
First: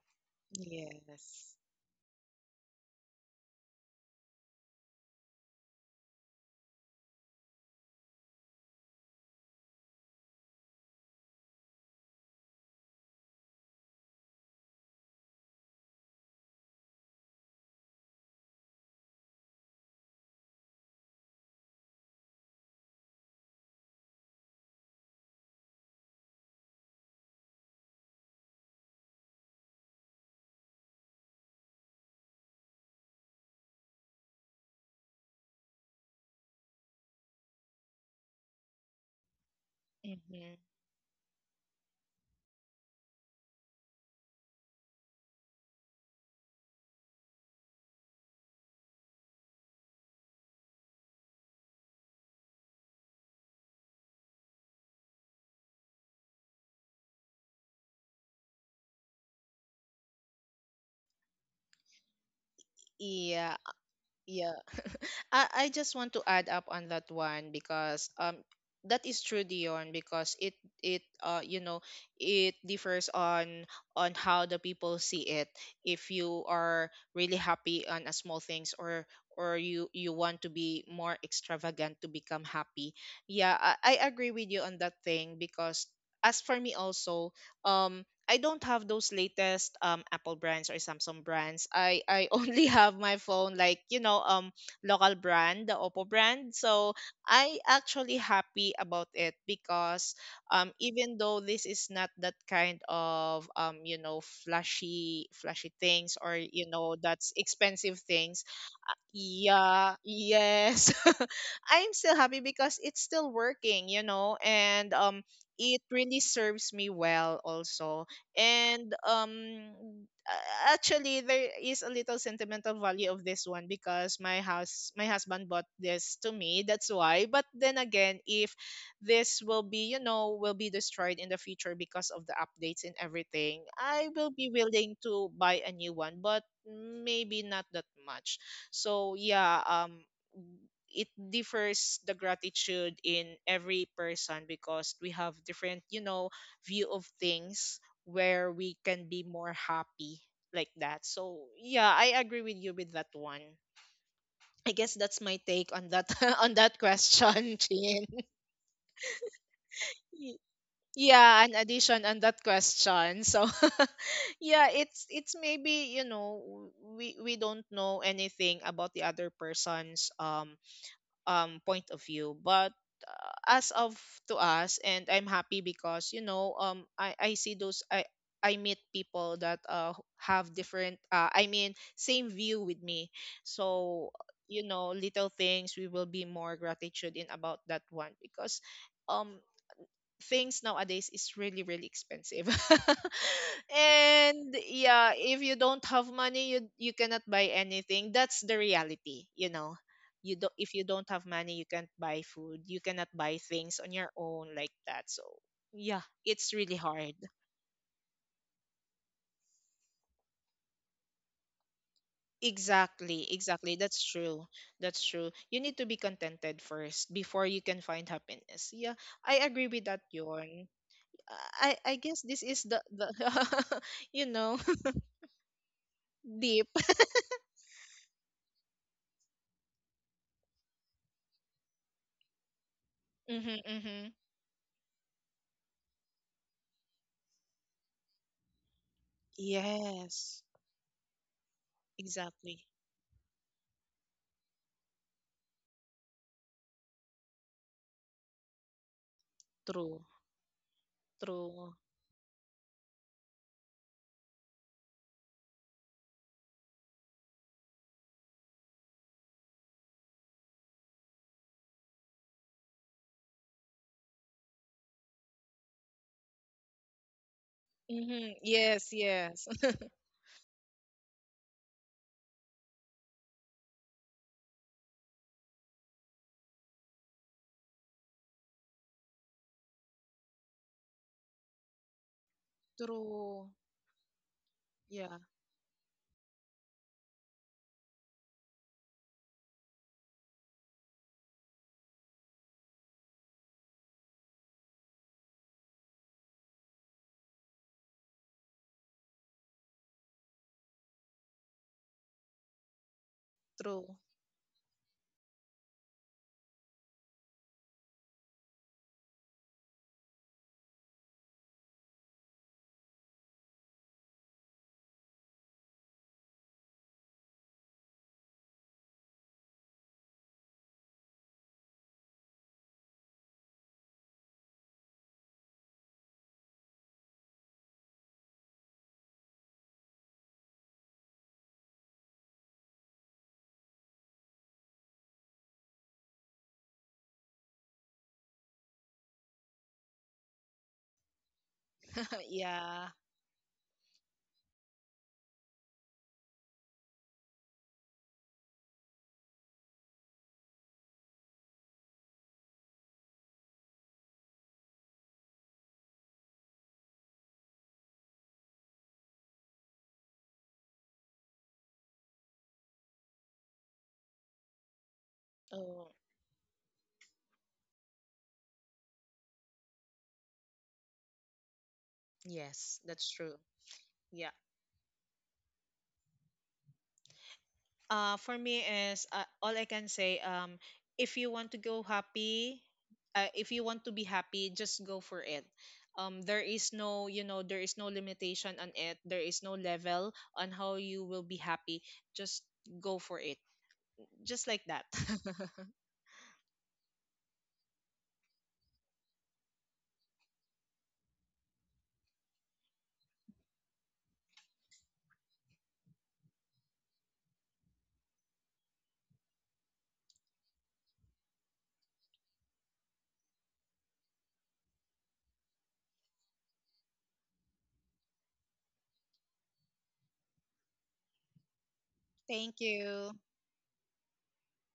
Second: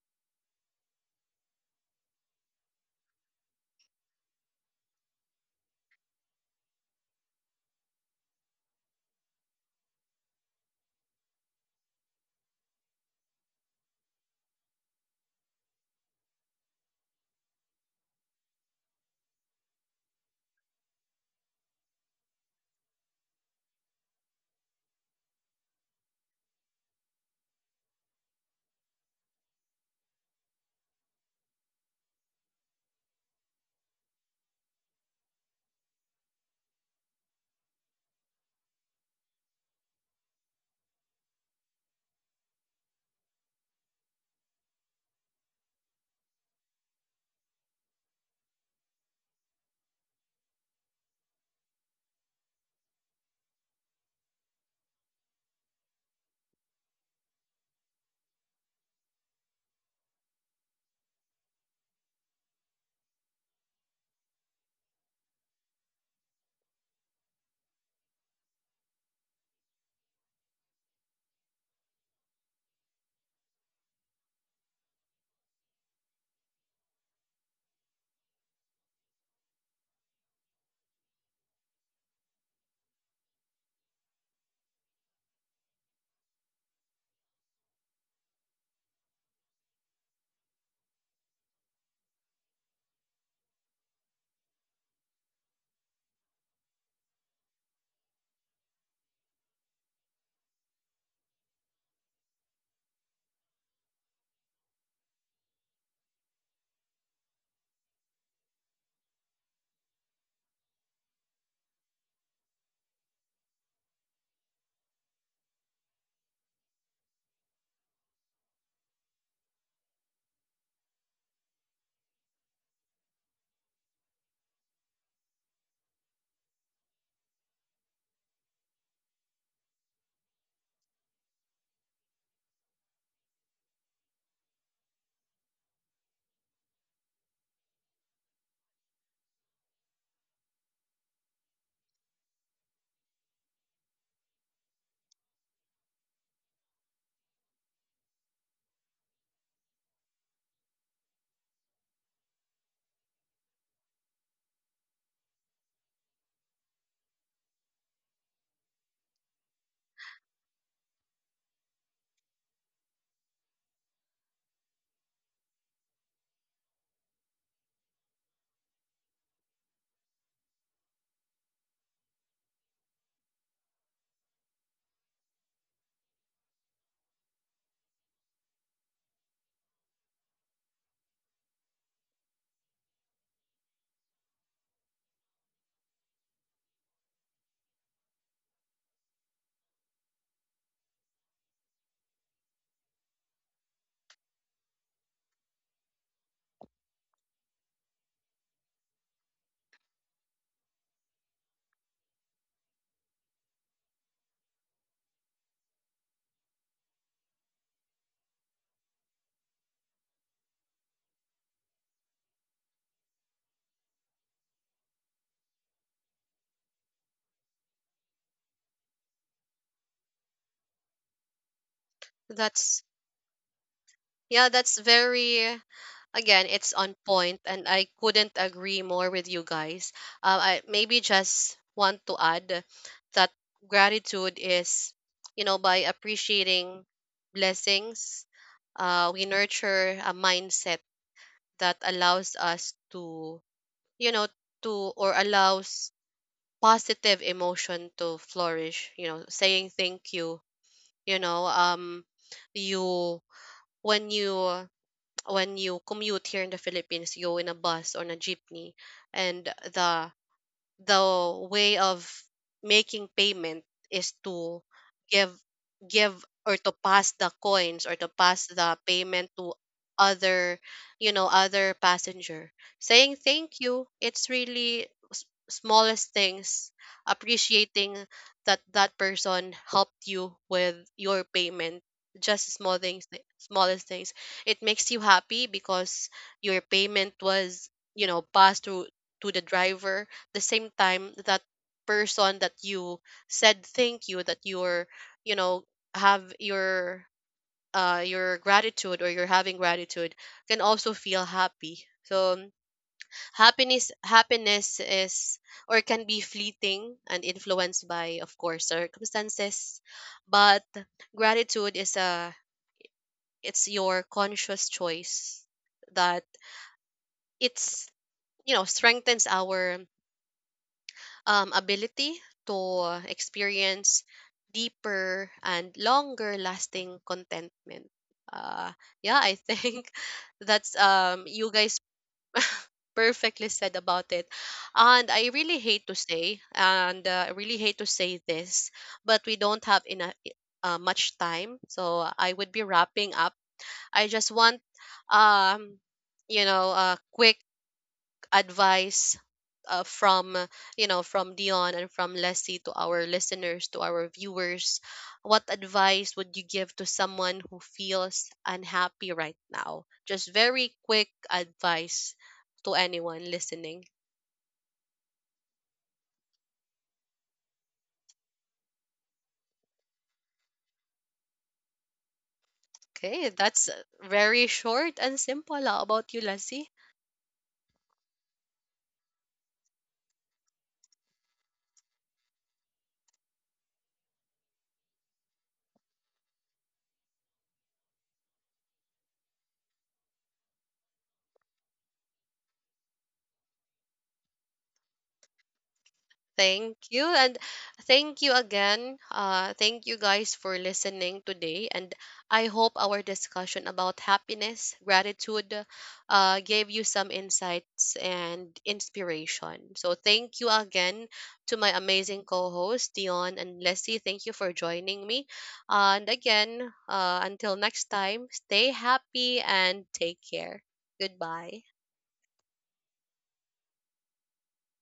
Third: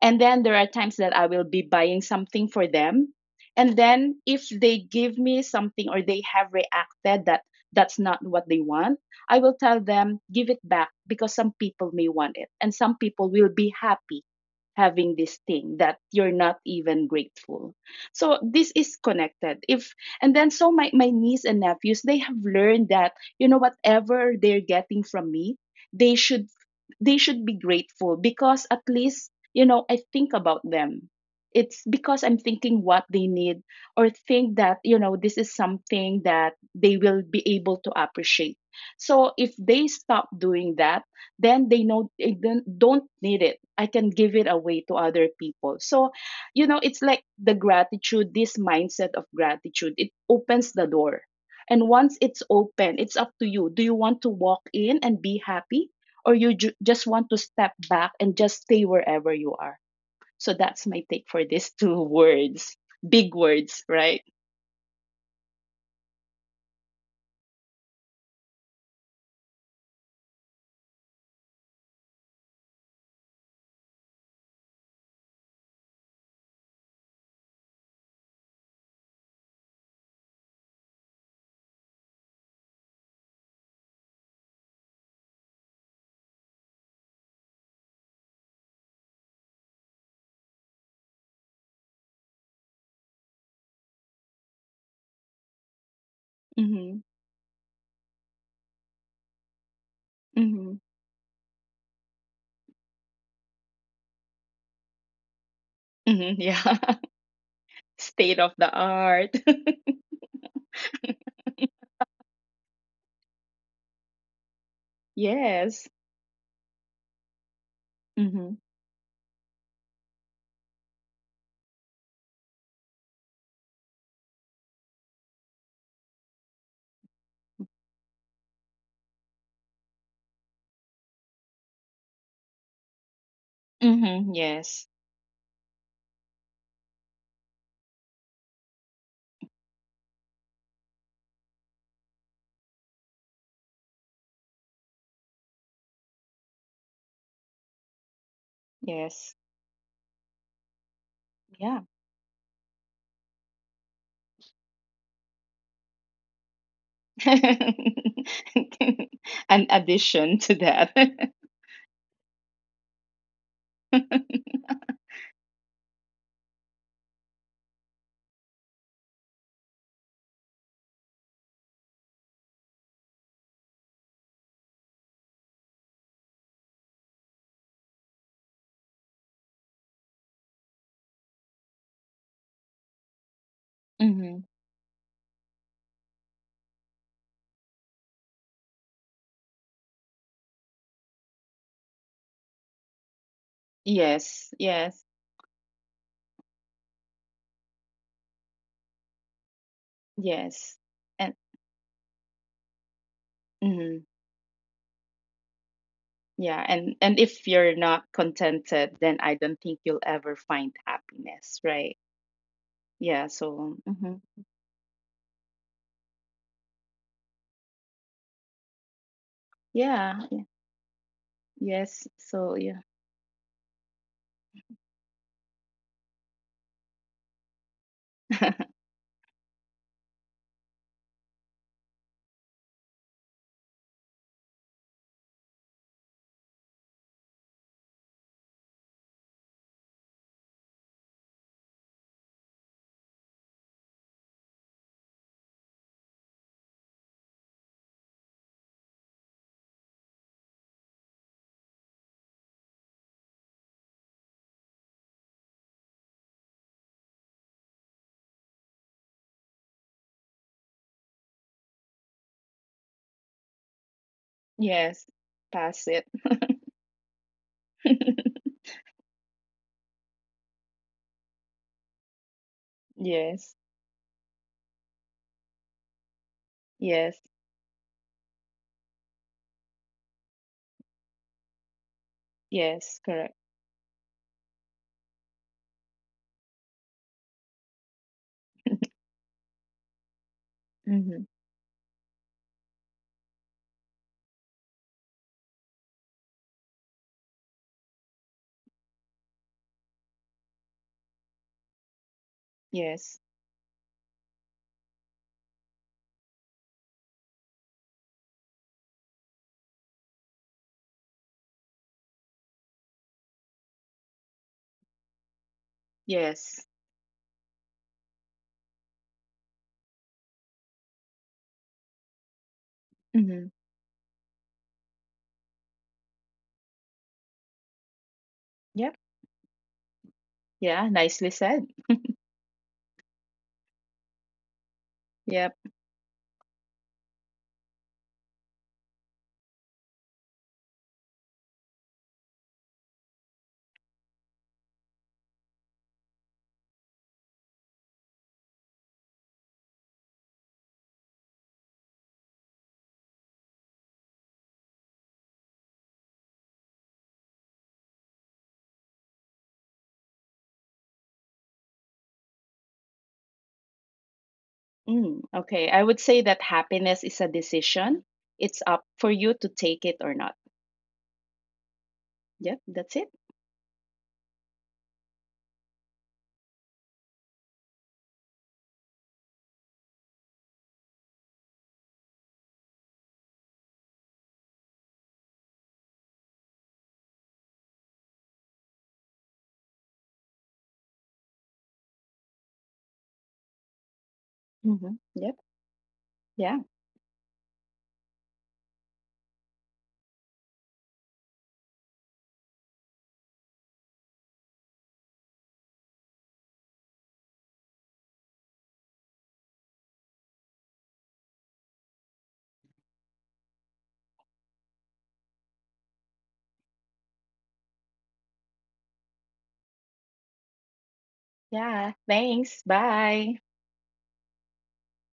And then there are times that I will Yes. be buying something for them. And then if they give me something or they have reacted that that's not what they want, I will tell them, give it back, because some people may want it. And some people will be happy having this thing that you're not even grateful. So this is connected. If and then so my, my niece and nephews, they have learned that, you know, whatever they're getting from me, they should they should be grateful because at least, you know, I think about them. It's because I'm thinking what they need, or think that, you know, this is something that they will be able to appreciate. So if they stop Mm-hmm. doing that, then they know they don't don't need it. I can give it away to other people. So you know, it's like the gratitude, this mindset of gratitude, it opens the door, and once it's open, it's up to you. Do you want to walk in and be happy, or you ju- just want to step back and just stay wherever you are? So that's my take for these <laughs> two words. Big Yeah, words, right? yeah. <laughs> I, I just want to add up on that one because um that is true Dion because it it uh you know it differs on on how the people see it if you are really happy on a small things or or you you want to be more extravagant to become happy yeah I, I agree with you on that thing because as for me also um. I don't have those latest um Apple brands or Samsung brands. I I <laughs> only have my phone like you know um local brand, the Oppo brand. So Mm-hmm, I actually happy about it because um mm-hmm, even though this is not that kind of um you know flashy flashy things or mm-hmm, you know yeah. <laughs> that's expensive State things. of the Uh, art. <laughs> yeah, yes. <laughs> I'm still happy because it's still working, you know, and um it Yes. really serves me well also Mm-hmm, and um a- actually there is a little sentimental value of this one because my house my husband bought this to me that's why but then again if this will be you know will be destroyed in the future because of the updates and everything I will mm-hmm, be yes, willing to buy a new one but maybe not that much so yeah um it differs the gratitude in every person because we have different you know view of things where we can be yes, more happy like that. So yeah. yeah, I agree with you with that one. I guess that's my take on that <laughs> on that <laughs> question, <laughs> Chin. An Y- addition to that. yeah, an addition on that question. So <laughs> yeah, <laughs> it's it's maybe, you know, we we don't know anything about the other person's um um point of view but uh, as of to us and I'm happy because you know um i i see those i i meet people that uh have different uh I mean same view with me so Hmm. you know little things we will be more gratitude in about that one because um things nowadays is really really expensive <laughs> Yes, and yes, yeah if you don't have money you you cannot buy anything that's the reality you know you don't if yes. you don't have And money you can't buy food you cannot buy things on mhm, your own like that so yeah it's yeah, really and hard and if you're not contented, then I don't think you'll ever find happiness, right? Yeah, exactly so exactly that's hmm. true that's true you need to be contented first before you can find happiness yeah I agree with that Yeah, yeah, Yon. i i yes. guess this So is That's, yeah. the the <laughs> you yeah, know that's very, again, <laughs> it's deep on point, and I couldn't <laughs> agree more with you guys. Uh, I maybe just want to add that Mhm, mhm. gratitude is, you know, by appreciating blessings, uh, we nurture a Yes, mindset that allows exactly. us to, you know, to or allows positive emotion to flourish. You know, saying True, thank you. You know, true, um, you when you, when you commute here in the Philippines, you go in a bus or in a jeepney, and the the way of making payment is to Yes, give pass it. give, or to pass the coins, or to mhm. pass the <laughs> Yes, payment yes. to <laughs> other, you know, other passenger, saying thank Yes, you. It's really s- smallest things, yes, appreciating that that person helped you with your payment, just small things, yes, th- correct. true. smallest things, it makes you Yeah, happy because your payment was, you know, passed through <laughs> to the driver, the same time Hmm. that person that you said thank you, that you're, you know, have your, uh your gratitude, or you're having gratitude, can also feel happy. So um, Yes, happiness true. happiness is, or can be, fleeting and influenced by, of course, circumstances, but gratitude is a, it's your conscious choice that, yes. it's, you know, strengthens our, um, ability to Hmm. experience deeper and longer lasting contentment. Uh, Yep. yeah, I think <laughs> that's, Yeah, um, nicely you said. guys perfectly said about it. And I really Yep. hate to say, and uh, I really hate to say this, but we don't have enough. Uh, much time, so <laughs> I would be yeah. wrapping up. I just want, um you know, a quick advice uh, from, uh, you know, from Dion and from Leslie, to our listeners, to our viewers. What advice would you give to someone who feels unhappy right now? Just very quick advice to anyone listening. Mm, Oh, okay. I would say that happiness is a decision. It's up for you to take it or not. yes, Yep, that's that's Okay, true. it. that's uh, Yeah. very short and simple. How about you, Leslie? Uh, for me is uh, all I can say. Um, if you want to go happy, uh, if you want to be happy, just go for it. Um, there is no, you know, there is no limitation on it. There is no level on how you will be happy. Just go for it. Just like that. Mm-hmm. Yep. Yeah. Thank you. And thank you again. Uh, thank you guys for listening today. And I hope our discussion about happiness, gratitude, uh, gave you some insights <laughs> and inspiration. So thank you again to my amazing co hosts, Dion and Leslie. Thank you for joining me. And again, uh, until next time, stay happy and take care. Goodbye. Yeah. Thank Thanks. you. Bye.